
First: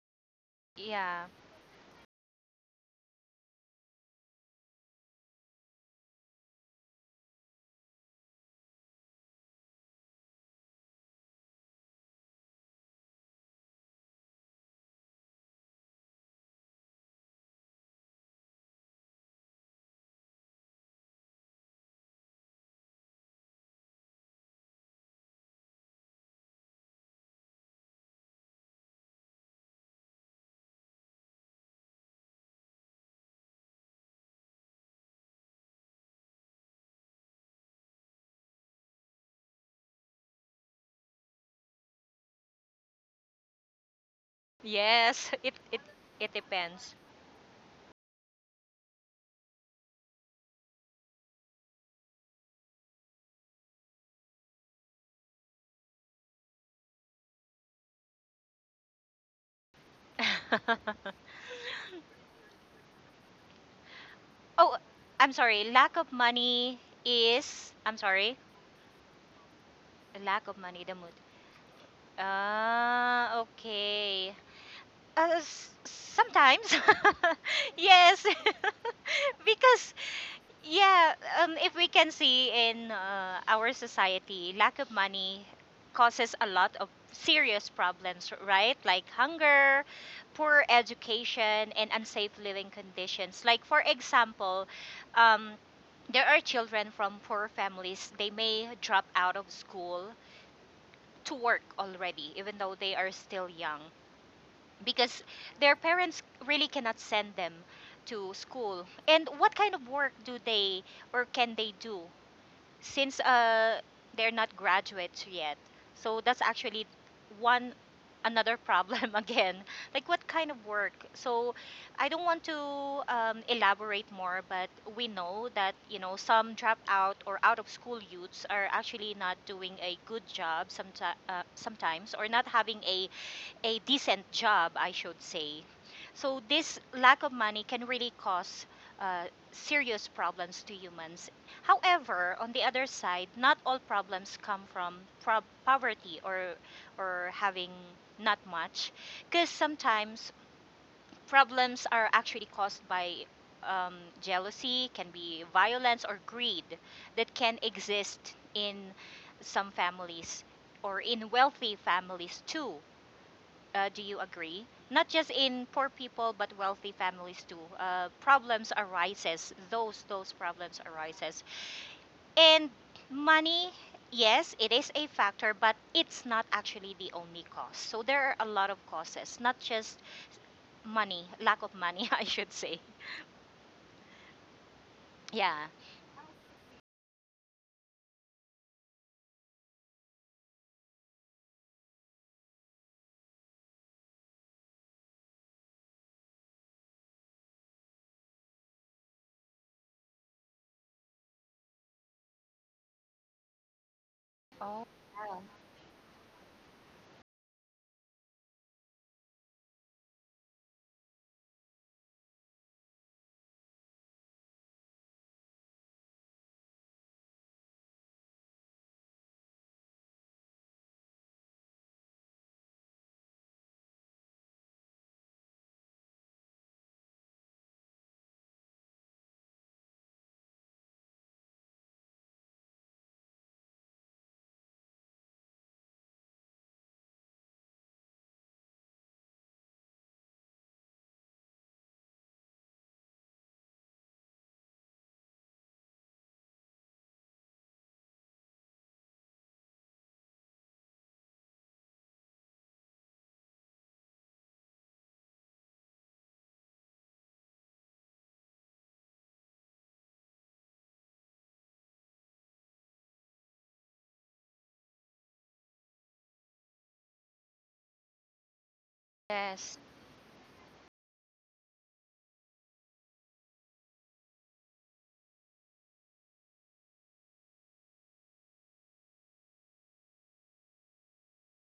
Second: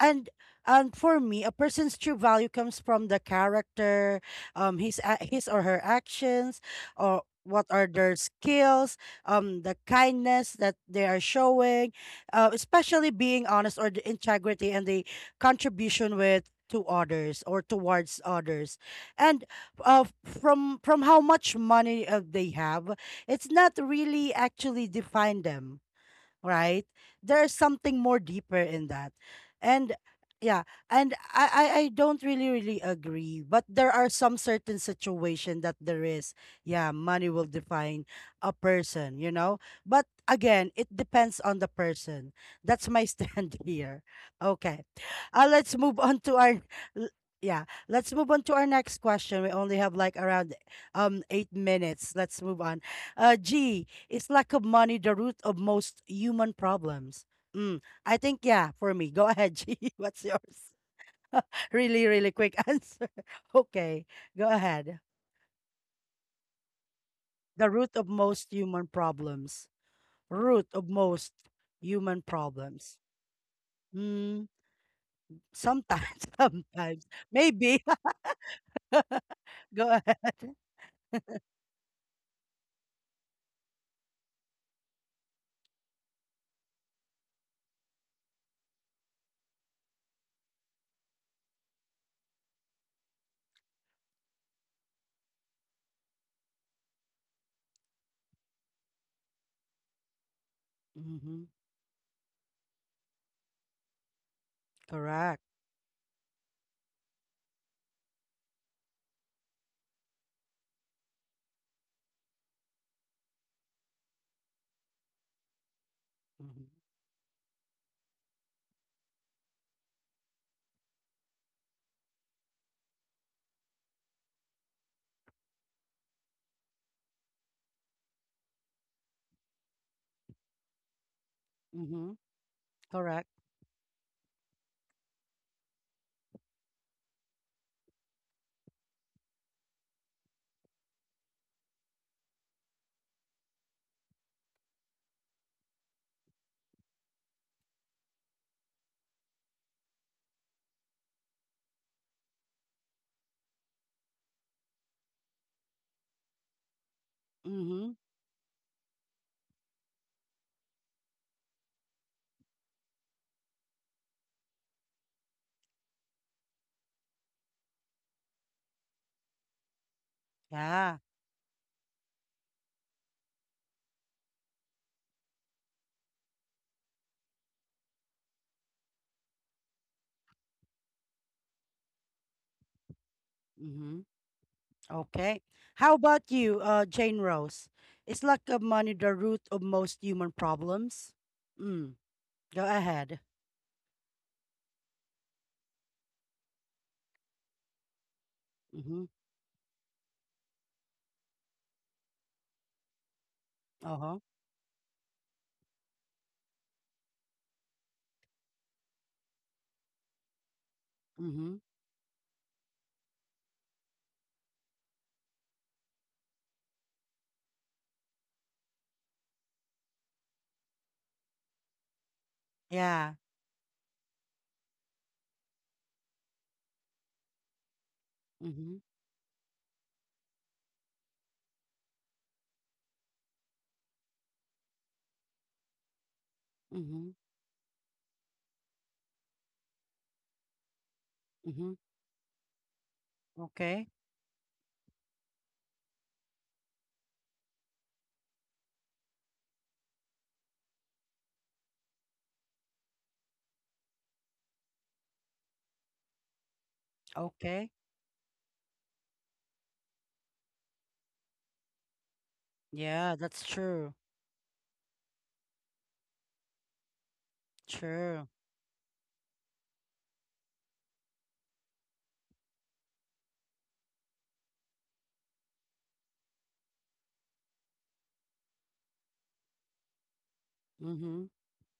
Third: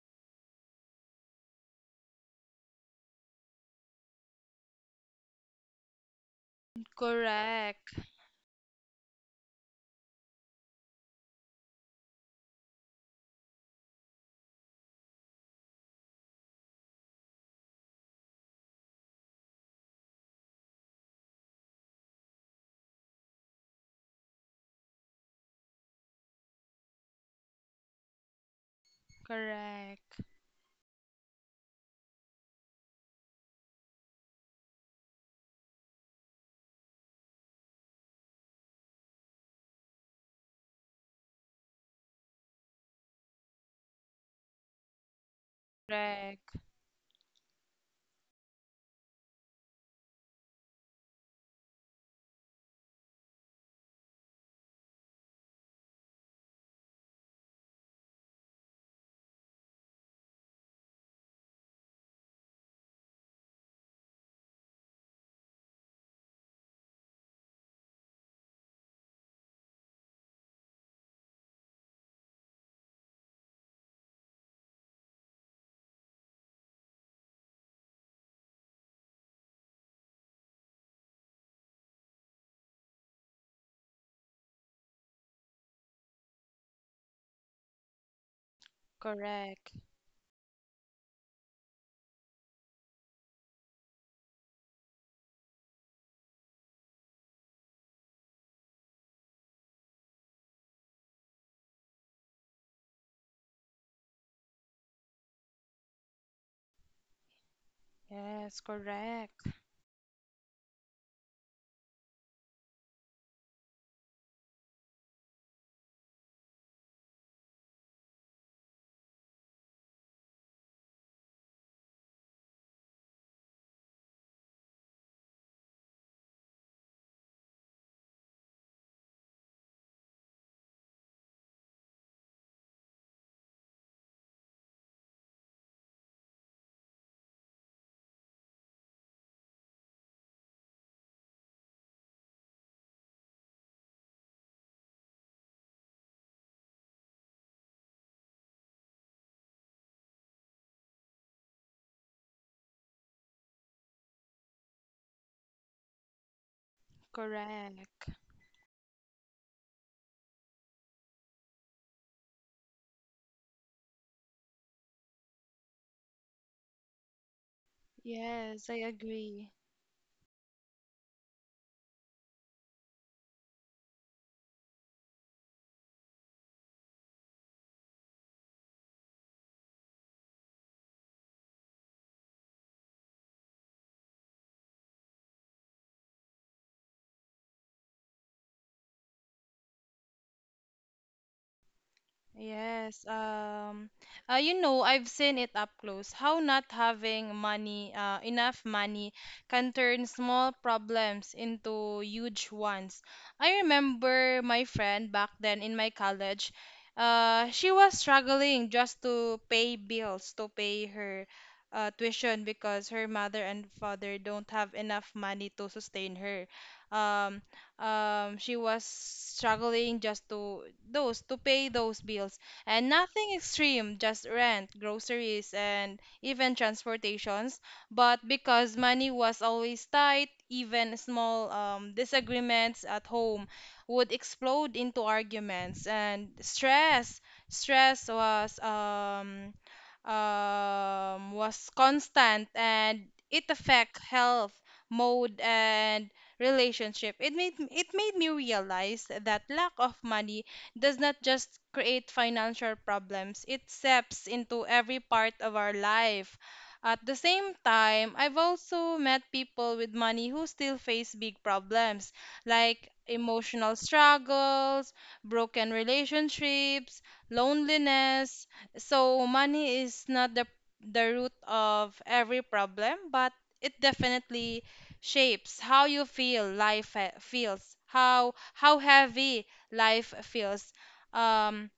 [SPEAKER 1] and and for
[SPEAKER 2] Yeah.
[SPEAKER 1] me, a person's true value comes from the character, his or her actions, or what are
[SPEAKER 3] Correct,
[SPEAKER 1] their skills, the kindness that they are showing, especially being honest, or the integrity and the contribution with to others or towards others. And from how much money they have, it's not really actually define them, right? There's something more deeper in that. And
[SPEAKER 3] correct,
[SPEAKER 1] yeah, and I I don't really really agree, but there are some certain situation that there is. Yeah, money will define a person, you know? But again, it depends on the person. That's my stand here. Okay.
[SPEAKER 2] Yes. It
[SPEAKER 1] Let's
[SPEAKER 2] it
[SPEAKER 1] move on
[SPEAKER 2] it
[SPEAKER 1] to
[SPEAKER 3] correct,
[SPEAKER 1] our
[SPEAKER 2] depends.
[SPEAKER 1] l- yeah, let's move on to our next question. We only have like around 8 minutes. Let's move on. Uh, G, it's lack of money the root of most human problems? Mm, I think, yeah, for me. Go ahead, G. What's yours? Really, really quick answer. Okay, go
[SPEAKER 2] Oh,
[SPEAKER 1] ahead.
[SPEAKER 2] I'm sorry. Lack of money
[SPEAKER 1] The
[SPEAKER 2] is
[SPEAKER 1] root
[SPEAKER 2] I'm
[SPEAKER 1] of
[SPEAKER 2] sorry.
[SPEAKER 1] most human problems.
[SPEAKER 2] Lack of
[SPEAKER 1] Root
[SPEAKER 2] money,
[SPEAKER 1] of
[SPEAKER 2] the mood.
[SPEAKER 1] most human problems.
[SPEAKER 2] Ah, okay.
[SPEAKER 1] Mm, sometimes,
[SPEAKER 2] Sometimes.
[SPEAKER 1] sometimes. Maybe.
[SPEAKER 2] Yes.
[SPEAKER 1] Go
[SPEAKER 2] Because
[SPEAKER 1] ahead.
[SPEAKER 2] yeah, if we can see in our society, lack of money causes a lot of serious problems, right? Like
[SPEAKER 3] correct,
[SPEAKER 2] hunger, poor education, and unsafe living conditions. Like, for example, um, there are children from poor families. They may drop out of school to
[SPEAKER 1] Mm-hmm.
[SPEAKER 2] work already, even though they are still young, because
[SPEAKER 1] Correct.
[SPEAKER 2] their parents really cannot send them to
[SPEAKER 3] yes,
[SPEAKER 2] school. And
[SPEAKER 3] correct,
[SPEAKER 2] what kind of work do they or can they do? Since they're not graduates yet. So that's
[SPEAKER 1] Mm-hmm.
[SPEAKER 2] actually one another problem again. Like what kind of work? So I don't want to elaborate more, but we know that, you know, some drop out or out of school youths are actually not doing a good job
[SPEAKER 1] Mm-hmm.
[SPEAKER 2] sometimes, or not having
[SPEAKER 1] Correct.
[SPEAKER 2] a decent job, I should say. So this lack of money can really cause uh, serious problems to humans. However, on the other side, not all problems come from poverty or having not much, because sometimes problems are actually caused by um, jealousy, can be violence or greed that can
[SPEAKER 1] Mm-hmm.
[SPEAKER 3] correct,
[SPEAKER 2] exist in some families or in wealthy families too. Do you agree? Not just in poor people, but wealthy families too.
[SPEAKER 3] yes,
[SPEAKER 2] Problems
[SPEAKER 3] I agree.
[SPEAKER 2] arises. Those problems
[SPEAKER 1] Yeah.
[SPEAKER 2] arises. And money, yes, it is a factor, but it's not actually the only cause. So there are a lot of causes, not just money, lack of money, I should say.
[SPEAKER 1] Mm-hmm. Okay.
[SPEAKER 2] Yeah.
[SPEAKER 1] How about you, Jane Rose? Is lack of money the root of most human problems? Mm. Go
[SPEAKER 3] Yes,
[SPEAKER 1] ahead.
[SPEAKER 3] you know, I've seen it up close how not having money, enough
[SPEAKER 1] Mm-hmm.
[SPEAKER 3] money, can turn small problems into huge ones. I
[SPEAKER 1] Uh-huh.
[SPEAKER 3] remember my
[SPEAKER 2] Oh,
[SPEAKER 3] friend back
[SPEAKER 2] wow.
[SPEAKER 3] then in my college, she was struggling just to pay bills, to pay her
[SPEAKER 1] Mm-hmm.
[SPEAKER 3] tuition because her mother and father don't have enough money to sustain her. Um, she was struggling just to those to pay those bills, and
[SPEAKER 1] Yeah.
[SPEAKER 3] nothing extreme, just rent, groceries, and even transportations. But
[SPEAKER 1] Mm-hmm.
[SPEAKER 3] because money was always tight, even small disagreements at home would explode into arguments and
[SPEAKER 1] Mm-hmm.
[SPEAKER 3] stress. Stress was
[SPEAKER 1] Mm-hmm.
[SPEAKER 3] constant and it
[SPEAKER 1] Okay.
[SPEAKER 3] affect health, mode, and relationship. It made me realize that lack of money does not just create financial problems. It seeps into every part of our life. At the same
[SPEAKER 1] Okay.
[SPEAKER 3] time, I've also met people with money who still face big problems like
[SPEAKER 1] Yeah, that's
[SPEAKER 3] emotional
[SPEAKER 1] true.
[SPEAKER 3] struggles, broken relationships,
[SPEAKER 1] True.
[SPEAKER 3] loneliness. So
[SPEAKER 2] Yes,
[SPEAKER 3] money is not the root of every problem, but it definitely shapes how you feels, how heavy life feels.
[SPEAKER 1] Mm-hmm.
[SPEAKER 3] Um,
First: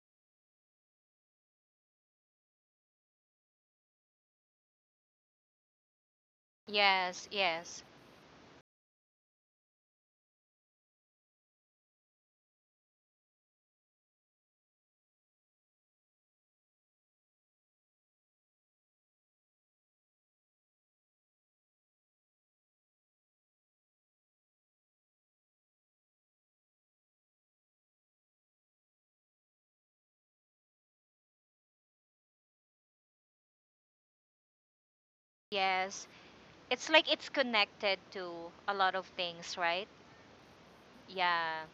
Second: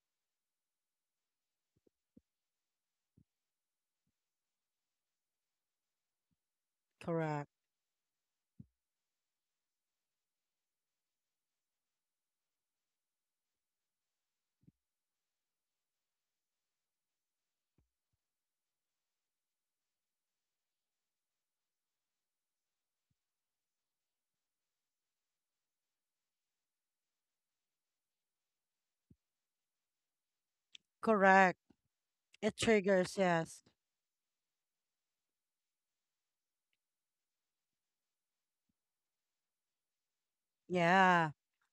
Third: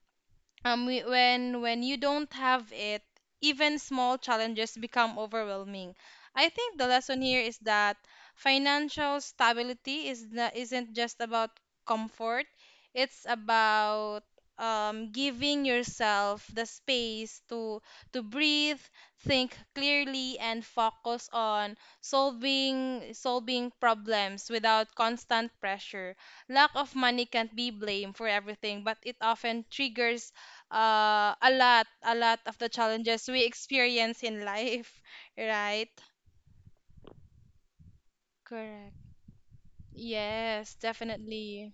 [SPEAKER 3] when you don't have it, even small challenges become overwhelming. I think the lesson
[SPEAKER 2] yes,
[SPEAKER 3] here
[SPEAKER 1] Correct.
[SPEAKER 3] is
[SPEAKER 2] yes,
[SPEAKER 3] that financial stability is not isn't just about comfort, it's about giving yourself the space to breathe, think clearly, and focus on solving problems without constant pressure. Lack of money can't be blamed for everything, but it often triggers
[SPEAKER 1] Correct.
[SPEAKER 3] a lot of
[SPEAKER 1] It
[SPEAKER 3] the
[SPEAKER 1] triggers,
[SPEAKER 3] challenges we
[SPEAKER 1] yes.
[SPEAKER 3] experience in life, right?
[SPEAKER 2] yes. It's like it's connected to a lot
[SPEAKER 3] Correct.
[SPEAKER 2] of things, right?
[SPEAKER 3] Yes,
[SPEAKER 1] Yeah.
[SPEAKER 2] Yeah,
[SPEAKER 3] definitely.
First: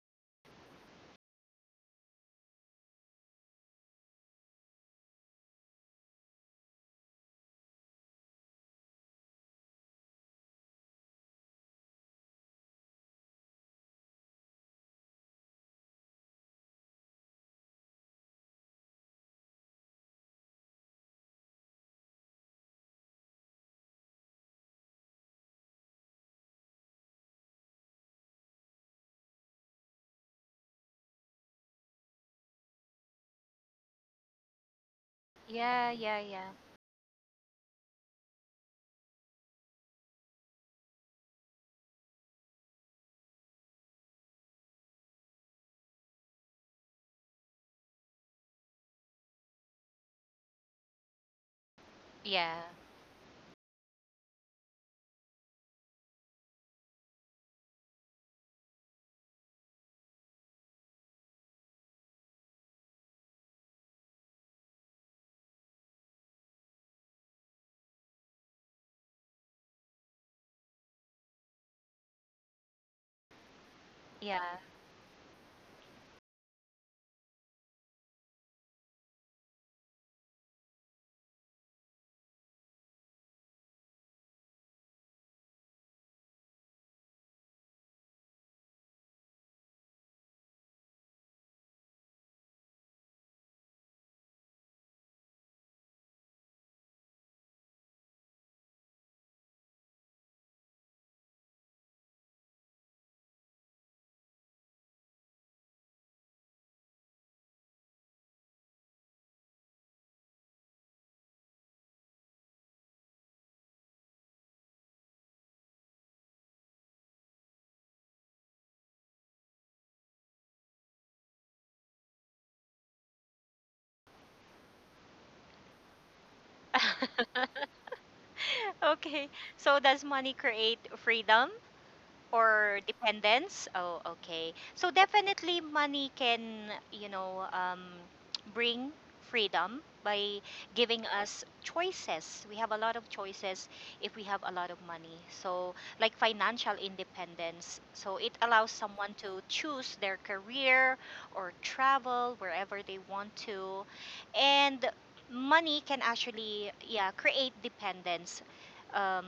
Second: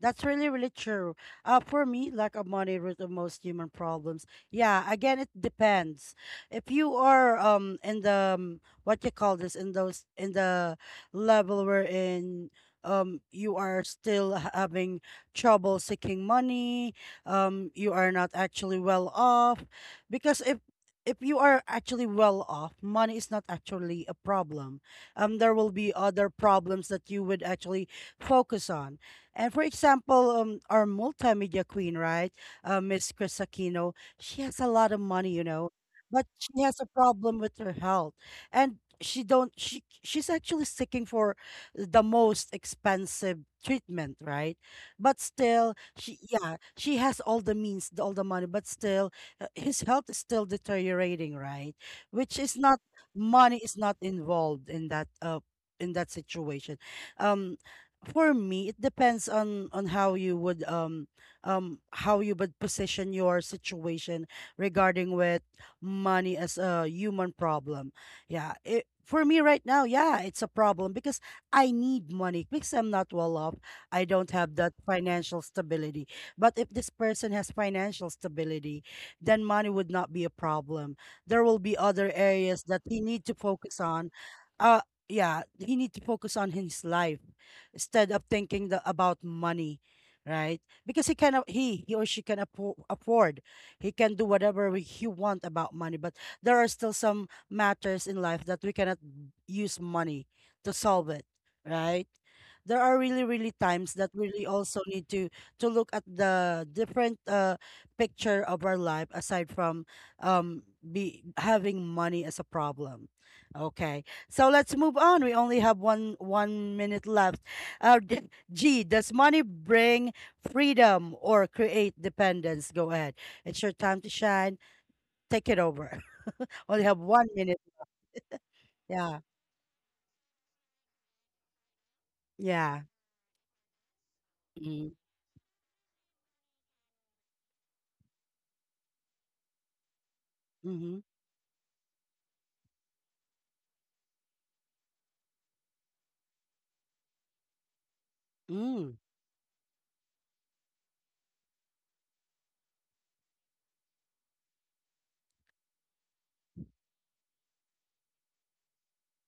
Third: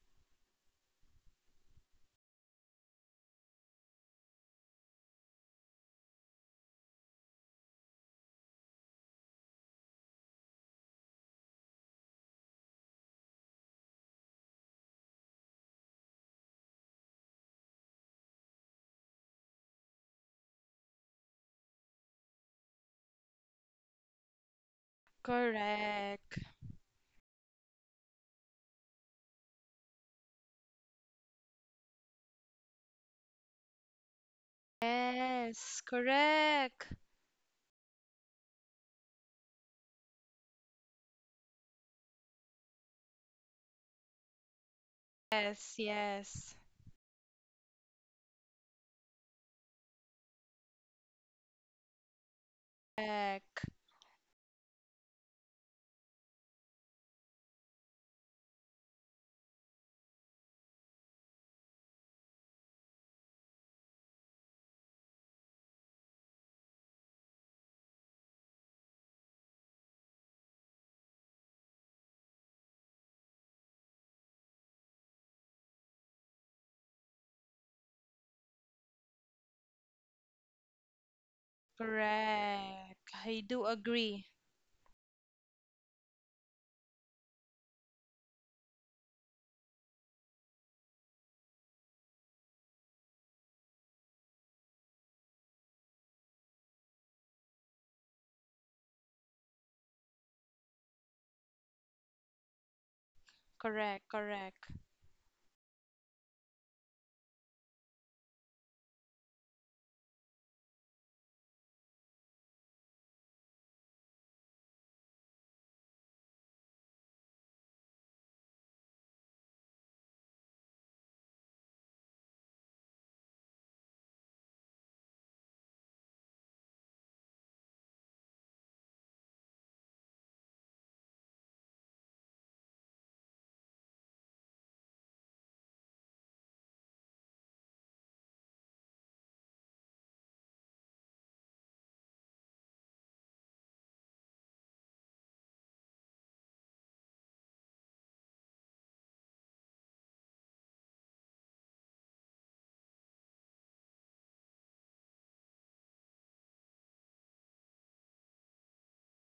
[SPEAKER 1] That's really, really true. For me, lack of money root of most human problems. Yeah, again, it depends. If you are in the what you call this in those in the level where in you are still having trouble seeking money, you are not actually well off, because if you are actually well off, money is not actually a problem. There will be other
[SPEAKER 3] Correct.
[SPEAKER 1] problems that you would actually focus on. And for example, our multimedia queen, right, Miss Chris Aquino, she has a lot of money, you know,
[SPEAKER 3] Yes,
[SPEAKER 2] yeah, yeah,
[SPEAKER 1] but
[SPEAKER 2] yeah,
[SPEAKER 1] she has
[SPEAKER 3] correct.
[SPEAKER 1] a problem with her health, and she don't she's actually seeking for the most expensive treatment, right? But
[SPEAKER 3] Yes,
[SPEAKER 1] still, she
[SPEAKER 3] yes.
[SPEAKER 1] yeah, she has all the means, all the money, but still, his health is still deteriorating, right? Which
[SPEAKER 2] yeah.
[SPEAKER 1] is not money
[SPEAKER 3] Correct.
[SPEAKER 1] is not involved in that situation. Um, for me, it depends on how you would position your situation regarding with money as a human problem. Yeah, it, for me right now, yeah, it's a problem because I need money because I'm not well off. I don't
[SPEAKER 2] Yeah.
[SPEAKER 1] have that financial stability, but if this person has financial stability, then money would not be a problem. There will be other areas that
[SPEAKER 3] Correct.
[SPEAKER 1] he need to
[SPEAKER 3] I do
[SPEAKER 1] focus on.
[SPEAKER 3] agree.
[SPEAKER 1] uh yeah, he need to focus on his life instead of thinking the, about money, right? Because he or she can afford, he can do whatever he want about money. But there are still some matters in life that we cannot use money to solve it, right? There are really really times
[SPEAKER 3] Correct,
[SPEAKER 1] that we really
[SPEAKER 3] correct,
[SPEAKER 1] also need to look at the different picture of our life aside from um be having money as a problem. Okay. So let's move on, we only have one minute left. Uh, G, does money bring freedom or create dependence? Go ahead. It's your time to shine. Take it over. Only have one minute. Yeah.
[SPEAKER 2] okay. So does money create freedom or
[SPEAKER 1] Yeah.
[SPEAKER 2] dependence? Oh okay, so
[SPEAKER 1] Mm-hmm.
[SPEAKER 2] definitely money can, you know, bring freedom by
[SPEAKER 1] Mm-hmm.
[SPEAKER 2] giving us choices. We have a lot of choices if we have a lot of money. So like financial independence, so it allows
[SPEAKER 1] Mm,
[SPEAKER 2] someone to choose their career or travel wherever they want to, and money can actually yeah create dependence, um,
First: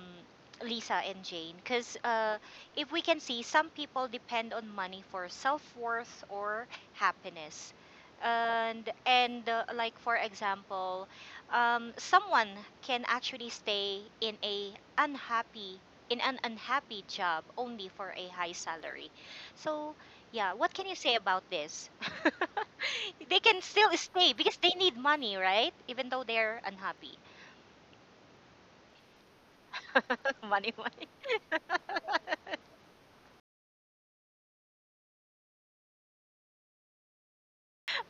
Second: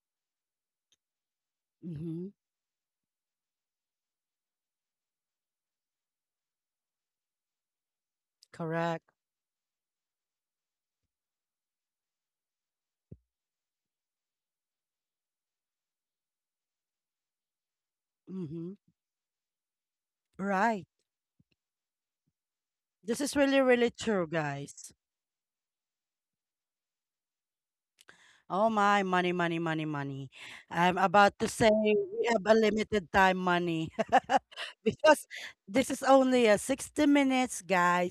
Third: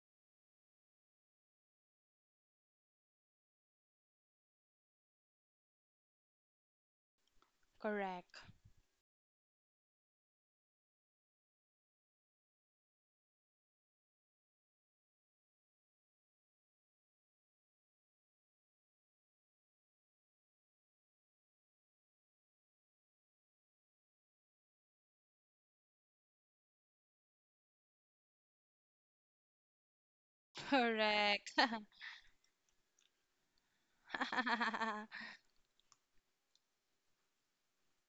[SPEAKER 2] Lisa and Jane, because
[SPEAKER 1] Mm-hmm.
[SPEAKER 2] if we can see, some people depend on money for self worth or happiness.
[SPEAKER 3] correct,
[SPEAKER 1] Correct.
[SPEAKER 2] And like, for example, someone can actually stay in a unhappy in an unhappy job only for a high
[SPEAKER 1] Mm-hmm.
[SPEAKER 2] salary. So, yeah, what
[SPEAKER 1] Right.
[SPEAKER 2] can you say about this?
[SPEAKER 1] This is
[SPEAKER 2] They
[SPEAKER 1] really,
[SPEAKER 2] can
[SPEAKER 1] really
[SPEAKER 2] still
[SPEAKER 1] true,
[SPEAKER 2] stay because they
[SPEAKER 1] guys.
[SPEAKER 2] need money, right? Even though they're unhappy.
[SPEAKER 1] Oh my, money, money, money, money.
[SPEAKER 2] money,
[SPEAKER 1] I'm
[SPEAKER 2] money.
[SPEAKER 1] about to
[SPEAKER 3] correct.
[SPEAKER 1] say we have a limited time money because this is only a 60 minutes,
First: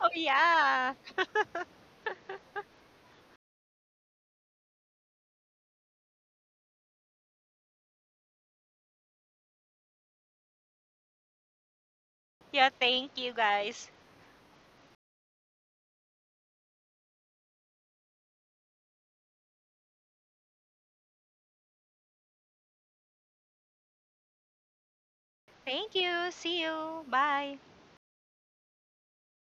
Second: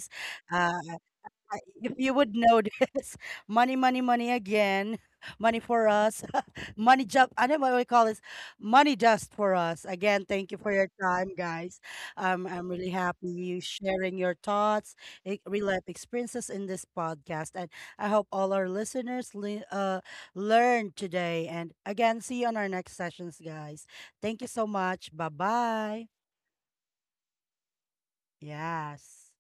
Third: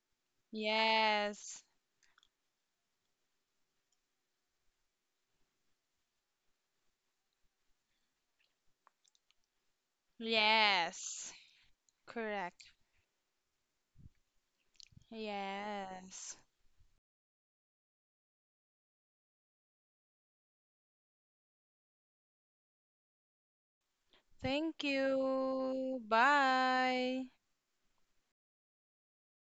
[SPEAKER 2] Oh
[SPEAKER 1] Uh,
[SPEAKER 2] yeah.
[SPEAKER 3] Yes,
[SPEAKER 1] I- if you would notice, money, money, money again. Money for us. Money job. I don't know what we call this. Money just for us. Again, thank you for your time,
[SPEAKER 3] yes.
[SPEAKER 1] guys.
[SPEAKER 2] yeah,
[SPEAKER 1] I'm
[SPEAKER 3] Correct.
[SPEAKER 1] really
[SPEAKER 2] thank
[SPEAKER 1] happy
[SPEAKER 2] you
[SPEAKER 1] you
[SPEAKER 2] guys.
[SPEAKER 1] sharing your thoughts, real life
[SPEAKER 3] Yes.
[SPEAKER 1] experiences in this podcast. And I hope all our listeners learn today. And again, see you on our next sessions, guys. Thank you so
[SPEAKER 3] Thank
[SPEAKER 1] much. Bye
[SPEAKER 2] Thank
[SPEAKER 3] you.
[SPEAKER 1] bye.
[SPEAKER 2] you. See you.
[SPEAKER 3] Bye.
[SPEAKER 2] Bye.
[SPEAKER 1] Yes.